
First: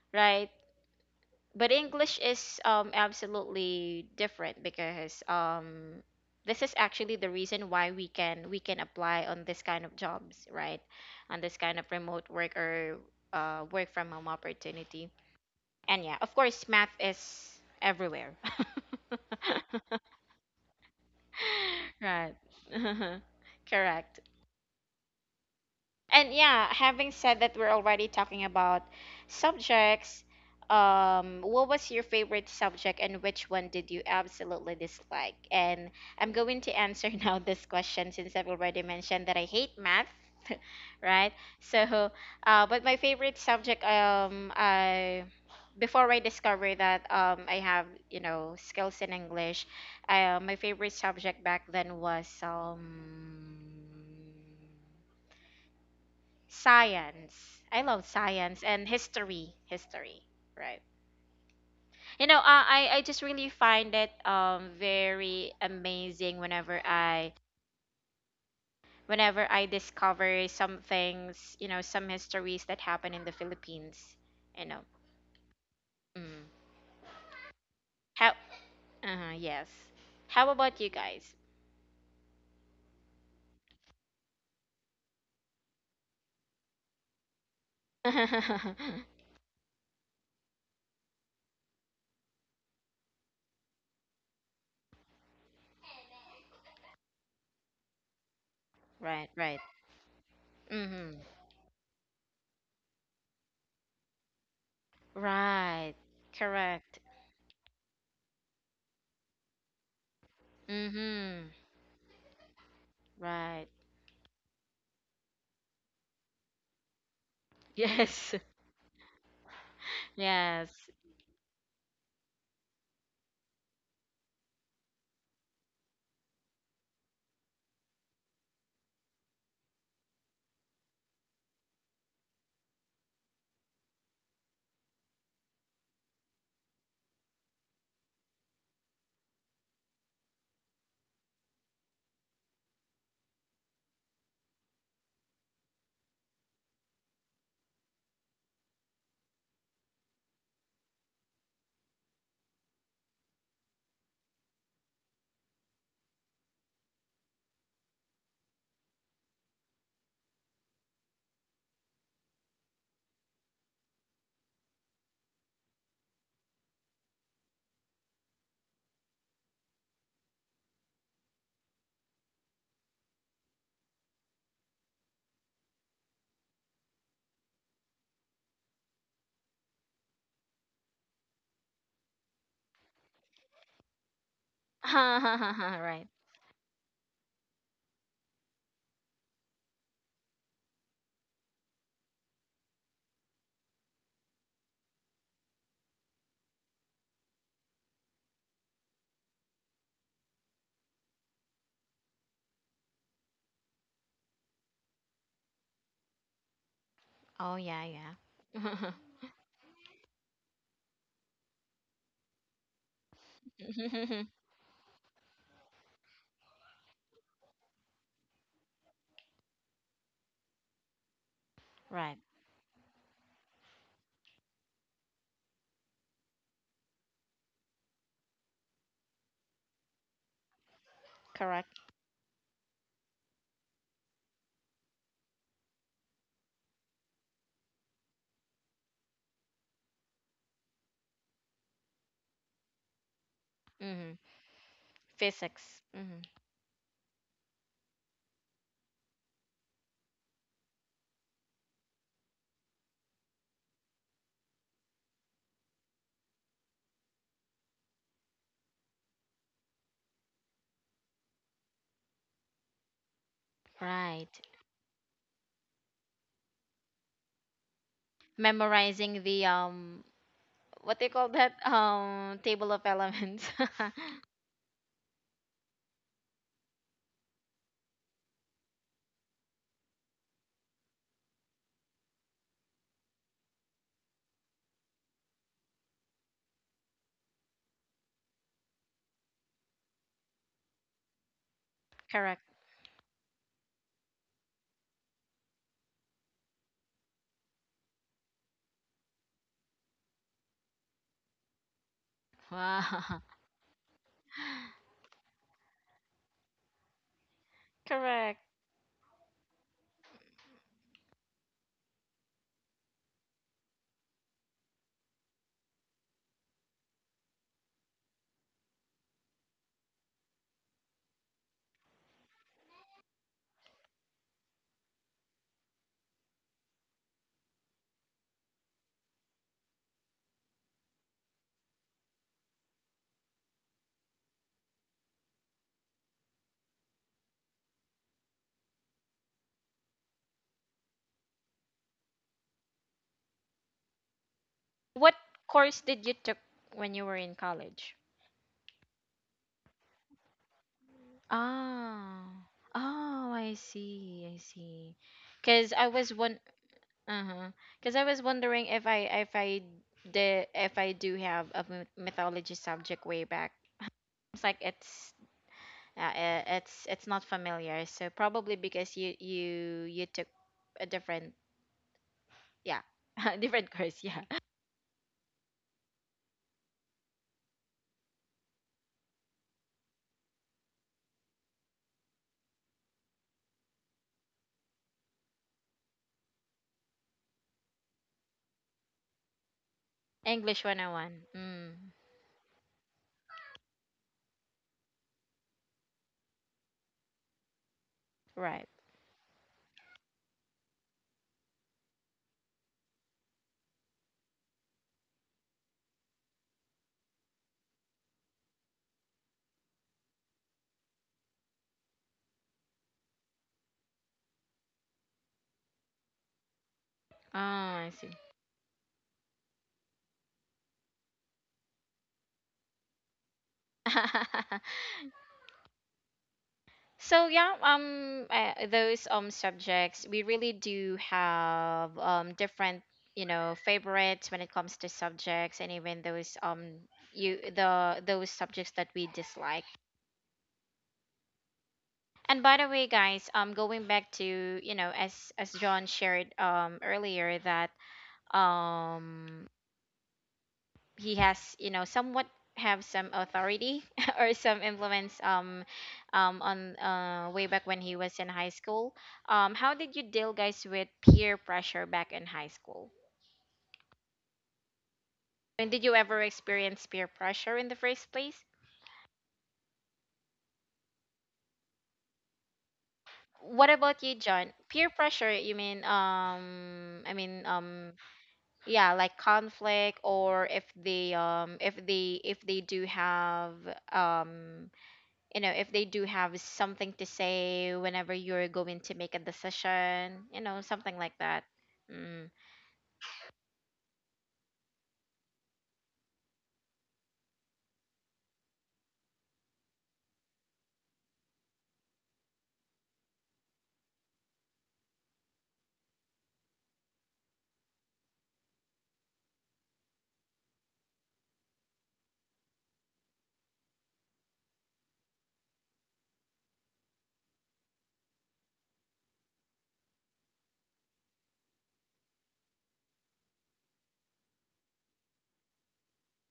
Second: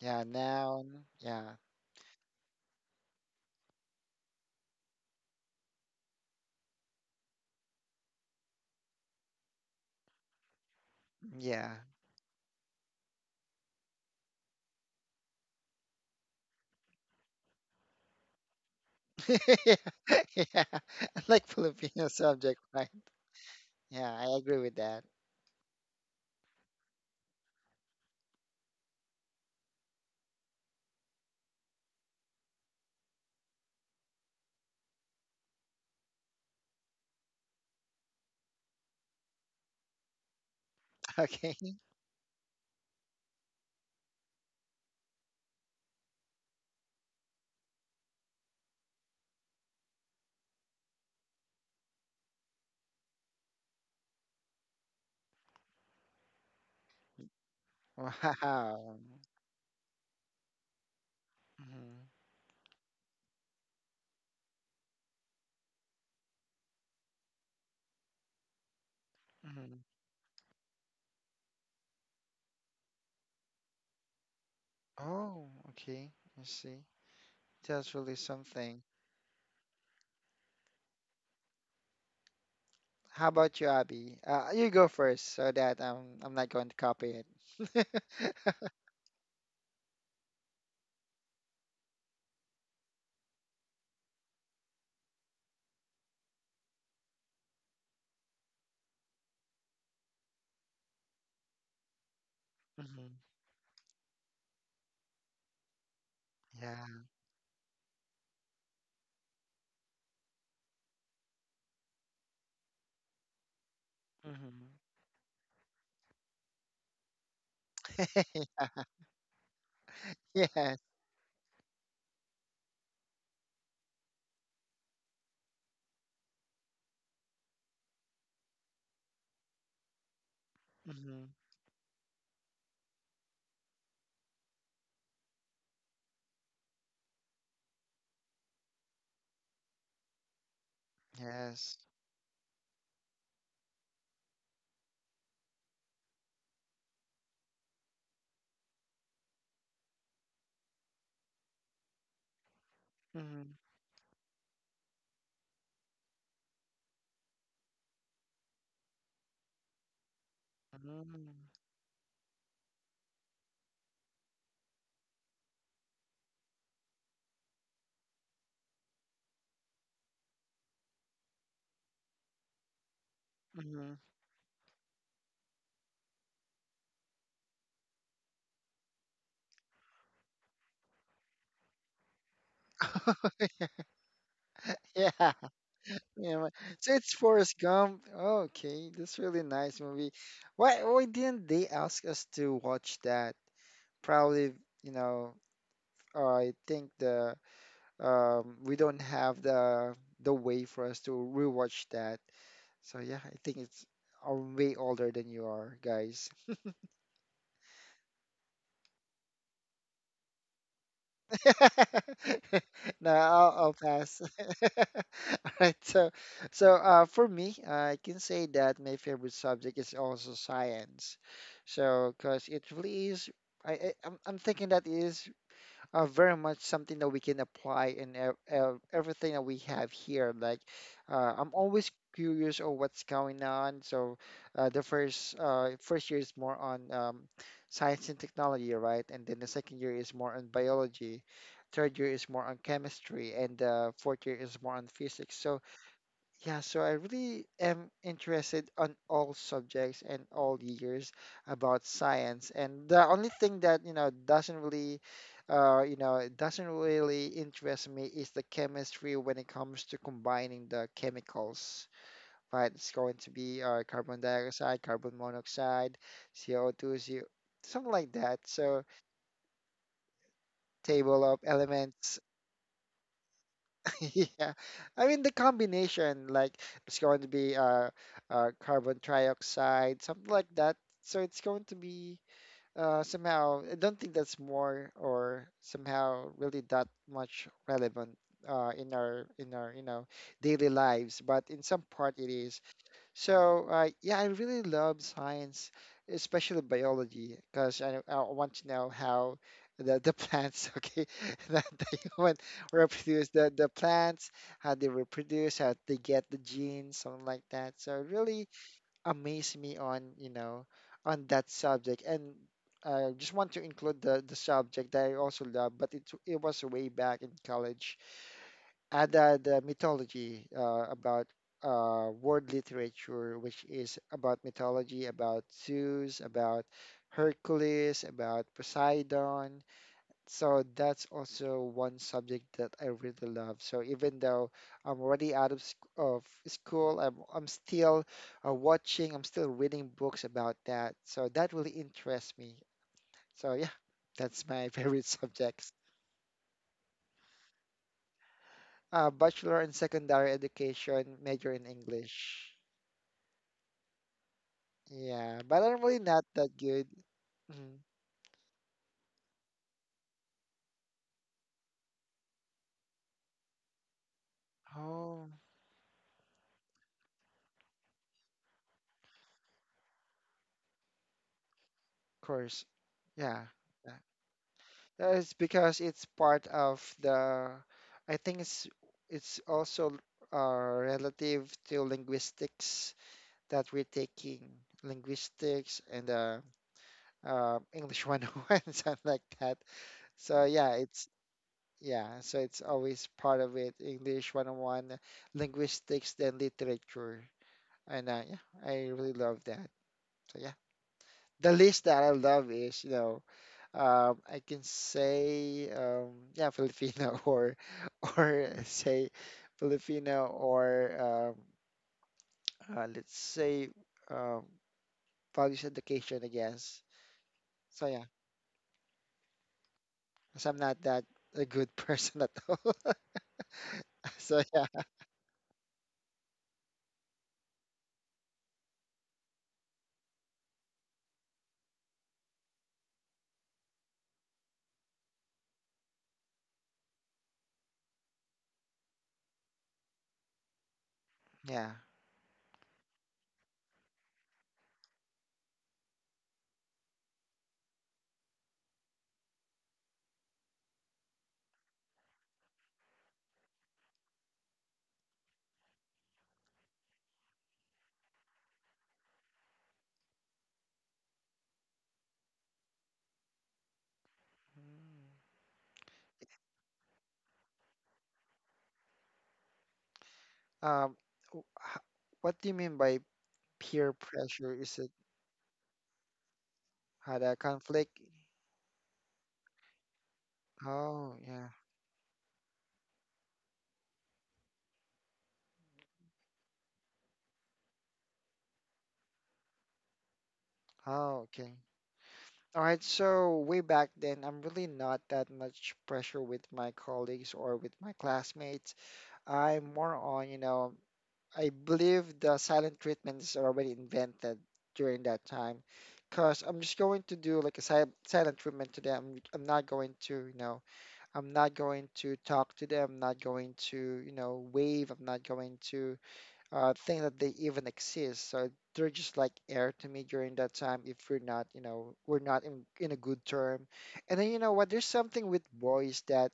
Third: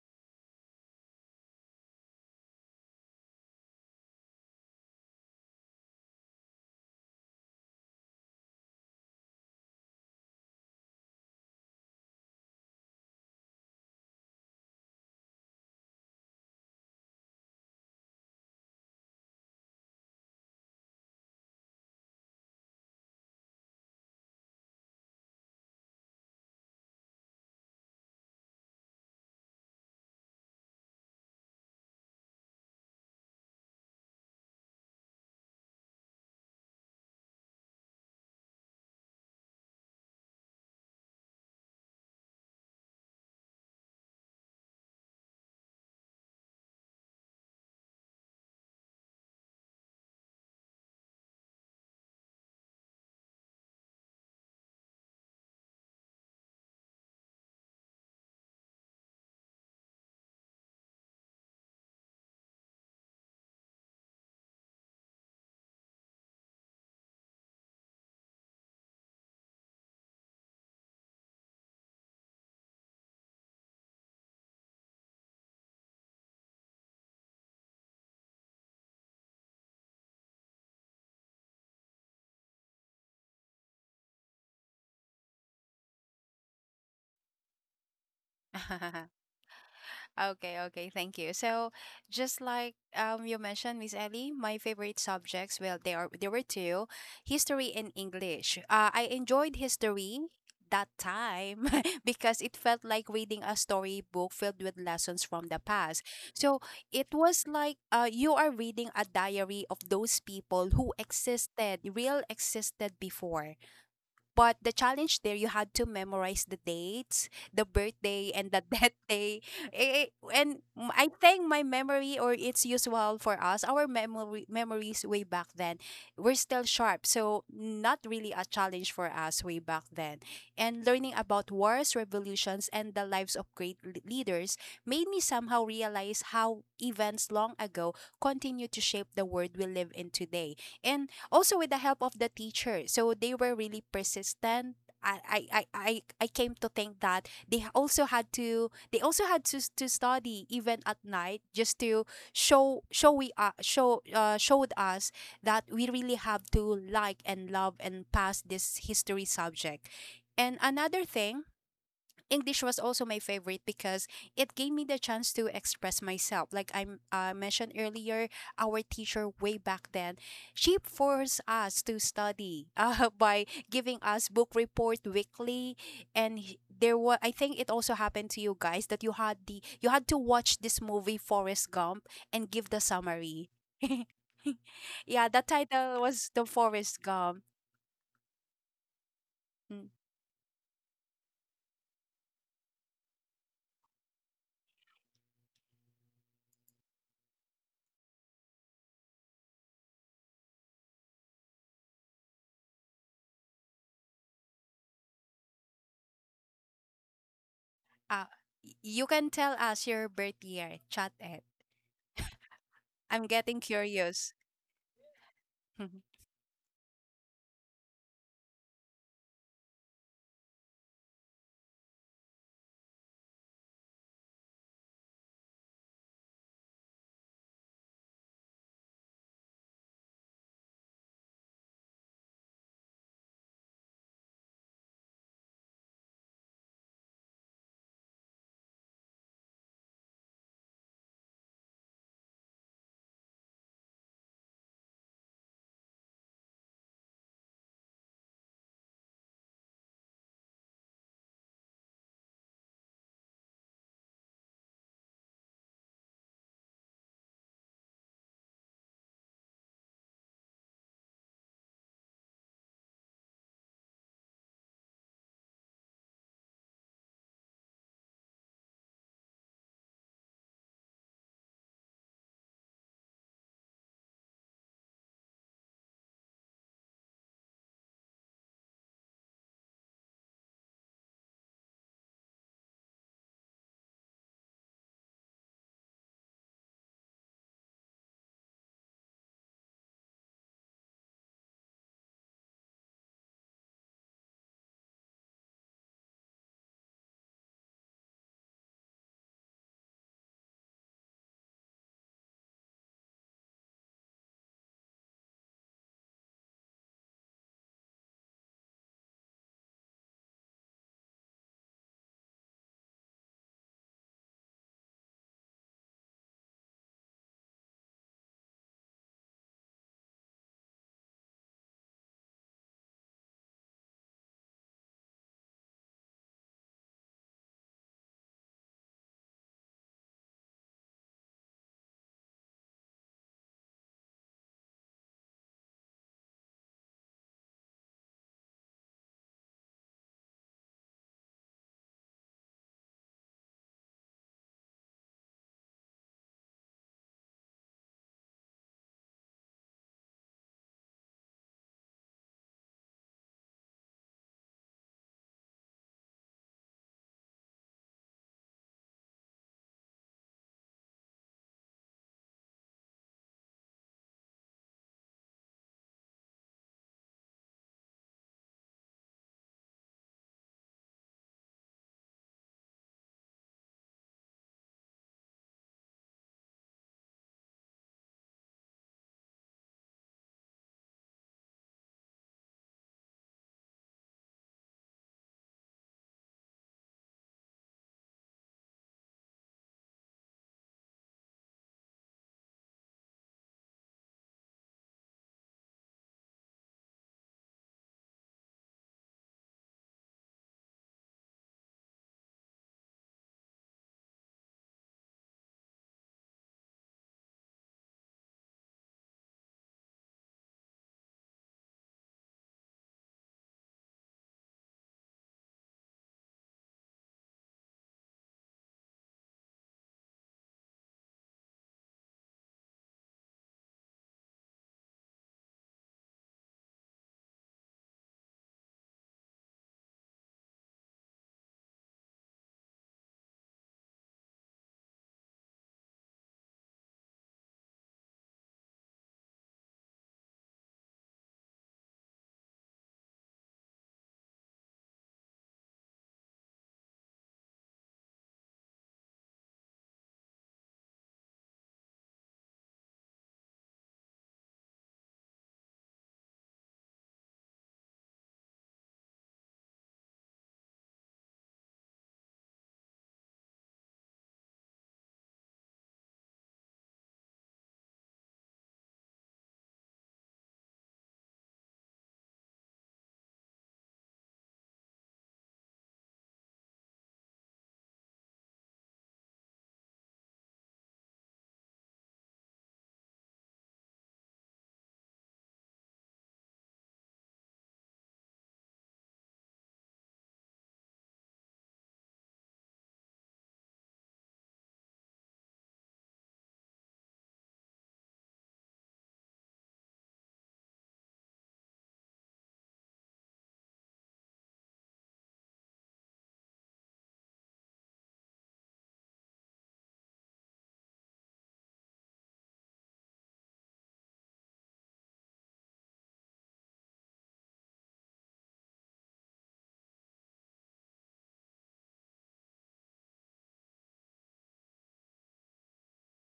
Speaker 2: yeah,
Speaker 1: right?
Speaker 2: noun. Yeah.
Speaker 1: But English is absolutely different, because this is actually the reason why we can apply on this kind of jobs, right? On this
Speaker 2: Yeah.
Speaker 1: kind of remote work, or work from home opportunity. And yeah, of course, math is everywhere.
Speaker 2: Yeah. Like Filipino
Speaker 1: Right.
Speaker 2: subject, right? Yeah,
Speaker 1: Correct.
Speaker 2: I agree with that.
Speaker 1: And yeah, having said that, we're already talking about subjects. What was your favorite subject, and which one did you absolutely dislike? And I'm going to answer now this question, since I've already mentioned that I hate math, right?
Speaker 2: Okay.
Speaker 1: So, but my favorite subject, I before I discovered that, I have, you know, skills in English, my favorite subject back then was science. I love science and
Speaker 2: Wow.
Speaker 1: history. History, right?
Speaker 2: Mm-hmm.
Speaker 1: You know, I just really find it very amazing whenever I
Speaker 2: Mm-hmm.
Speaker 1: discover some things, you know, some histories that happen in the Philippines. You know.
Speaker 2: Oh, okay. I
Speaker 1: Mm.
Speaker 2: see. That's really
Speaker 1: How?
Speaker 2: something.
Speaker 1: Yes. How about you guys?
Speaker 2: How about you, Abby? You go first so that I'm not going to copy it.
Speaker 1: Right,
Speaker 3: Okay, okay, thank you. So, just like you mentioned, Miss Ellie, my favorite subjects, well, there were two, history and English. I enjoyed
Speaker 1: right.
Speaker 3: history that
Speaker 1: Mm-hmm.
Speaker 3: time because it felt like
Speaker 2: Hmm.
Speaker 3: reading a storybook filled with lessons from the
Speaker 1: Right.
Speaker 3: past. So,
Speaker 1: Correct.
Speaker 2: Yeah.
Speaker 3: it was like you are reading a diary of those people who
Speaker 1: Mm-hmm.
Speaker 3: existed, real existed before.
Speaker 1: Right.
Speaker 3: But
Speaker 2: Hmm.
Speaker 3: the challenge there, you had to memorize the dates, the birthday,
Speaker 1: Yes.
Speaker 3: and the death day.
Speaker 2: Yes.
Speaker 1: Yes.
Speaker 3: I think my memory, or it's usual for us, our memory memories way back then, we're still sharp. So not really a challenge for us way back then. And learning
Speaker 2: Hmm.
Speaker 3: about wars, revolutions, and the lives of great leaders made me somehow realize how events long ago continue to shape the world we live in today. And also with the
Speaker 2: Yes.
Speaker 3: help of the teacher. So they were really persistent. I came to think that they also had to they also had to study even at night just to
Speaker 2: Hmm.
Speaker 3: showed us that we really have to like and love and pass this history subject. And another thing,
Speaker 2: Hmm.
Speaker 3: English was also my favorite because it gave me the chance to express myself. Like I mentioned earlier, our teacher way back then, she forced us to study by giving
Speaker 2: Hmm.
Speaker 3: us book report weekly, and there was, I think it also happened to you guys that you had to watch this movie Forrest Gump and give the summary. Yeah,
Speaker 2: Yeah.
Speaker 3: that title
Speaker 1: Right.
Speaker 3: was
Speaker 2: Yeah,
Speaker 3: the
Speaker 2: wha- so
Speaker 3: Forest
Speaker 2: it's
Speaker 3: Gump.
Speaker 2: Forrest Gump. Oh, okay, that's really nice
Speaker 3: Mm,
Speaker 2: movie. Why didn't they ask us to watch that? Probably, you know, I think the we don't have the way for us to rewatch that. So yeah, I think it's I'm way older than you are, guys.
Speaker 1: Oh yeah, yeah.
Speaker 3: uh, y- you can tell us your birth year, chat it.
Speaker 2: No,
Speaker 3: I'm getting
Speaker 2: I'll pass.
Speaker 3: curious.
Speaker 2: All right. So, so uh, for me, I can say that my favorite subject is also science. So,
Speaker 1: Right.
Speaker 2: because it really is, I'm thinking that is are very much something that we can apply in everything that we have here. Like, I'm
Speaker 1: Correct.
Speaker 2: always curious of what's going on. So, the first year is more on science and technology, right? And then the second year is more on biology. Third year is more on chemistry, and the
Speaker 1: Hmm.
Speaker 2: fourth year is more on physics. So
Speaker 1: Physics. Hmm.
Speaker 2: yeah, so I really am interested on all subjects and all years about science. And the only thing that, you know, doesn't really, you know, it doesn't really interest me is the chemistry when it comes to combining the chemicals. Right, it's going to be carbon
Speaker 1: Right.
Speaker 2: dioxide, carbon monoxide, CO2, CO, something like that. So
Speaker 1: Memorizing the what they
Speaker 2: table
Speaker 1: call
Speaker 2: of
Speaker 1: that
Speaker 2: elements.
Speaker 1: table of elements.
Speaker 2: Yeah, I mean the combination, like it's going to be carbon trioxide, something like that. So it's going to be somehow. I don't think that's more or somehow really that much relevant in our you know daily lives, but in some part it
Speaker 1: Correct.
Speaker 2: is. So, yeah, I really love science, especially biology, because I want to know how the plants, okay, that the human
Speaker 1: Wow.
Speaker 2: reproduce, the plants, how they reproduce, how they get the genes, something like that. So, it
Speaker 1: Correct.
Speaker 2: really amazed me on, you know, on that subject. And I just want to include the subject that I also love, but it was way back in college and the mythology about world literature, which is about mythology, about Zeus, about Hercules, about Poseidon. So that's also one subject that I really love. So even though I'm already out of, of school, I'm still watching, I'm still reading books about that. So that really interests me. So yeah, that's my favorite
Speaker 1: What
Speaker 2: subject.
Speaker 1: course did you took when you were in college?
Speaker 2: Bachelor in secondary education, major in English.
Speaker 1: Ah. Oh, I see. I see.
Speaker 2: Yeah, but I'm
Speaker 1: Cuz I
Speaker 2: really
Speaker 1: was
Speaker 2: not
Speaker 1: one
Speaker 2: that good.
Speaker 1: Uh-huh.
Speaker 2: Mhm.
Speaker 1: Because I was wondering if I did, if I do have a mythology subject way back. It's like
Speaker 2: Oh,
Speaker 1: It's not familiar. So probably because you took a different,
Speaker 2: of course.
Speaker 1: yeah,
Speaker 2: Yeah.
Speaker 1: different
Speaker 2: Yeah.
Speaker 1: course, yeah.
Speaker 2: It's because it's part of I think it's also relative to linguistics that we're taking, linguistics and English 101, something like that. So
Speaker 1: English
Speaker 2: yeah, it's
Speaker 1: 101. Mm,
Speaker 2: yeah, so it's always part of it. English 101, linguistics, then literature. And yeah,
Speaker 1: right.
Speaker 2: I really love that. So yeah, the list that I love is, you know, I can say, yeah, Filipino or say Filipino or let's say um, values education, I guess.
Speaker 1: Oh,
Speaker 2: So
Speaker 1: I
Speaker 2: yeah,
Speaker 1: see.
Speaker 2: because I'm not that a good person at all. So yeah,
Speaker 1: So yeah, those subjects, we really do have different, you know, favorites when it comes to subjects, and even those you the those subjects that we dislike. And by the way, guys, going back to as John shared earlier that um he has somewhat have some authority or some influence on way back when he was in high school. How did you deal, guys, with peer pressure back in high school?
Speaker 2: yeah.
Speaker 1: And did you ever experience peer pressure in the first place?
Speaker 2: Um, w- h- what do you mean by
Speaker 1: What
Speaker 2: peer
Speaker 1: about you, John?
Speaker 2: pressure? Is
Speaker 1: Peer
Speaker 2: it
Speaker 1: pressure, you mean? um i
Speaker 2: had a
Speaker 1: mean um
Speaker 2: conflict?
Speaker 1: yeah, like conflict or if
Speaker 2: Oh,
Speaker 1: they
Speaker 2: yeah.
Speaker 1: if they do have um if they do have something to say whenever you're going to make a decision, you know, something like
Speaker 2: Oh,
Speaker 1: that.
Speaker 2: okay.
Speaker 1: mm,
Speaker 2: All right. So way back then, I'm really not that much pressure with my colleagues or with my classmates. I'm more on, you know, I believe the silent treatment is already invented during that time, because I'm just going to do like a silent treatment to them. I'm not going to, you know, I'm not going to talk to them. I'm not going to, you know, wave. I'm not going to think that they even exist. So they're just like air to me during that time if we're not, you know, we're not in, in a good term. And then, you know what? There's something with boys that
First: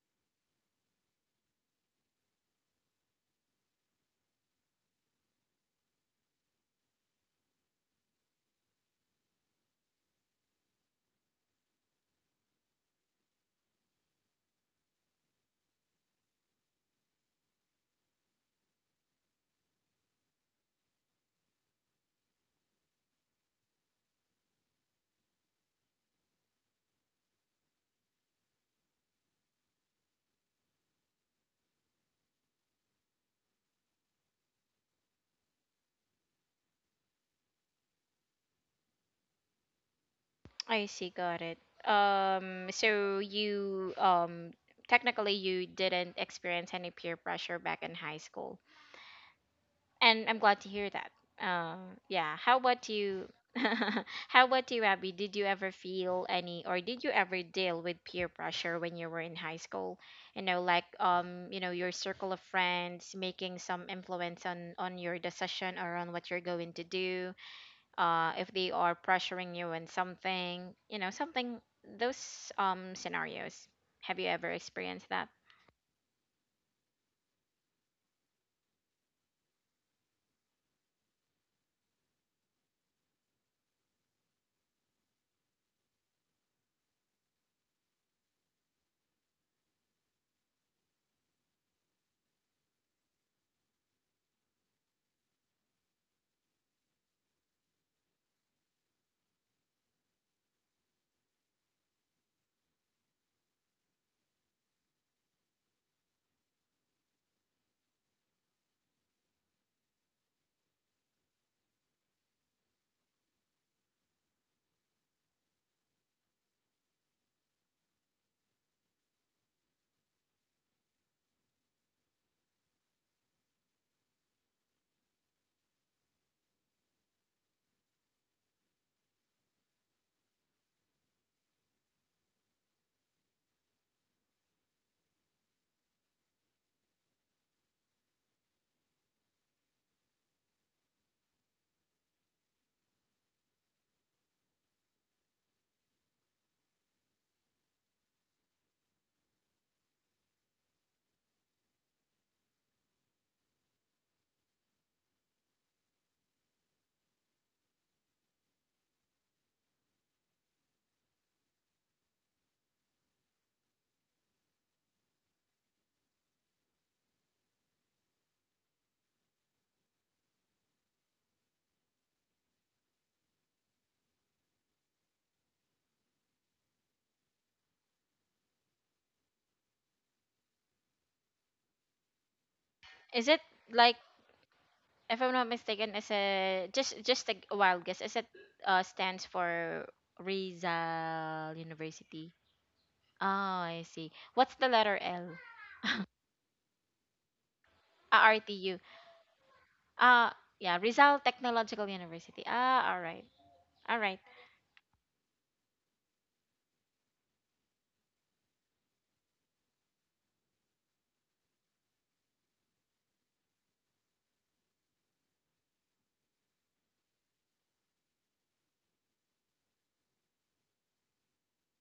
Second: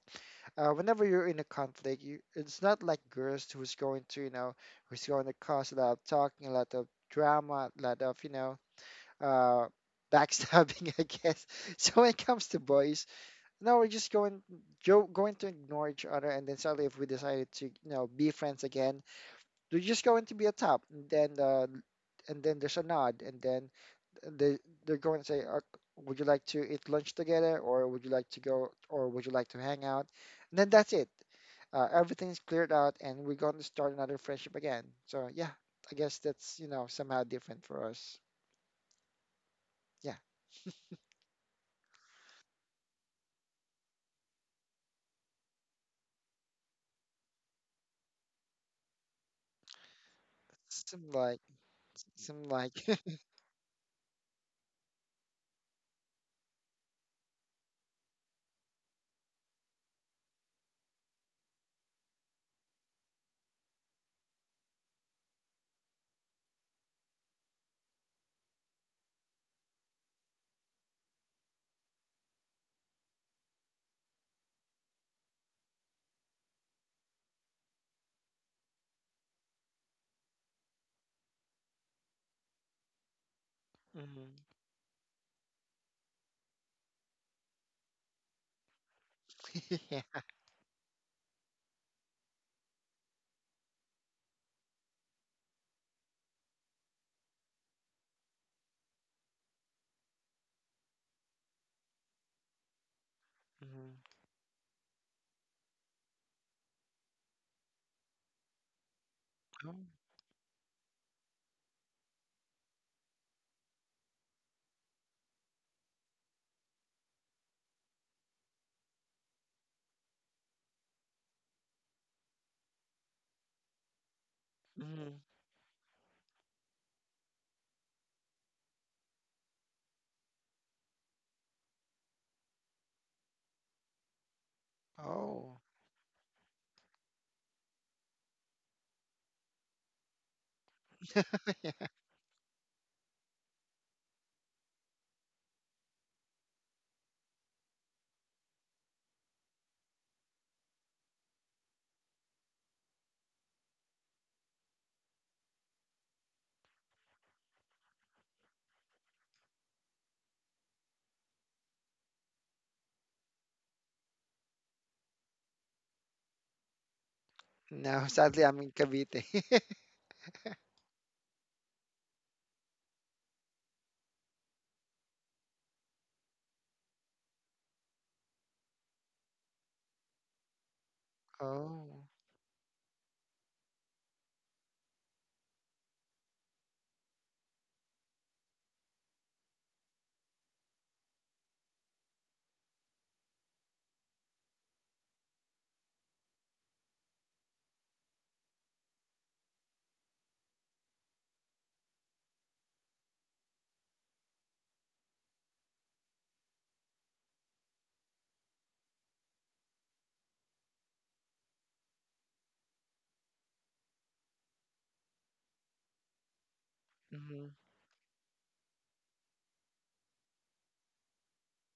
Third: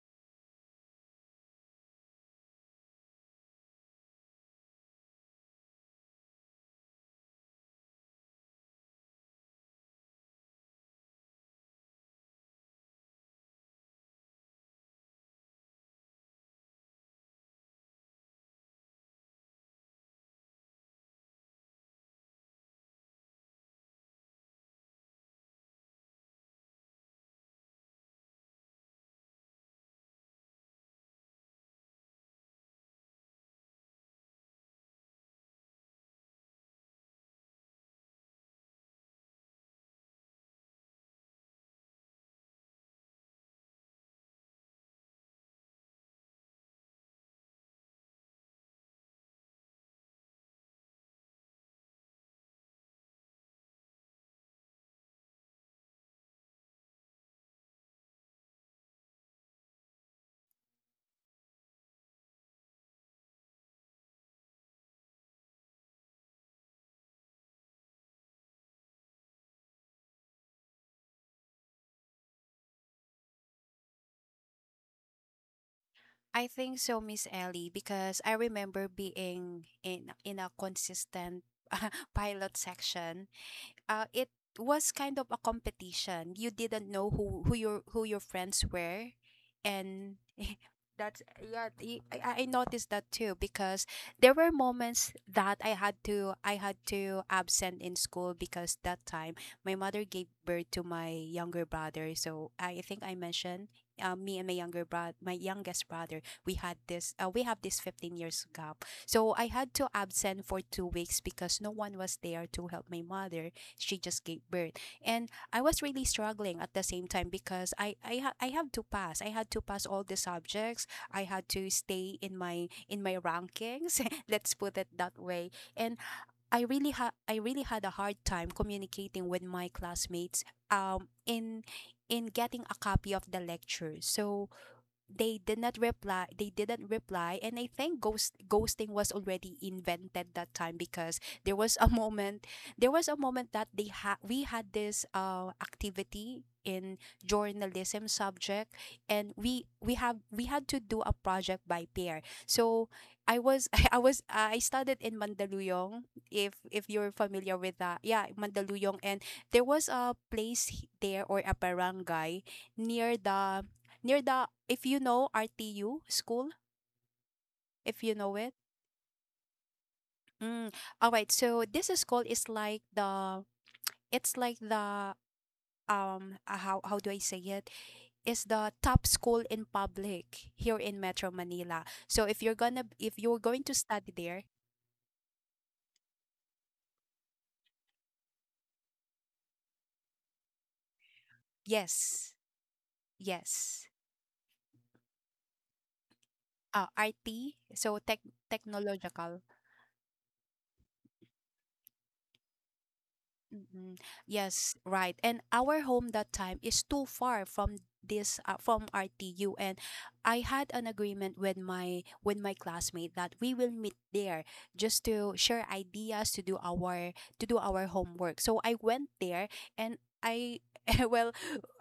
Speaker 2: whenever you're in a conflict, you, it's not like girls who's going to, you know, who's going to cause a lot of talking, a lot of drama, a lot of, you know, uh, backstabbing, I guess. So when it comes to boys, no, we're just going going to ignore each other, and then suddenly, if we decided to, you know, be friends again, we're just going to be a top, and then and then there's a nod, and then they they're going to say, "Would you like to eat lunch together, or would you like to go, or would you like to hang out?" And then that's it. Everything's cleared out, and we're going to start another friendship again. So yeah, I guess that's you know somehow different for us. Yeah,
Speaker 1: I see, got it. So you technically you didn't experience any peer pressure back in high school. And I'm glad to hear
Speaker 2: some
Speaker 1: that.
Speaker 2: like
Speaker 1: Um, yeah.
Speaker 2: some
Speaker 1: How
Speaker 2: like.
Speaker 1: about you? How about you, Abby? Did you ever feel any, or did you ever deal with peer pressure when you were in high school? You know, like your circle of friends making some influence on your decision or on what you're going to do. If they are pressuring you on something, you know, something, those scenarios. Have you ever experienced that?
Speaker 3: I think so, Miss Ellie, because I remember being in a consistent pilot section. It
Speaker 2: Mhm.
Speaker 3: was kind of a competition. You didn't know who your friends were,
Speaker 2: Yeah.
Speaker 3: and that's yeah. I noticed that too because there were moments that I had to absent in school because that time my mother gave birth to my younger brother. So I think I mentioned. Me and my younger brother, my youngest brother, we had this. We have this 15 years gap. So I had
Speaker 2: Mm-hmm.
Speaker 3: to absent for 2 weeks because no one was there to help my mother, she just gave birth. And I was really struggling at the same time because I have to pass, I had to pass all the subjects. I had to stay in my rankings, let's put it that way. And I really had a hard time communicating with my classmates, um in in getting a copy of the lecture. So they did
Speaker 2: Oh.
Speaker 3: not reply, they didn't reply. And I think ghosting was already invented that time, because there was a moment there was a moment that they had we had this activity in journalism subject, and we had to do a project by pair. So I was I studied in Mandaluyong, if you're familiar with that, yeah, Mandaluyong. And there was a place there, or a barangay near the if you know RTU school, if
Speaker 2: No,
Speaker 3: you know
Speaker 2: sadly,
Speaker 3: it.
Speaker 2: I'm in Cavite.
Speaker 3: Mm. All right. So this school is like the it's like the how do I say it? It's the top school in public here in Metro Manila.
Speaker 2: Oh.
Speaker 3: So if you're gonna if
Speaker 1: Is
Speaker 3: you're
Speaker 1: it
Speaker 3: going to
Speaker 1: like,
Speaker 3: study there,
Speaker 1: if I'm not mistaken, is a just a wild guess. Is it stands for Rizal University?
Speaker 3: yes.
Speaker 1: Oh, I
Speaker 3: Yes.
Speaker 1: see. What's the letter L?
Speaker 3: RT, so tech
Speaker 1: Ah, RTU.
Speaker 3: technological.
Speaker 1: Ah, yeah, Rizal Technological University. Ah, all
Speaker 3: Mhm.
Speaker 1: right,
Speaker 3: Yes, right. And our home that time is too far from this from RTU. And I had an agreement with my classmate that we will meet there just to share ideas, to do our
Speaker 2: Mm-hmm.
Speaker 3: homework. So I went there, and I well,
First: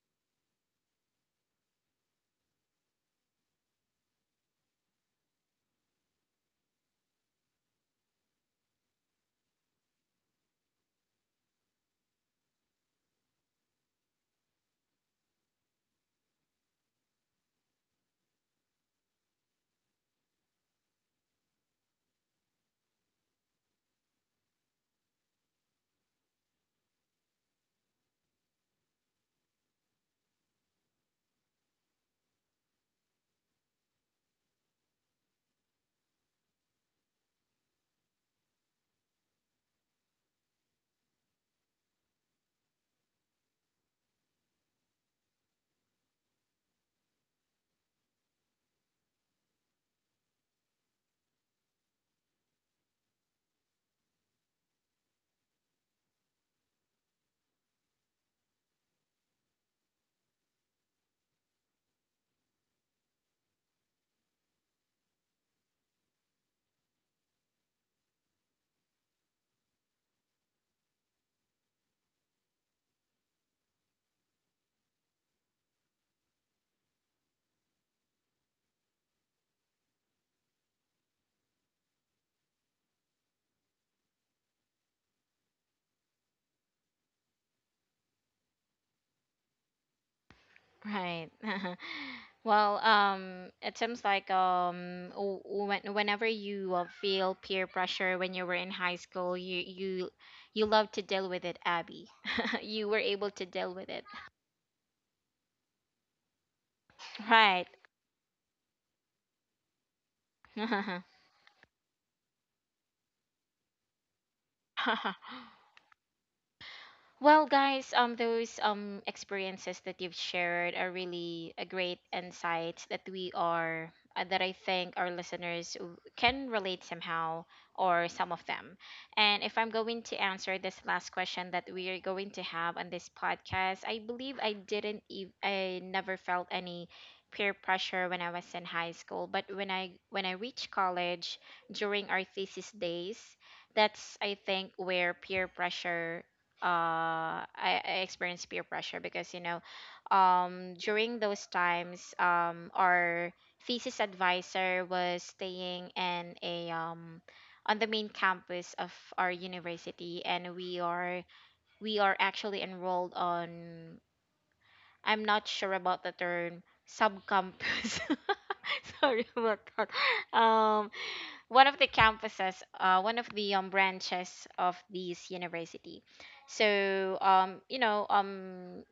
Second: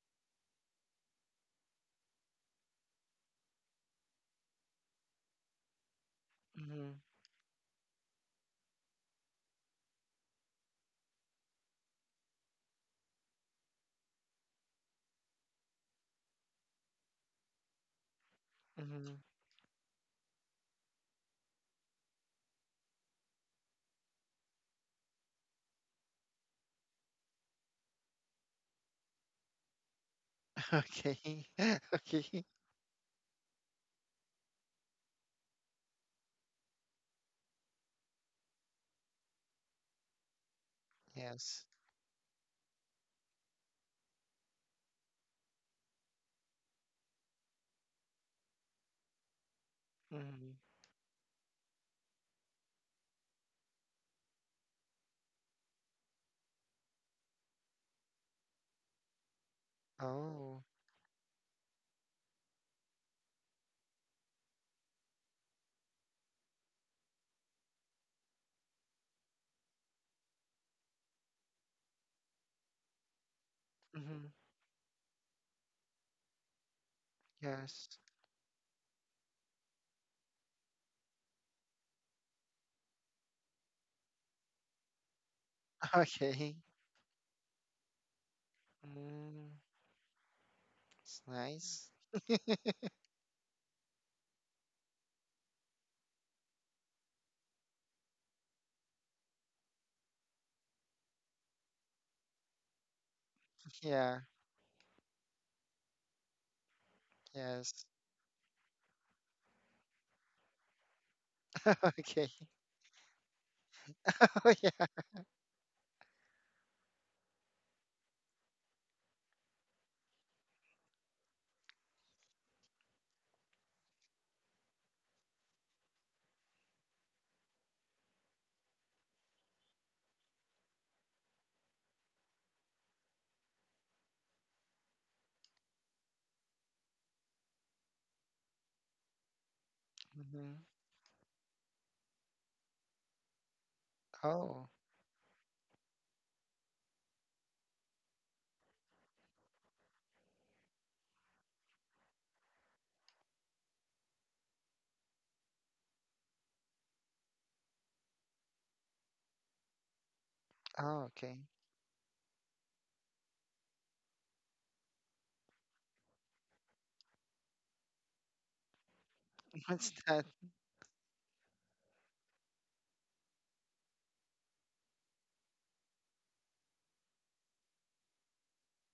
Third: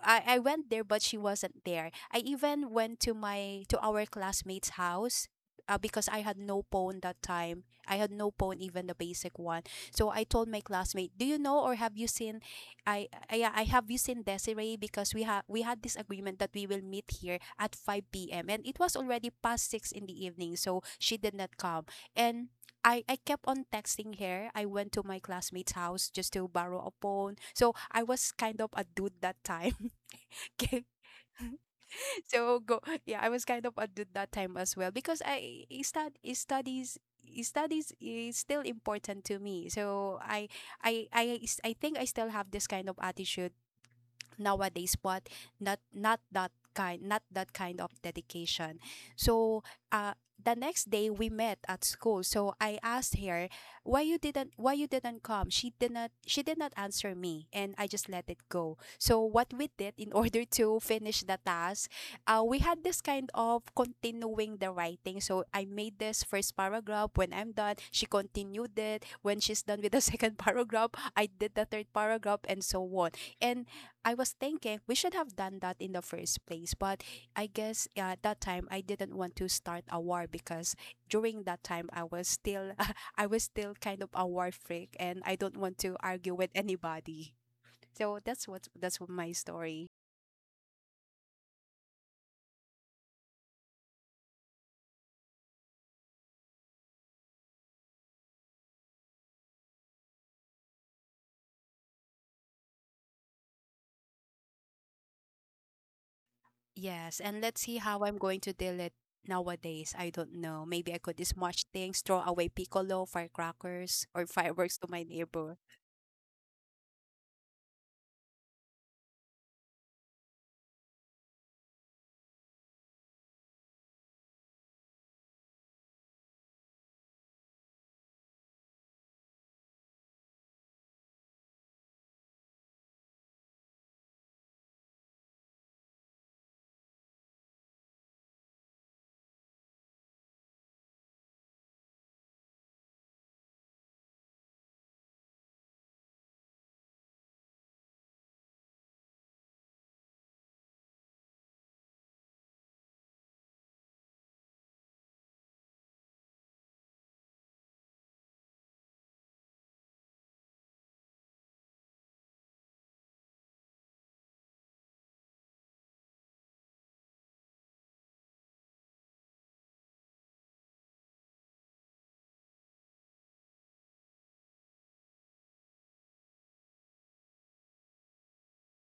Speaker 3: I went there, but she wasn't there. I even went to my to our classmate's house, because I had no
Speaker 2: Mm-hmm.
Speaker 3: phone that time. I had no phone, even the basic one. So I told my classmate, "Do you know or have you seen? I, yeah, I have you seen Desiree, because we had this agreement that we will meet here at 5 p.m., and it was
Speaker 2: Mm-hmm.
Speaker 3: already past six in the evening, so she did not come. And." I kept on texting her. I went to my classmate's house just to borrow a phone. So I was kind of a dude that time. Okay.
Speaker 2: Okay. Okay.
Speaker 3: So go, yeah, I was kind of at that time as well, because studies is still important to me, so
Speaker 2: Yes.
Speaker 3: I think I still have this kind of attitude nowadays, but not that kind, of dedication. So uh,
Speaker 2: Mm-hmm.
Speaker 3: the next day we met at school, so I asked her, why you didn't come. She did not answer me, and I just let it go. So what we did in order
Speaker 2: Oh.
Speaker 3: to finish the task, we had this kind of continuing the writing. So I made this first paragraph, when I'm done she continued it, when she's done with the second paragraph I did the third paragraph, and so on. And I
Speaker 2: Mm-hmm.
Speaker 3: was thinking we should have done that in the first place, but I guess
Speaker 2: Yes.
Speaker 3: at that time I didn't want to start a war, because during that time I was still I was still kind of a war freak, and I don't want to argue with
Speaker 2: Okay.
Speaker 3: anybody. So that's what my
Speaker 2: Mm.
Speaker 3: story.
Speaker 2: It's
Speaker 1: right.
Speaker 2: nice.
Speaker 1: Well, it seems like whenever you feel peer pressure when you were in high school, you you love to deal with it, Abby. You were able to deal with it,
Speaker 2: Yeah.
Speaker 3: Yes, and let's
Speaker 1: right?
Speaker 3: see
Speaker 2: Yes.
Speaker 3: how I'm going to deal it nowadays. I don't know. Maybe I could smash things, throw
Speaker 2: Okay.
Speaker 3: away piccolo, firecrackers, or
Speaker 2: Oh,
Speaker 3: fireworks
Speaker 2: yeah.
Speaker 3: to my
Speaker 1: Haha.
Speaker 3: neighbor.
Speaker 1: Well, guys, those experiences that you've shared are really a great insights that we are that I think our listeners can relate somehow or some of them. And if I'm going to answer this last question that we are going to have on this podcast, I believe I didn't ev- I never felt any peer pressure when I was in high school, but when I
Speaker 2: Mm-hmm.
Speaker 1: reached college during our thesis days, that's, I
Speaker 2: Oh.
Speaker 1: think, where peer pressure I experienced peer pressure because, you know, during those times our thesis advisor was staying in a on the main campus of our university, and we
Speaker 2: Oh,
Speaker 1: are
Speaker 2: okay.
Speaker 1: we are actually enrolled on, I'm not sure about the term, sub campus sorry about that.
Speaker 2: What's that?
Speaker 1: um One of the campuses, one of the branches of this university. So, you know,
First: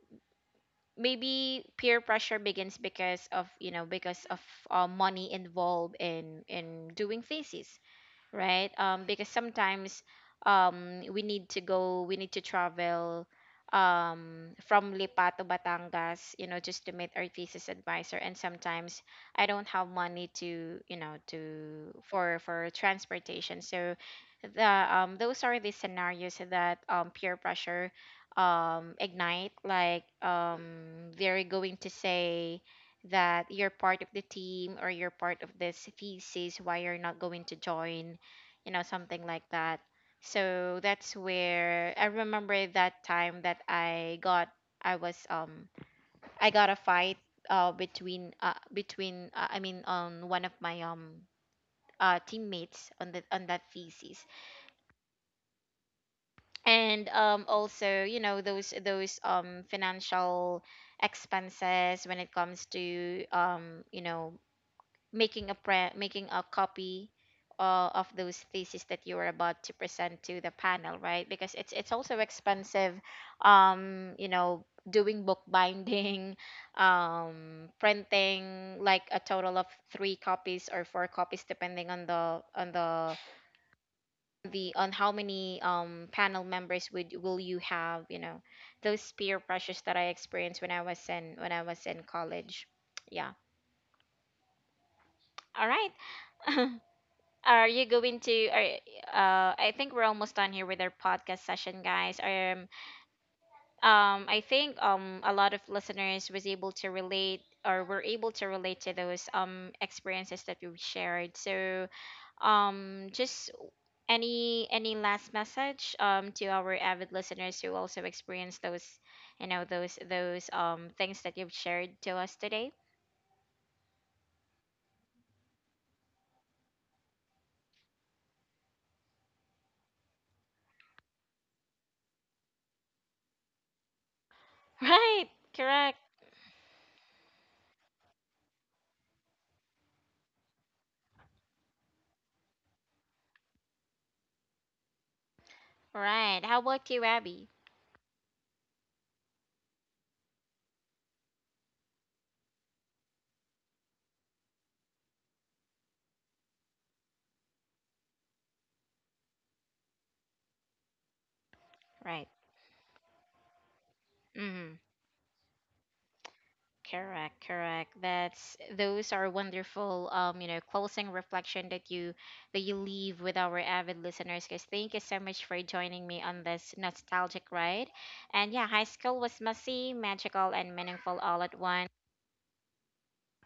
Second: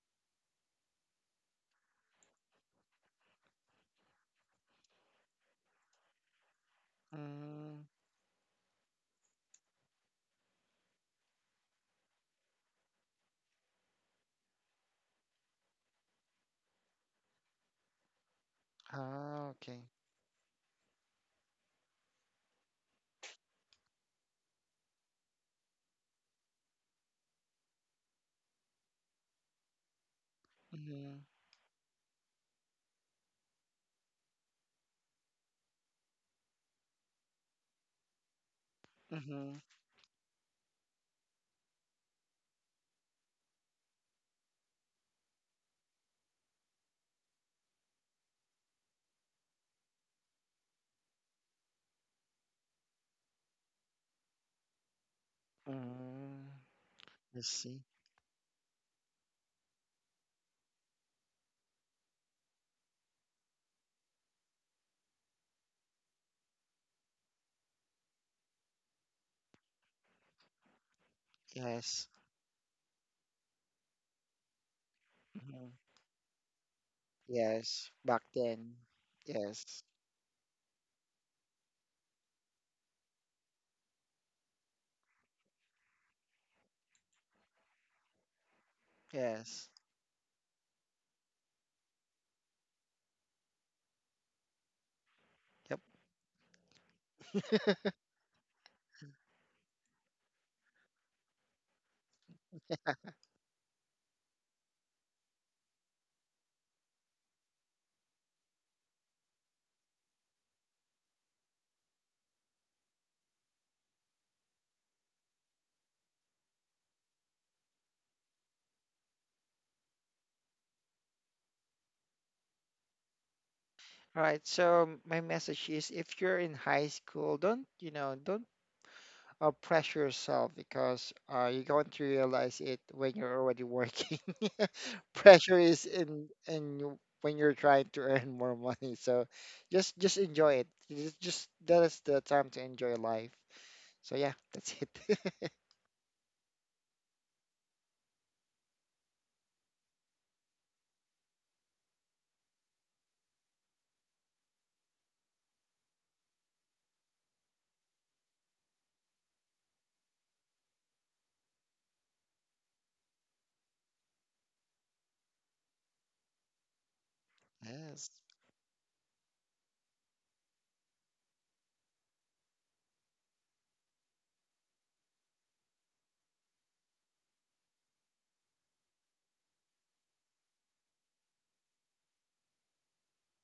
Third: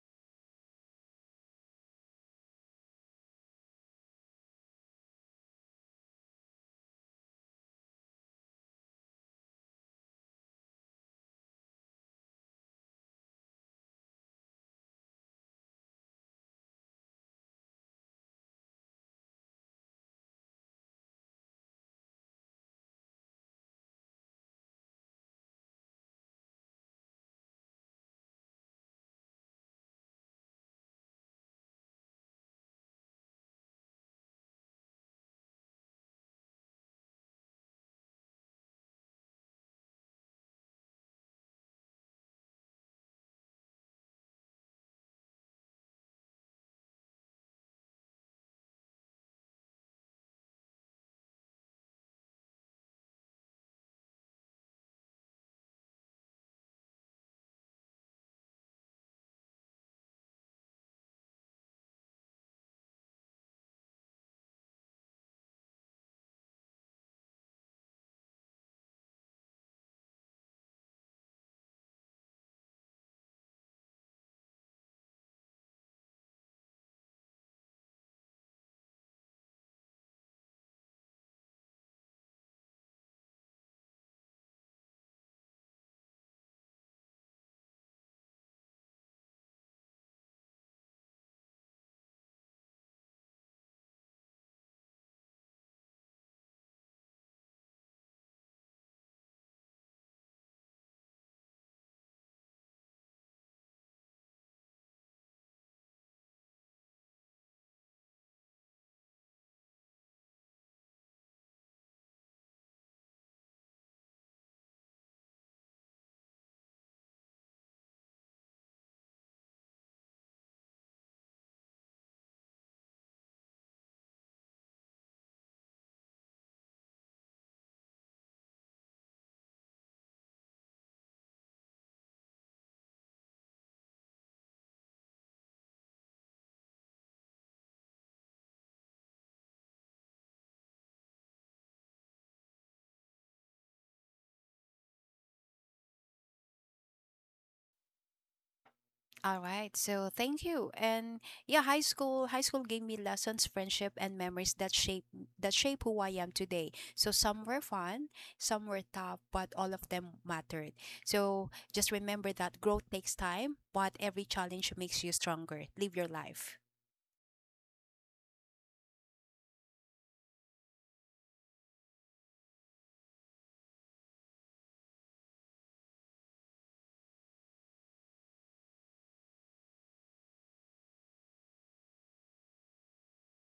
Speaker 1: maybe peer pressure begins because of, you know, because of money involved in doing thesis,
Speaker 2: Mm.
Speaker 1: right? Because sometimes we need to go, we need to travel from Lipa to Batangas, you know, just to meet our thesis advisor. And sometimes I
Speaker 2: Oh,
Speaker 1: don't
Speaker 2: okay.
Speaker 1: have money to, you know, to for transportation. So the those are the scenarios that peer pressure ignite. Like
Speaker 2: Mm-hmm.
Speaker 1: they're going to say that you're part of the team or you're part of this thesis, why you're not going to join, you know, something like
Speaker 2: Mm-hmm.
Speaker 1: that. So that's where I remember that time that I was, I got a fight between between I mean on one of my teammates on the on that thesis.
Speaker 2: Mm.
Speaker 1: And
Speaker 2: I see.
Speaker 1: also, you know, those financial expenses when it comes to, you know, making a copy of those theses that you were about to present to the panel, right? Because it's
Speaker 2: Yes.
Speaker 1: also expensive, you know, doing book
Speaker 2: Mm-hmm.
Speaker 1: binding,
Speaker 2: Yes, back then.
Speaker 1: printing like a total of
Speaker 2: Yes,
Speaker 1: three copies or four copies depending on the on how many panel members would will you have, you know, those peer
Speaker 2: yes.
Speaker 1: pressures that I experienced when I was in college. Yeah, all
Speaker 2: Yep.
Speaker 1: right. Are you going to? Are, I think we're almost done here with our podcast session, guys. I think a lot of listeners was able to relate or were able to relate to those experiences that you shared. So, just any last message to our avid listeners who also experienced those, you know, those things that you've shared to us today.
Speaker 2: All right. So my message is, if you're in high school, don't, you know, don't pressure yourself because you're going to realize it when you're already working.
Speaker 1: Right.
Speaker 2: Pressure is
Speaker 1: Correct.
Speaker 2: in when you're trying to earn more money. So just enjoy it. Just that is the time to enjoy life. So yeah, that's it.
Speaker 1: Right. How about you, Abby?
Speaker 3: All right. So thank you. And yeah, high school gave me lessons, friendship and memories that shape who I am today. So some were fun, some were tough, but all of them mattered. So just
Speaker 1: Right.
Speaker 3: remember that growth takes time, but every challenge
Speaker 1: Mhm.
Speaker 3: makes you stronger. Live your life.
Speaker 1: Correct, correct.
Speaker 2: Yes.
Speaker 1: That's those are wonderful you know, closing reflection that you leave with our avid listeners, guys. Thank you so much for joining me on this nostalgic ride. And yeah, high school was messy, magical and meaningful all at once.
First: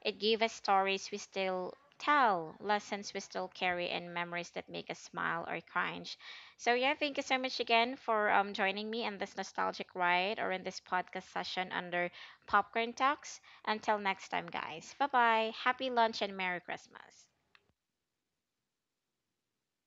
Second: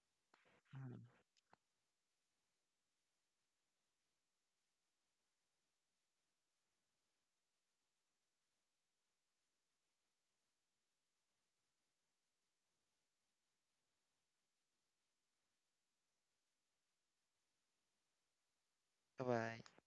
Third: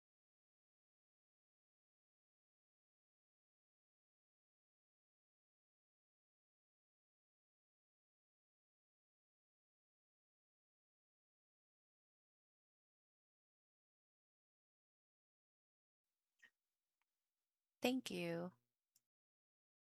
Speaker 1: It gave us stories we still tell, lessons we still carry, and memories that make us smile or cringe. So, yeah, thank you so much again for joining me in this nostalgic ride or in this podcast session under Popcorn Talks. Until next time, guys. Bye bye. Happy lunch and Merry Christmas.
Speaker 3: Thank you.
Speaker 2: Bye bye.